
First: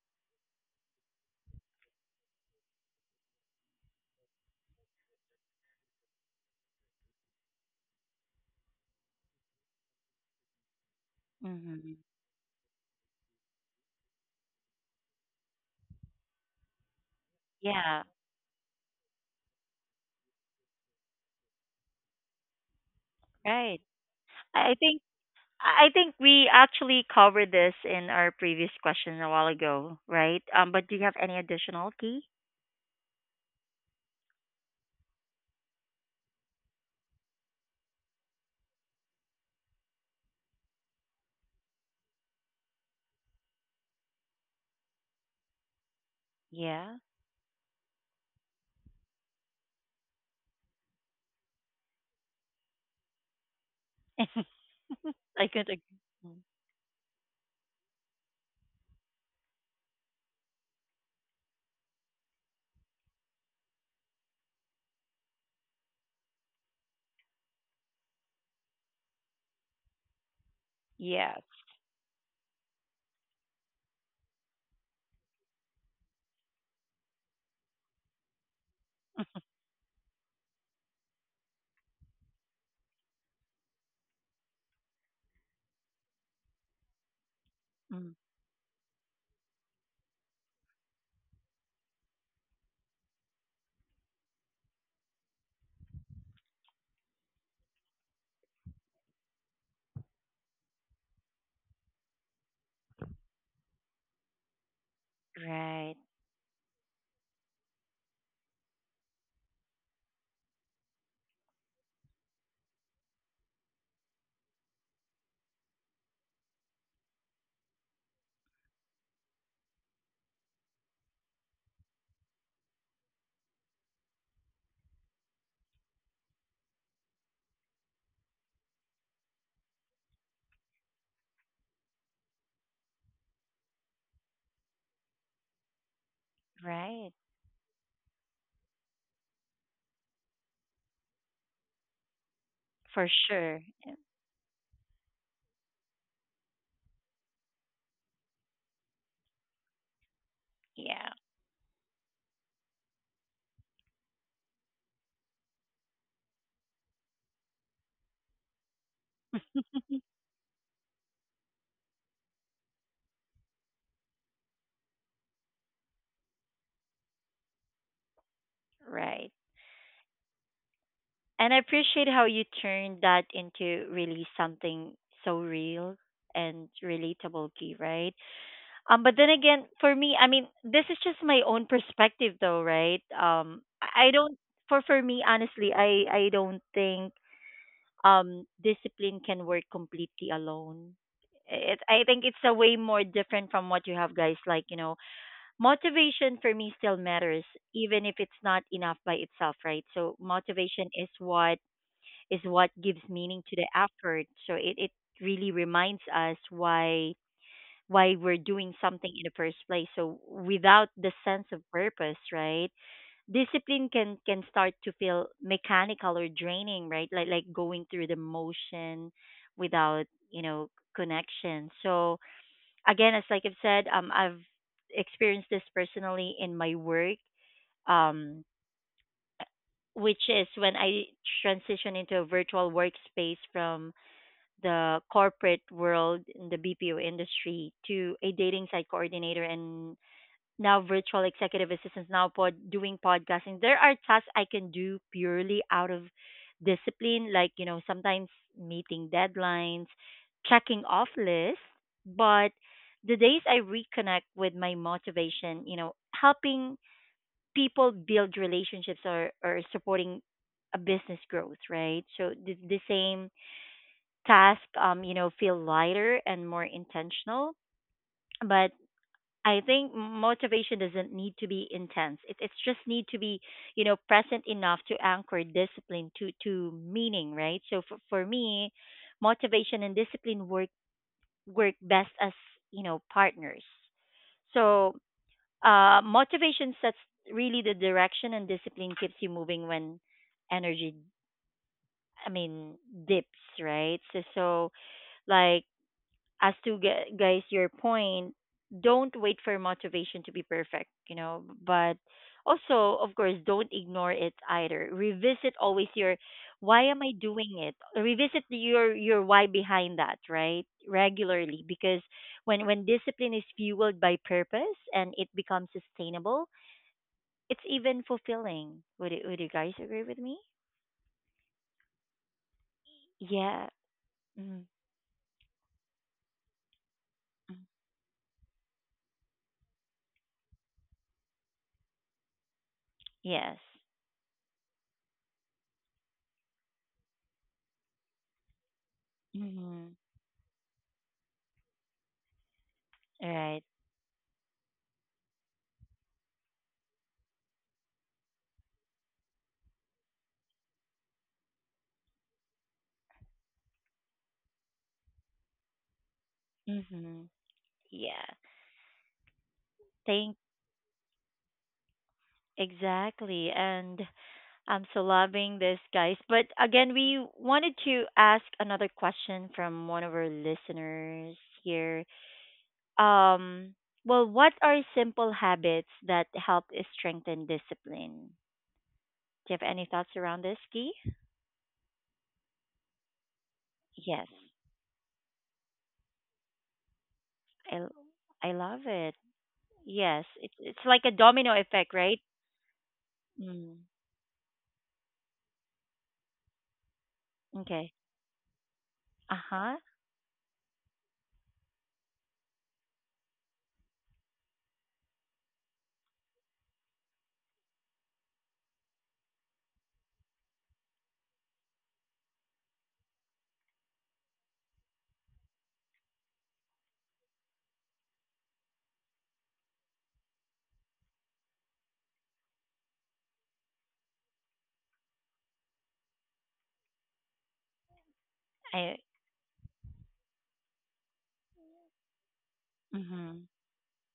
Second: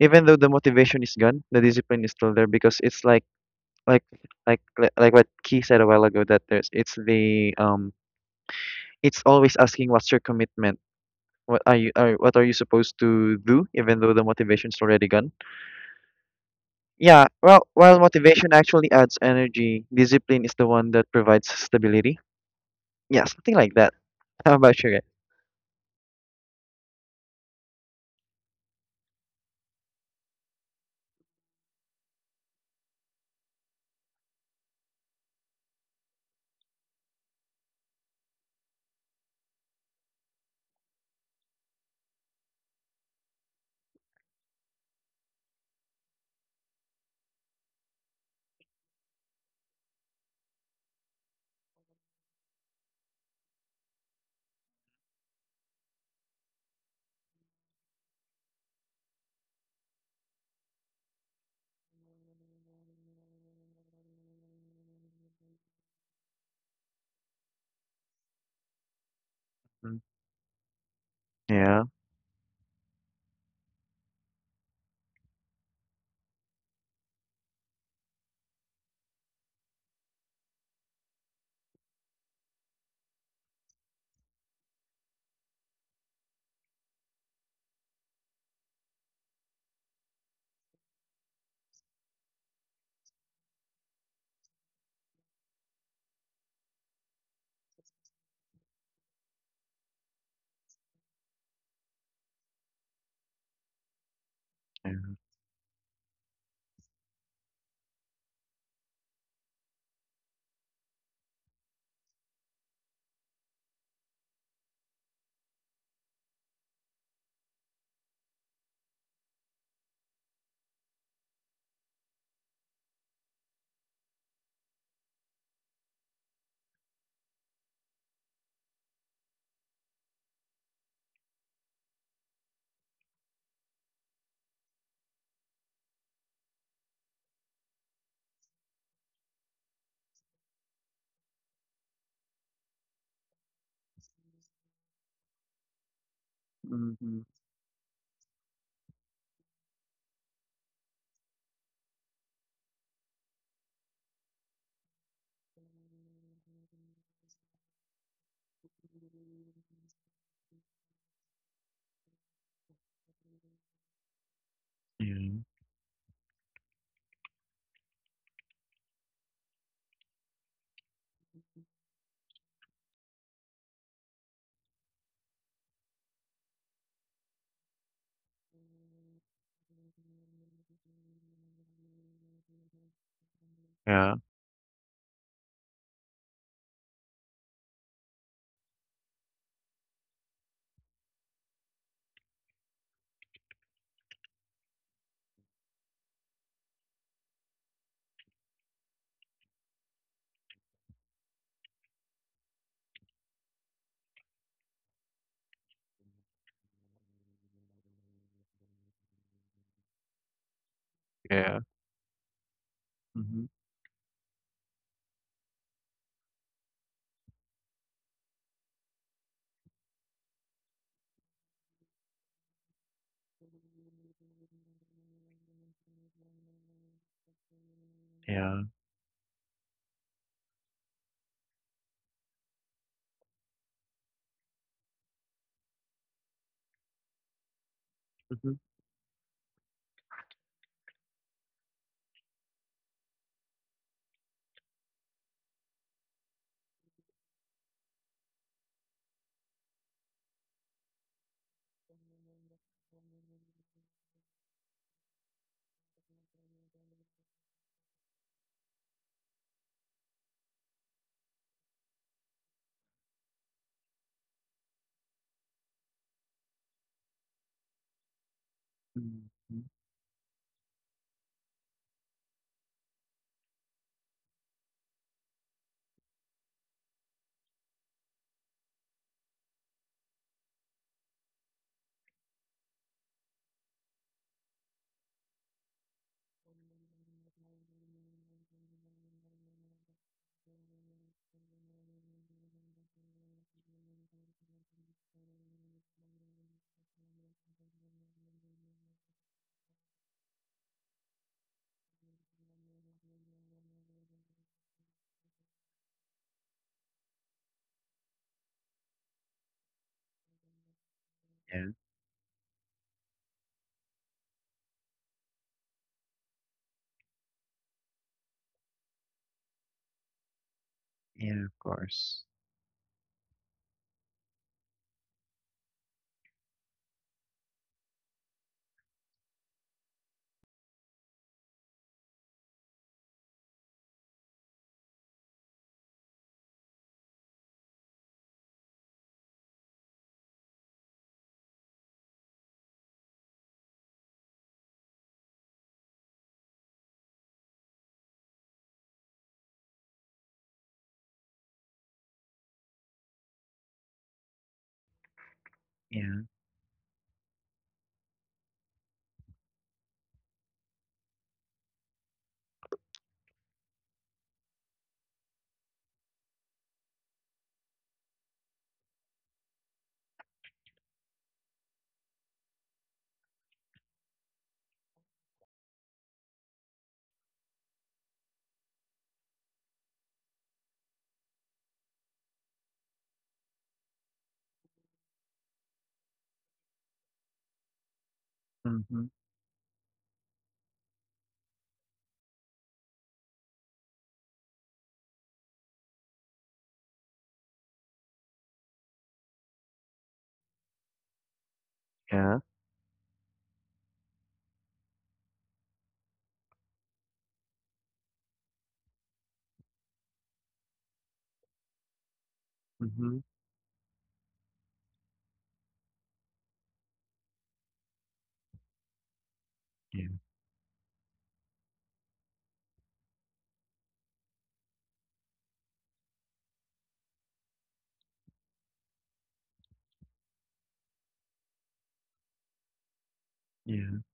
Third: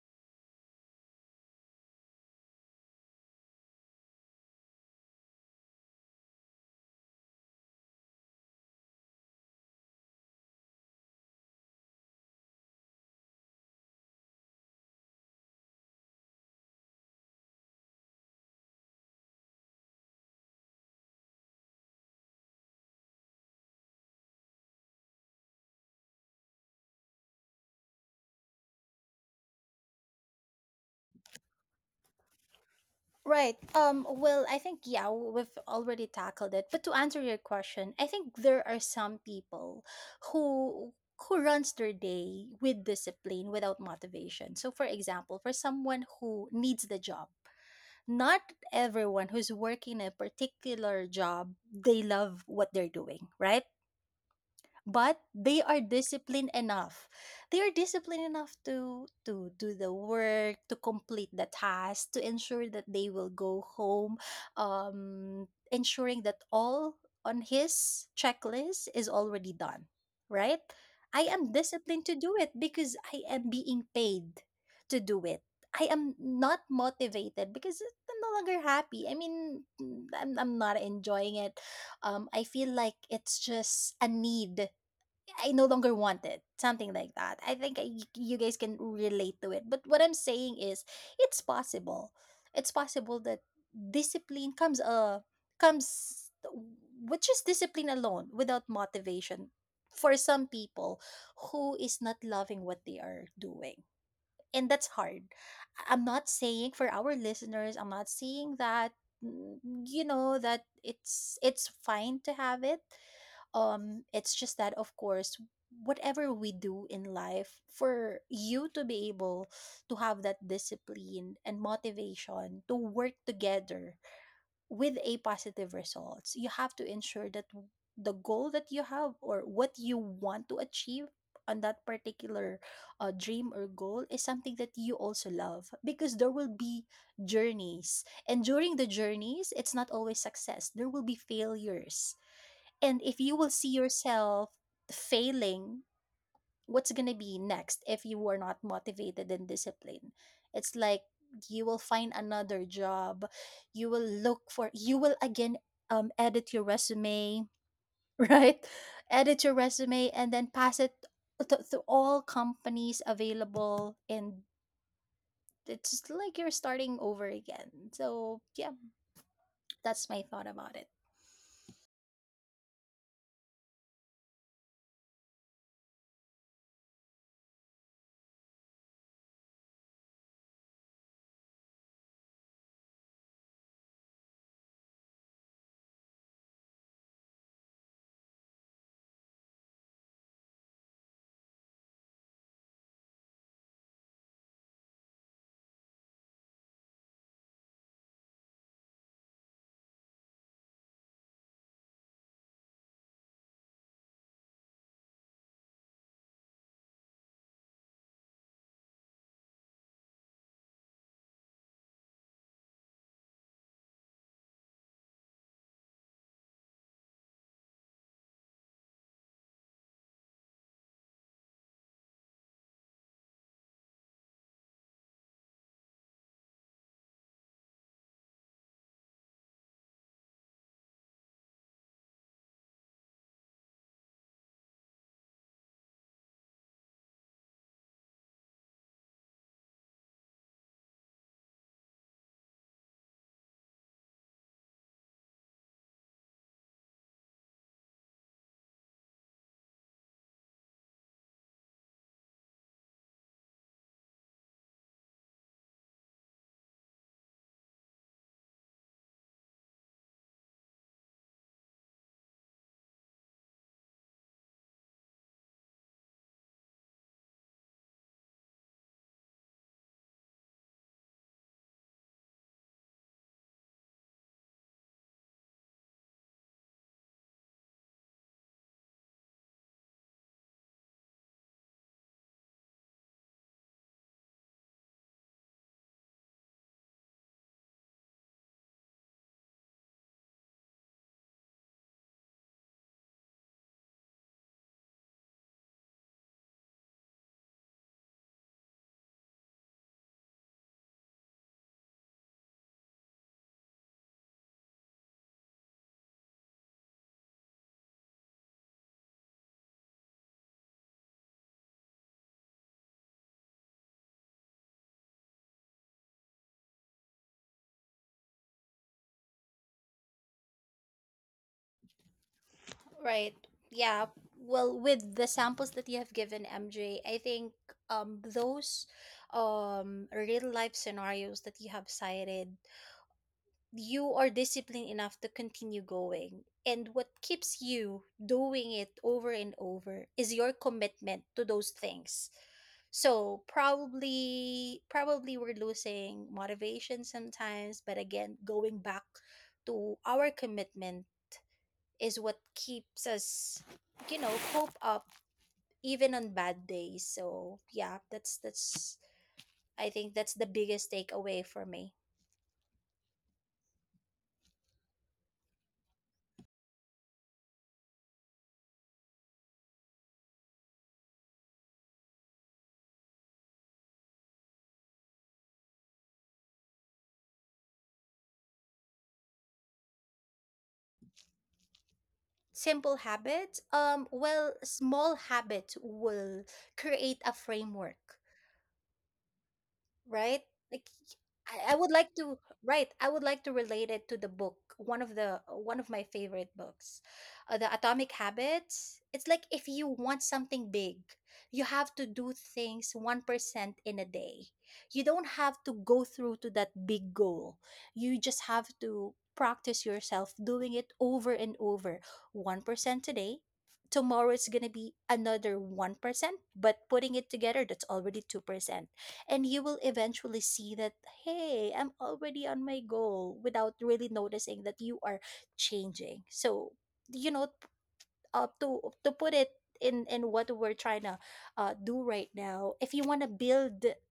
[SPEAKER 3] even though the motivation is gone, the discipline is still there because it's like like like what Key said a while ago that there's it's the it's always asking what's your commitment.
[SPEAKER 1] Mm-hmm.
[SPEAKER 3] What are you supposed to do even though the motivation's already gone? Yeah, well while
[SPEAKER 1] Yeah.
[SPEAKER 3] motivation actually adds energy, discipline is the one that provides stability. Yeah, something like
[SPEAKER 1] Right.
[SPEAKER 3] that. [LAUGHS] How
[SPEAKER 1] I
[SPEAKER 3] about you guys?
[SPEAKER 1] think I think we actually covered this in our previous question a while ago, right? But do you have any additional key?
[SPEAKER 2] Right. Well, I think, yeah, we've already tackled it. But to answer your question, I think there are some people who who runs their day with discipline without motivation. So for example, for someone who needs the
[SPEAKER 1] Yeah.
[SPEAKER 2] job, not everyone who's working a particular job, they love what they're doing, right?
[SPEAKER 1] [LAUGHS]
[SPEAKER 2] But
[SPEAKER 1] I
[SPEAKER 2] they
[SPEAKER 1] could.
[SPEAKER 2] are
[SPEAKER 1] ag- mm,
[SPEAKER 2] disciplined enough to do the work, to complete the task, to ensure that they will go home, ensuring that all on his checklist is already done,
[SPEAKER 3] Mm,
[SPEAKER 2] right. I
[SPEAKER 1] yes.
[SPEAKER 2] am
[SPEAKER 3] Yeah.
[SPEAKER 2] disciplined to do it because I am being paid to do it. I am not motivated because I'm no longer happy. I'm not enjoying it. I feel like it's just a need. I no longer want it. Something like that. I think
[SPEAKER 1] Mm,
[SPEAKER 2] you guys can relate to it. But what I'm saying is, it's possible. It's possible that discipline comes comes with just discipline alone without motivation, for some people who is not loving what they are doing. And that's
[SPEAKER 3] Yeah.
[SPEAKER 2] hard.
[SPEAKER 1] right.
[SPEAKER 2] I'm not saying for our listeners, I'm not saying that, you know, that it's fine to have it. It's just that, of course, whatever we do in life, for you to be able to have that discipline and motivation to work together with a positive results, you have to ensure that the goal that you have or what you want to achieve on that particular dream or goal is something that you also love, because there will be
[SPEAKER 1] Right,
[SPEAKER 2] journeys, and during the journeys it's not always success, there will be failures. And
[SPEAKER 1] for
[SPEAKER 2] if you will
[SPEAKER 1] sure.
[SPEAKER 2] see yourself failing, what's going
[SPEAKER 3] Mm-hmm.
[SPEAKER 2] to be next if you were not motivated and disciplined? It's like
[SPEAKER 1] Yeah,
[SPEAKER 2] you will find another job. You will look you will again edit your resume, [LAUGHS] right? Edit your resume and then pass it to all companies available. And
[SPEAKER 3] Yeah.
[SPEAKER 2] it's just like you're starting over again. So, yeah,
[SPEAKER 1] right.
[SPEAKER 2] that's my thought about it.
[SPEAKER 1] And I appreciate how you turned that into really something so real and relatable, Key, right? But then again, for me, I mean, this is just my own perspective though, right? I
[SPEAKER 3] Yeah.
[SPEAKER 1] don't for me, honestly, I don't think discipline can work completely alone. I think it's a way more different from what you have guys motivation for me still matters even if it's not enough by itself, right? So motivation is what gives meaning to the effort. So it really reminds us why we're doing something in the first place. So without the sense
[SPEAKER 3] Yeah.
[SPEAKER 1] of purpose, right,
[SPEAKER 3] Mm-hmm.
[SPEAKER 1] discipline can start to feel mechanical or draining, right? Like going through the motion without you know connection. So again, as like I've said, I've experienced this personally in my work, um,
[SPEAKER 3] Yeah.
[SPEAKER 1] which is when I transitioned into a virtual workspace from the corporate world in the BPO industry to a
[SPEAKER 3] Mm-hmm.
[SPEAKER 1] dating site coordinator and now virtual executive assistants, now pod doing podcasting. There are tasks I can do purely out of discipline, sometimes meeting deadlines, checking off lists. But the days I reconnect with my motivation, you know, helping people build relationships or supporting a business growth, right? So the same task, you know, feel lighter and more intentional. But
[SPEAKER 3] Mm-hmm.
[SPEAKER 1] I think motivation doesn't need to be intense. It it's just need to be, you know, present enough to anchor discipline to meaning, right? So for me, motivation and discipline work best as, you know, partners. So, motivation sets really the direction, and discipline keeps you moving when energy I mean dips, right? So like guys your point, don't wait for motivation to be perfect, you know, but also of course don't ignore it either. Revisit always your why am I doing it. Revisit your why behind that, right, regularly.
[SPEAKER 3] Yeah.
[SPEAKER 1] Because when discipline is fueled by purpose, and it becomes sustainable, it's even fulfilling. Would would you guys agree with me?
[SPEAKER 3] Yeah, of course.
[SPEAKER 2] Right.
[SPEAKER 1] Yeah.
[SPEAKER 2] Yeah.
[SPEAKER 1] mm
[SPEAKER 2] Well, with the samples that you have given, MJ, I think those real life scenarios that you have cited,
[SPEAKER 1] yes.
[SPEAKER 2] you are disciplined enough to continue going. And what keeps you doing it over and
[SPEAKER 1] Mm-hmm.
[SPEAKER 2] over is your commitment to those things. So
[SPEAKER 1] Right.
[SPEAKER 2] probably we're losing motivation sometimes, but again, going back to our commitment is what keeps us, you know, cope up even
[SPEAKER 3] Yeah.
[SPEAKER 2] on bad days.
[SPEAKER 1] Mm-hmm.
[SPEAKER 2] So yeah,
[SPEAKER 1] Yeah.
[SPEAKER 2] that's I think that's
[SPEAKER 1] Thank
[SPEAKER 2] the biggest takeaway for me.
[SPEAKER 1] Exactly. And I'm so loving this, guys. But again, we wanted to ask another question from one of our listeners here. Um, well, what are simple habits that help strengthen discipline? Do you have any thoughts around this, Guy?
[SPEAKER 2] Simple habits?
[SPEAKER 1] Yes,
[SPEAKER 2] Well, small habits will create a
[SPEAKER 1] I l-
[SPEAKER 2] framework,
[SPEAKER 1] I love
[SPEAKER 3] Mhm.
[SPEAKER 1] it. Yes,
[SPEAKER 2] right?
[SPEAKER 1] it's
[SPEAKER 2] Like
[SPEAKER 1] like a domino
[SPEAKER 2] I would
[SPEAKER 1] effect,
[SPEAKER 2] like
[SPEAKER 1] right?
[SPEAKER 2] to
[SPEAKER 1] Mm.
[SPEAKER 2] relate it to the book, one of the one of my favorite books, the
[SPEAKER 1] Okay.
[SPEAKER 2] Atomic Habits. It's
[SPEAKER 1] Uh
[SPEAKER 2] like if
[SPEAKER 1] huh.
[SPEAKER 2] you want something big, you have to do
[SPEAKER 3] Yeah.
[SPEAKER 2] things 1% in a day. You don't have to go through to that big goal. You just have to practice yourself doing it over and over. 1%
[SPEAKER 3] Mhm.
[SPEAKER 2] today. Tomorrow it's gonna be another 1%, but putting it together, that's already 2%, and you will
[SPEAKER 3] Yeah.
[SPEAKER 2] eventually see that, hey, I'm already on my goal without really noticing that you are changing. So, you know,
[SPEAKER 1] I.
[SPEAKER 2] to put it in what we're trying to do right now, if you want to
[SPEAKER 1] Mhm.
[SPEAKER 2] build
[SPEAKER 3] Yeah.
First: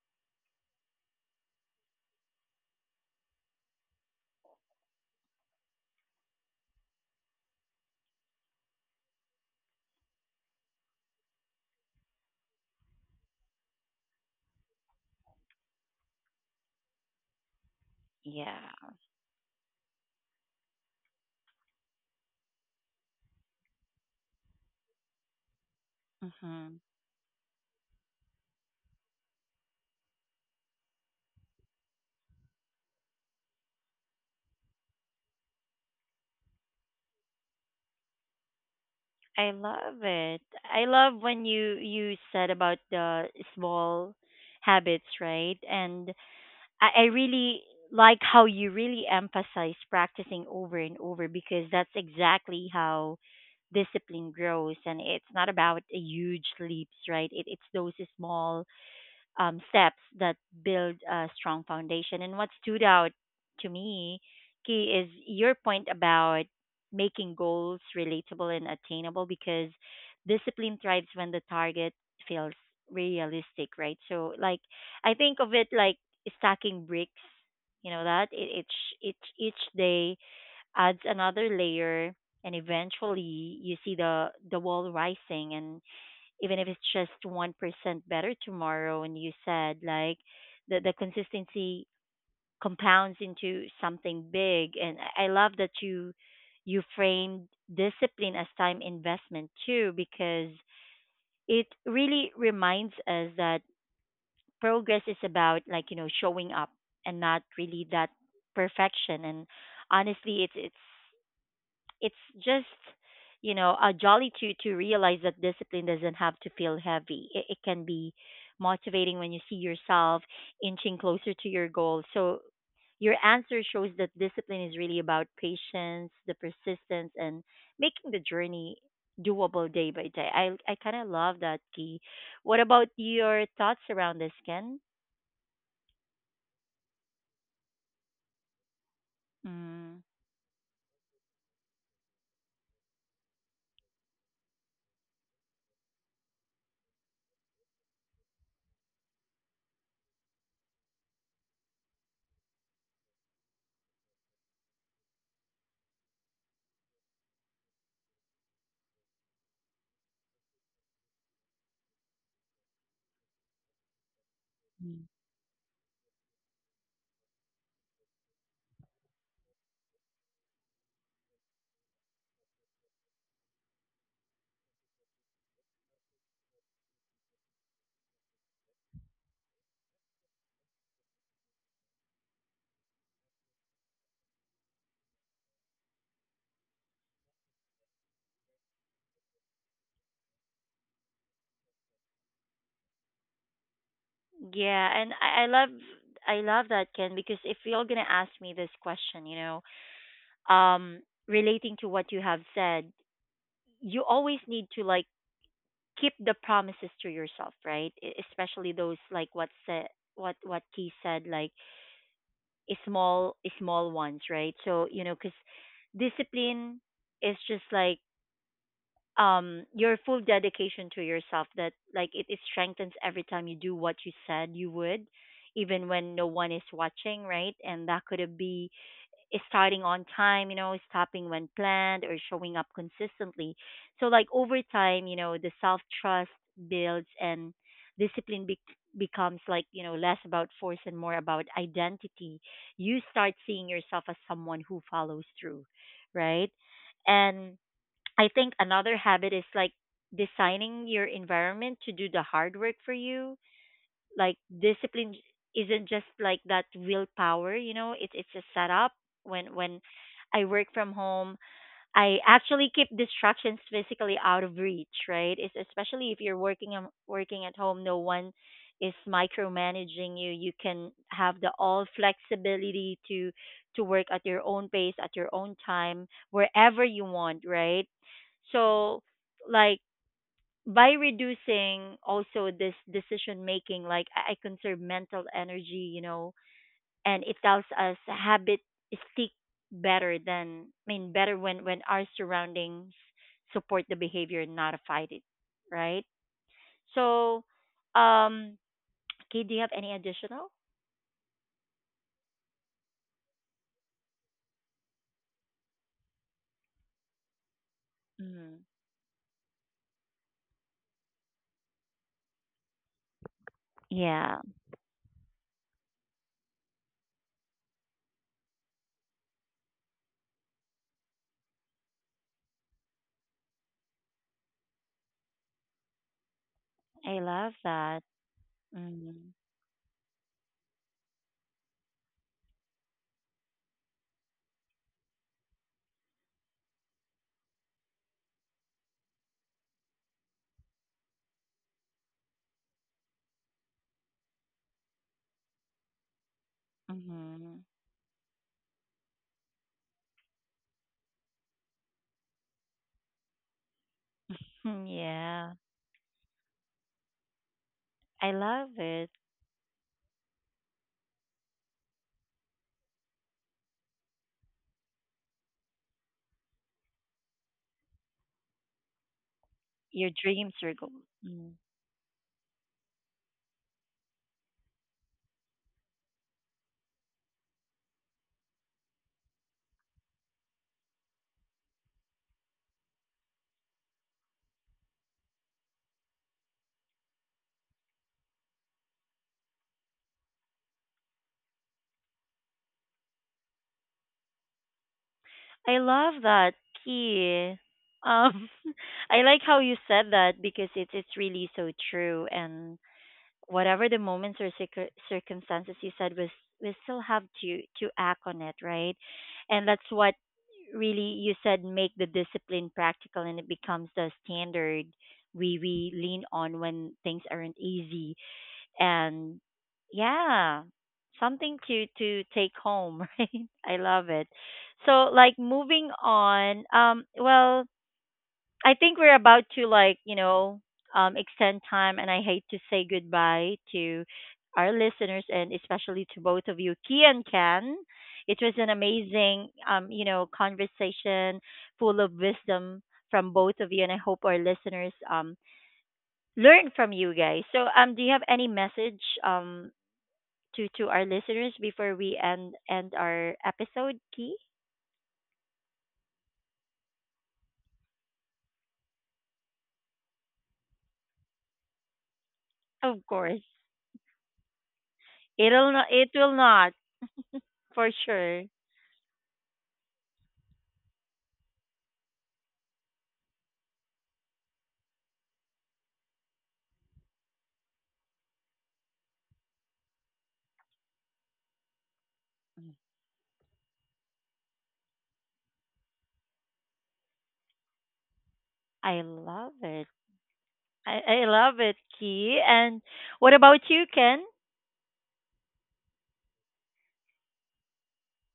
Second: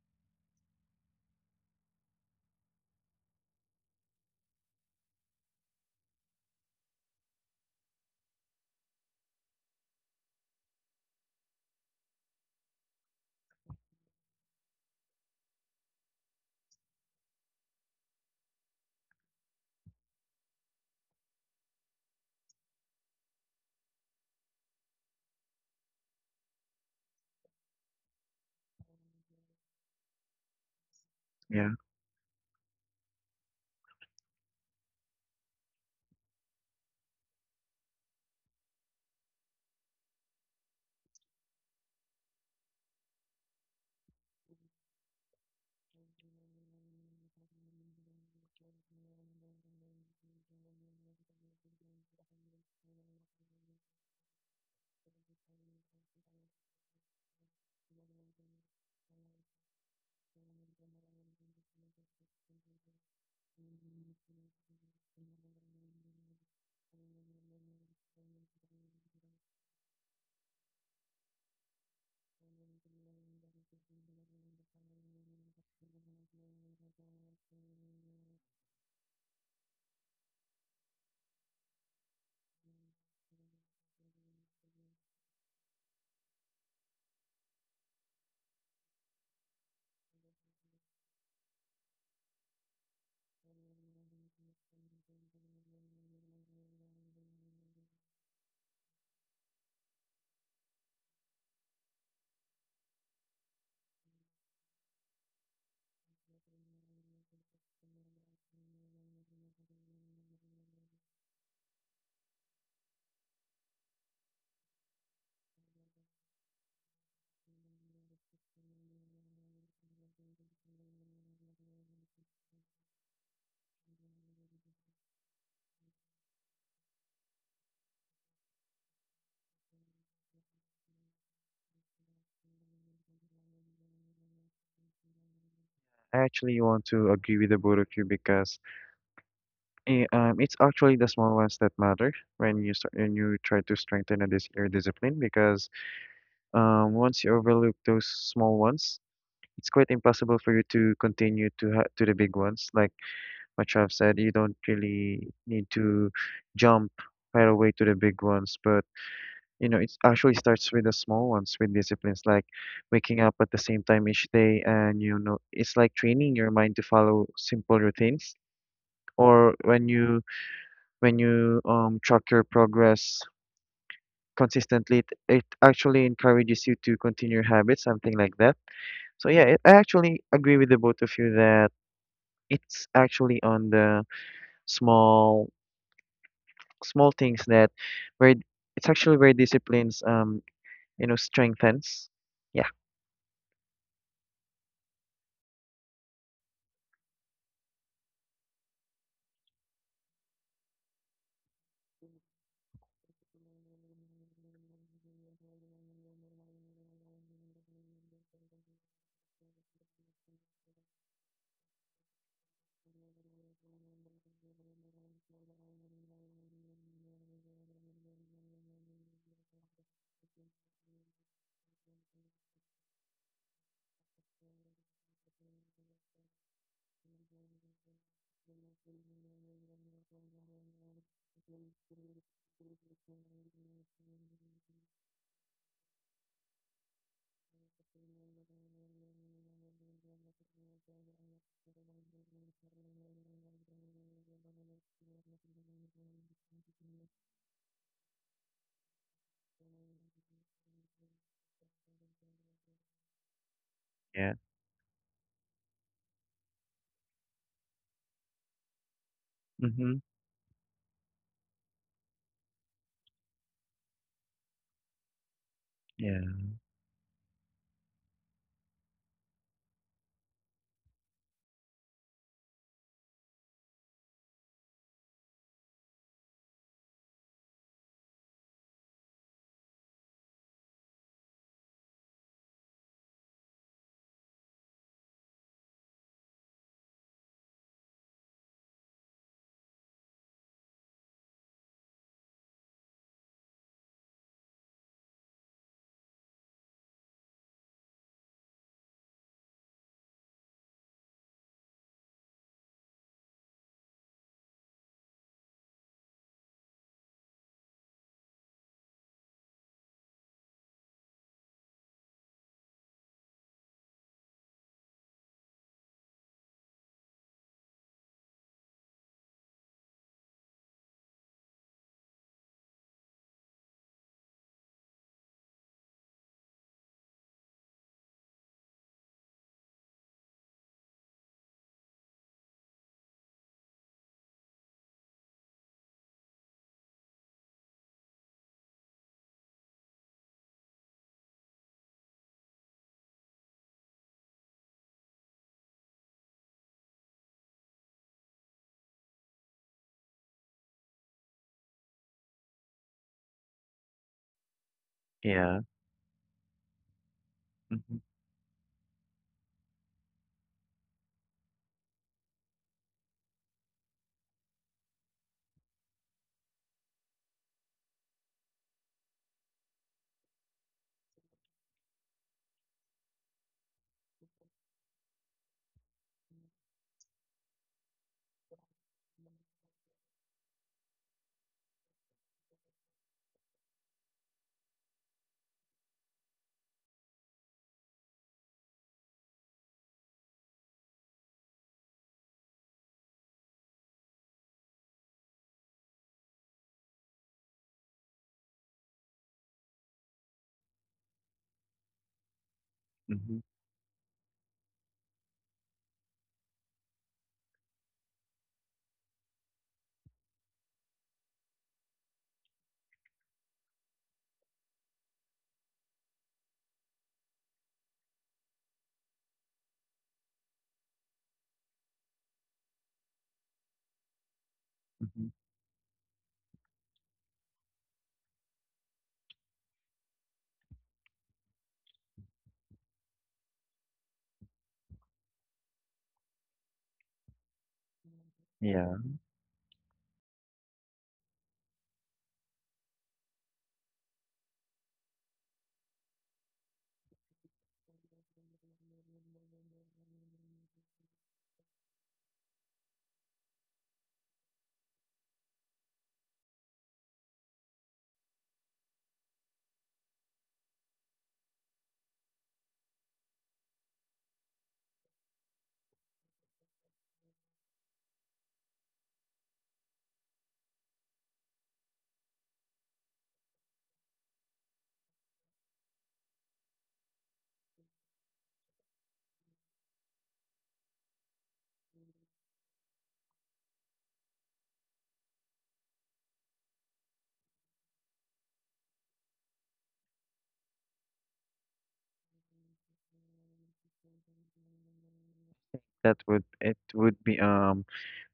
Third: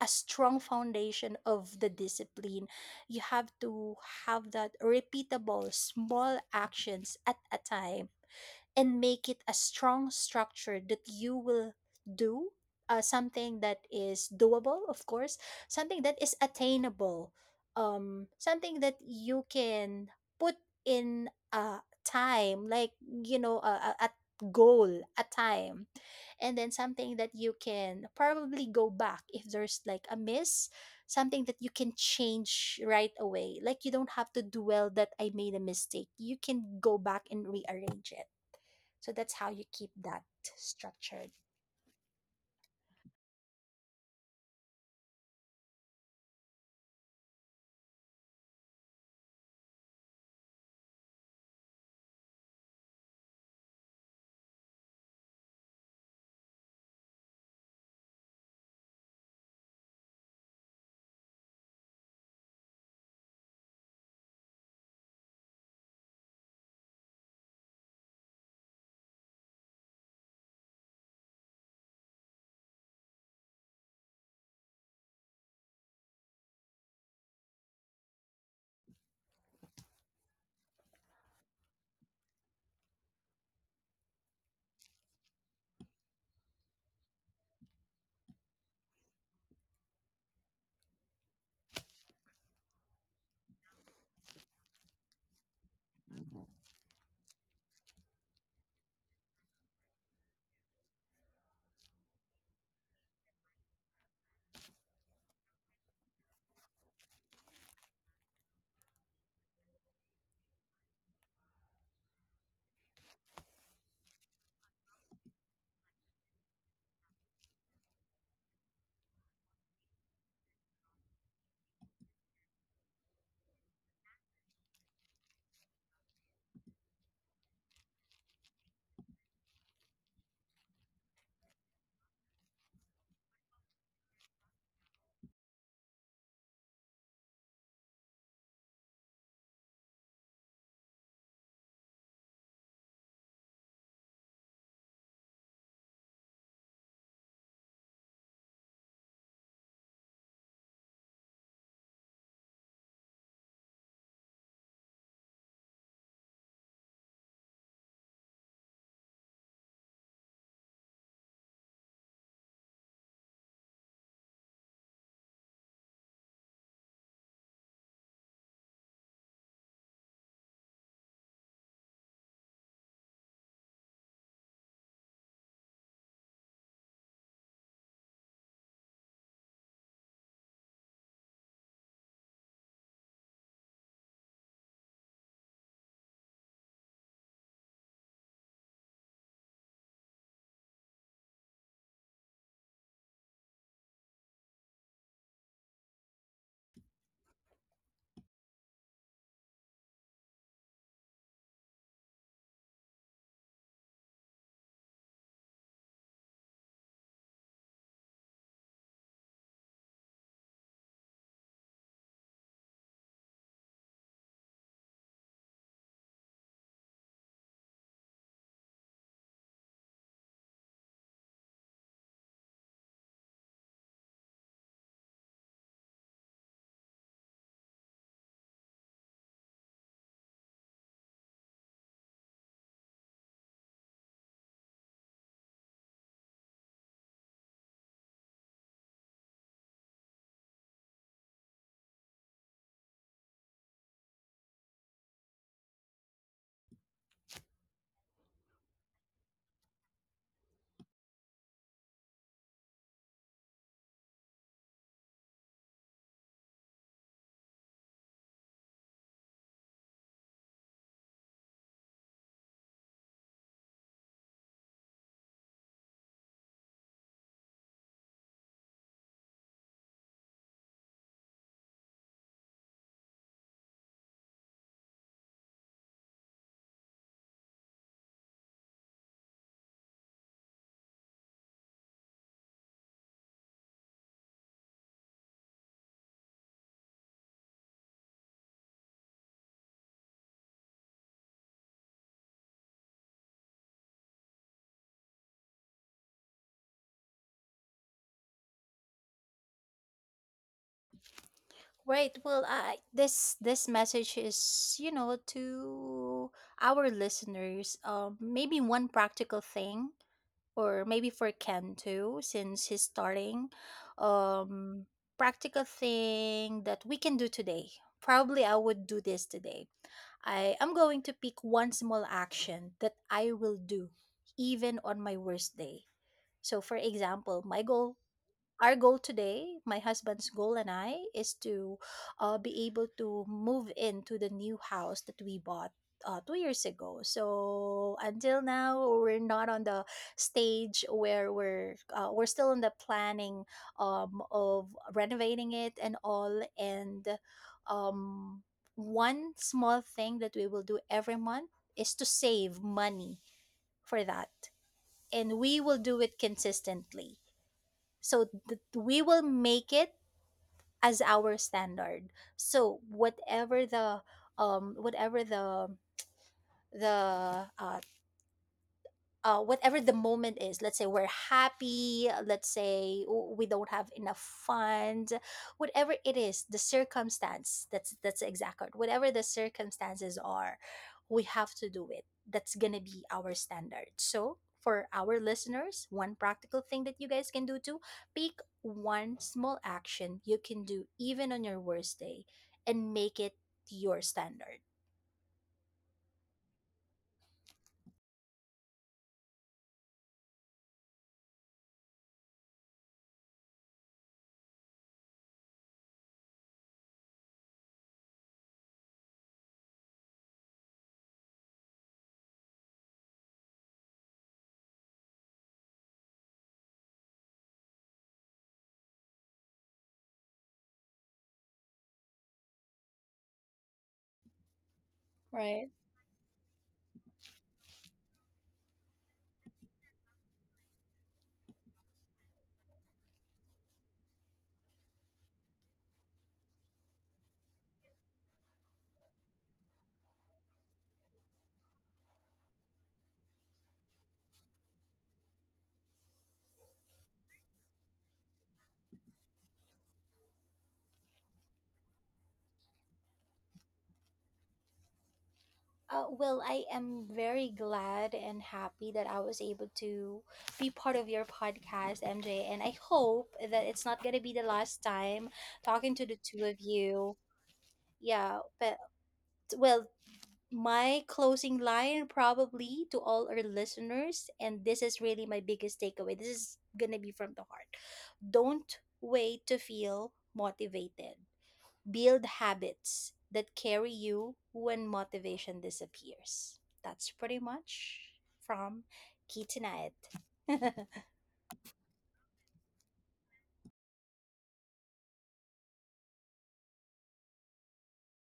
[SPEAKER 2] a strong foundation of the discipline, you have to have that repeatable small actions at a time, and make it a strong structure that you will do something that is doable, of course, something that is attainable, something
[SPEAKER 1] Yeah.
[SPEAKER 2] that you can put in a time, like, you know, a goal, a time, and then
[SPEAKER 1] Mhm.
[SPEAKER 2] something that you can probably go back if there's like a miss, something that you
[SPEAKER 3] Yeah.
[SPEAKER 2] can change right away, like you don't have to dwell that I made a mistake, you can go back and rearrange it. So that's how
[SPEAKER 1] I
[SPEAKER 2] you keep
[SPEAKER 1] love
[SPEAKER 2] that
[SPEAKER 1] it. I love
[SPEAKER 2] structured.
[SPEAKER 1] when you said about the small habits, right? And I really like how you really emphasize practicing over and over, because that's exactly how discipline grows, and it's not about a huge leaps, right? It's those small steps that build a strong foundation. And what stood out to me, Key, is your point about making goals relatable and attainable, because discipline thrives when the target feels realistic, right? So, like, I think of it like stacking bricks. You know each day adds another layer, and eventually you see the wall rising, and even if it's just 1% better tomorrow. And you said like the consistency compounds into something big. And I love that you framed discipline as time investment too, because it really reminds us that progress is about, like, you know, showing up and not really that perfection. And honestly, it's just, you know, a jolly to realize that discipline doesn't have to feel heavy. It can be motivating when you see yourself inching closer to your goal. So your answer shows that discipline is really about patience, the persistence, and making the journey doable day by day. I kind of love that, Key. What about your thoughts around this, Ken?
[SPEAKER 3] I actually want to agree with the both of you because
[SPEAKER 1] Mm.
[SPEAKER 3] it's actually the small ones that matter when you try to strengthen a dis your discipline because once you overlook those small ones, it's quite impossible for you to continue to the big ones. Like what you have said, you don't really need to jump right away to the big ones, but you know, it's actually starts with the small ones, with disciplines like waking up at the same time each day, and
[SPEAKER 1] Mm.
[SPEAKER 3] you know, it's like training your mind to follow simple routines. Or when you track your progress consistently, it actually encourages you to continue your habits, something like that. So yeah, I actually agree with the both of you that it's actually on the small small things that where it's actually where disciplines you know strengthens. Yeah.
[SPEAKER 1] Yeah, and I love that, Ken. Because if you're gonna ask me this question, you know, um relating to what you have said, you always need to like keep the promises to yourself, right? Especially those what he said, like small ones, right? So you know, because discipline is just like, your full dedication to yourself, that like it strengthens every time you do what you said you would, even when no one is watching, right? And that could be starting on time, you know, stopping when planned, or showing up consistently. So like over time, you know, the self-trust builds, and discipline be- becomes, like, you know, less about force and more about identity. You start seeing yourself as someone who follows through, right? And I think another habit is like designing your environment to do the hard work for you.
[SPEAKER 3] Yeah.
[SPEAKER 1] Like discipline isn't just like that willpower, you know. It's a setup. When
[SPEAKER 3] Mm-hmm.
[SPEAKER 1] I work from home, I actually keep distractions physically out of reach, right? It's especially
[SPEAKER 3] Yeah,
[SPEAKER 1] if you're working at home, no one is micromanaging you. You can have the all flexibility to work at your own pace, at your own time, wherever you want, right? So, like, by reducing also this decision making, like I conserve mental energy, you know, and it tells us habit stick better than, I mean, better when our surroundings support the behavior, not fight it, right? So, um, Kate, do you have any additional?
[SPEAKER 2] Right. Well, I this this message is, you know, to our listeners, maybe
[SPEAKER 1] Mm.
[SPEAKER 2] one practical thing, or maybe for Ken too, since he's starting,
[SPEAKER 1] Yeah,
[SPEAKER 2] um, practical thing that we can do today. Probably I would do this today. I am going to pick one small action that I will do, even on my worst day. So, for
[SPEAKER 1] I
[SPEAKER 2] example,
[SPEAKER 1] love
[SPEAKER 2] my goal
[SPEAKER 1] that.
[SPEAKER 2] our goal
[SPEAKER 1] Mm.
[SPEAKER 2] today, my husband's goal and I, is to be able to move into the new house that we bought 2 years ago. So until now, we're not on the stage where we're still in the planning of renovating it and all. And
[SPEAKER 1] Mm-hmm.
[SPEAKER 2] um, one small thing that we will do every month is to save money for that,
[SPEAKER 1] [LAUGHS]
[SPEAKER 2] and
[SPEAKER 1] Yeah,
[SPEAKER 2] we
[SPEAKER 3] yeah.
[SPEAKER 2] will do it consistently,
[SPEAKER 3] Mhm,
[SPEAKER 2] so
[SPEAKER 1] I love
[SPEAKER 2] we
[SPEAKER 1] it.
[SPEAKER 2] will make it as our standard. So whatever the whatever the the uh, whatever the
[SPEAKER 1] Your
[SPEAKER 2] moment
[SPEAKER 1] dreams
[SPEAKER 2] is,
[SPEAKER 1] are
[SPEAKER 2] let's say
[SPEAKER 1] gold.
[SPEAKER 2] we're happy, let's say we don't have enough funds, whatever it is the circumstance, that's the exact word, whatever the circumstances are, we have to do it. That's gonna be our standard. So for our listeners, one practical thing that you guys can do too: pick one small action you can do even on your worst day, and make it your standard.
[SPEAKER 1] I love that, key. Um, [LAUGHS] I like how you said that, because it's really so true. And
[SPEAKER 3] mhm,
[SPEAKER 1] whatever the moments circumstances, you said, we still have to act on it, right? And that's what really you said make the discipline practical, and it becomes the standard we lean on when things aren't easy. And yeah, something to take home, [LAUGHS] right? I love it. So
[SPEAKER 3] mhm.
[SPEAKER 1] like
[SPEAKER 2] Right.
[SPEAKER 1] moving on, well, I think we're about to, like, you know, extend time, and I hate to say goodbye to our listeners, and especially to both of you, Key and Ken. It was an
[SPEAKER 3] Yeah,
[SPEAKER 1] amazing, you know, conversation full of wisdom from both of you, and I hope our listeners learn from you guys. So do you have any message to our listeners before we end our episode, Key?
[SPEAKER 2] Well, I am very glad and happy that I was able to be part of your podcast, MJ. And I
[SPEAKER 1] Of
[SPEAKER 2] hope
[SPEAKER 1] course.
[SPEAKER 2] that it's not going to be the last time talking to
[SPEAKER 1] It
[SPEAKER 2] the
[SPEAKER 1] will
[SPEAKER 2] two of
[SPEAKER 1] not,
[SPEAKER 2] you.
[SPEAKER 1] for
[SPEAKER 2] Yeah.
[SPEAKER 1] sure.
[SPEAKER 2] But, well, my closing line probably to all our listeners, and this is really my biggest takeaway. This is going to be from the heart. Don't wait to feel motivated. Build habits that carry you when motivation disappears. That's pretty much from
[SPEAKER 1] I love
[SPEAKER 2] Kitty
[SPEAKER 1] it.
[SPEAKER 2] Knight.
[SPEAKER 1] I love it, Key. And what about you, Ken?
[SPEAKER 3] that would it would be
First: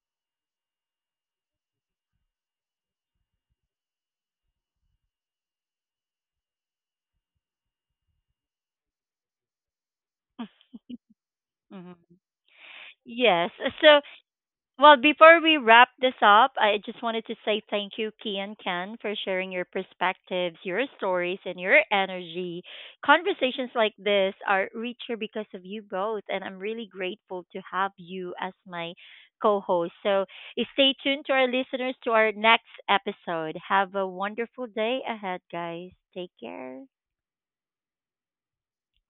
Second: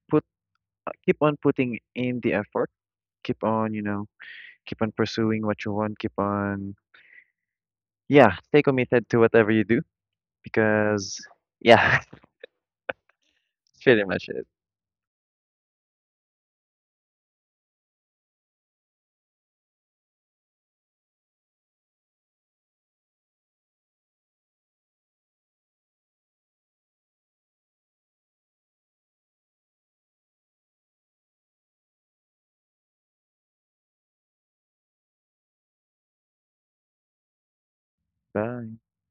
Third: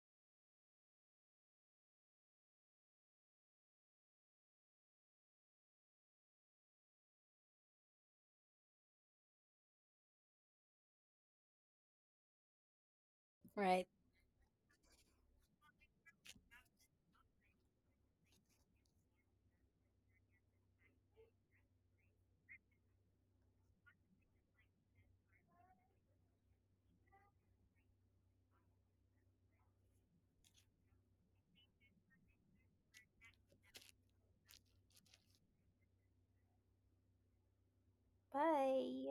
[SPEAKER 3] put keep on putting in the effort, keep on, you know, keep on pursuing what you want, keep on yeah, stay committed to whatever you do because yeah,
[SPEAKER 1] Hmm.
[SPEAKER 3] [LAUGHS]
[SPEAKER 1] Yes.
[SPEAKER 2] [LAUGHS]
[SPEAKER 3] that's
[SPEAKER 2] Right.
[SPEAKER 1] So,
[SPEAKER 3] pretty much it.
[SPEAKER 1] well, before we wrap this up, I just wanted to say thank you, Key and Ken, for sharing your perspectives, your stories, and your energy. Conversations like this are richer because of you both, and I'm really grateful to have you as my co host. So stay tuned to our listeners, to our next episode. Have a wonderful day ahead, guys. Take care.
[SPEAKER 3] Bye.
[SPEAKER 2] Bye.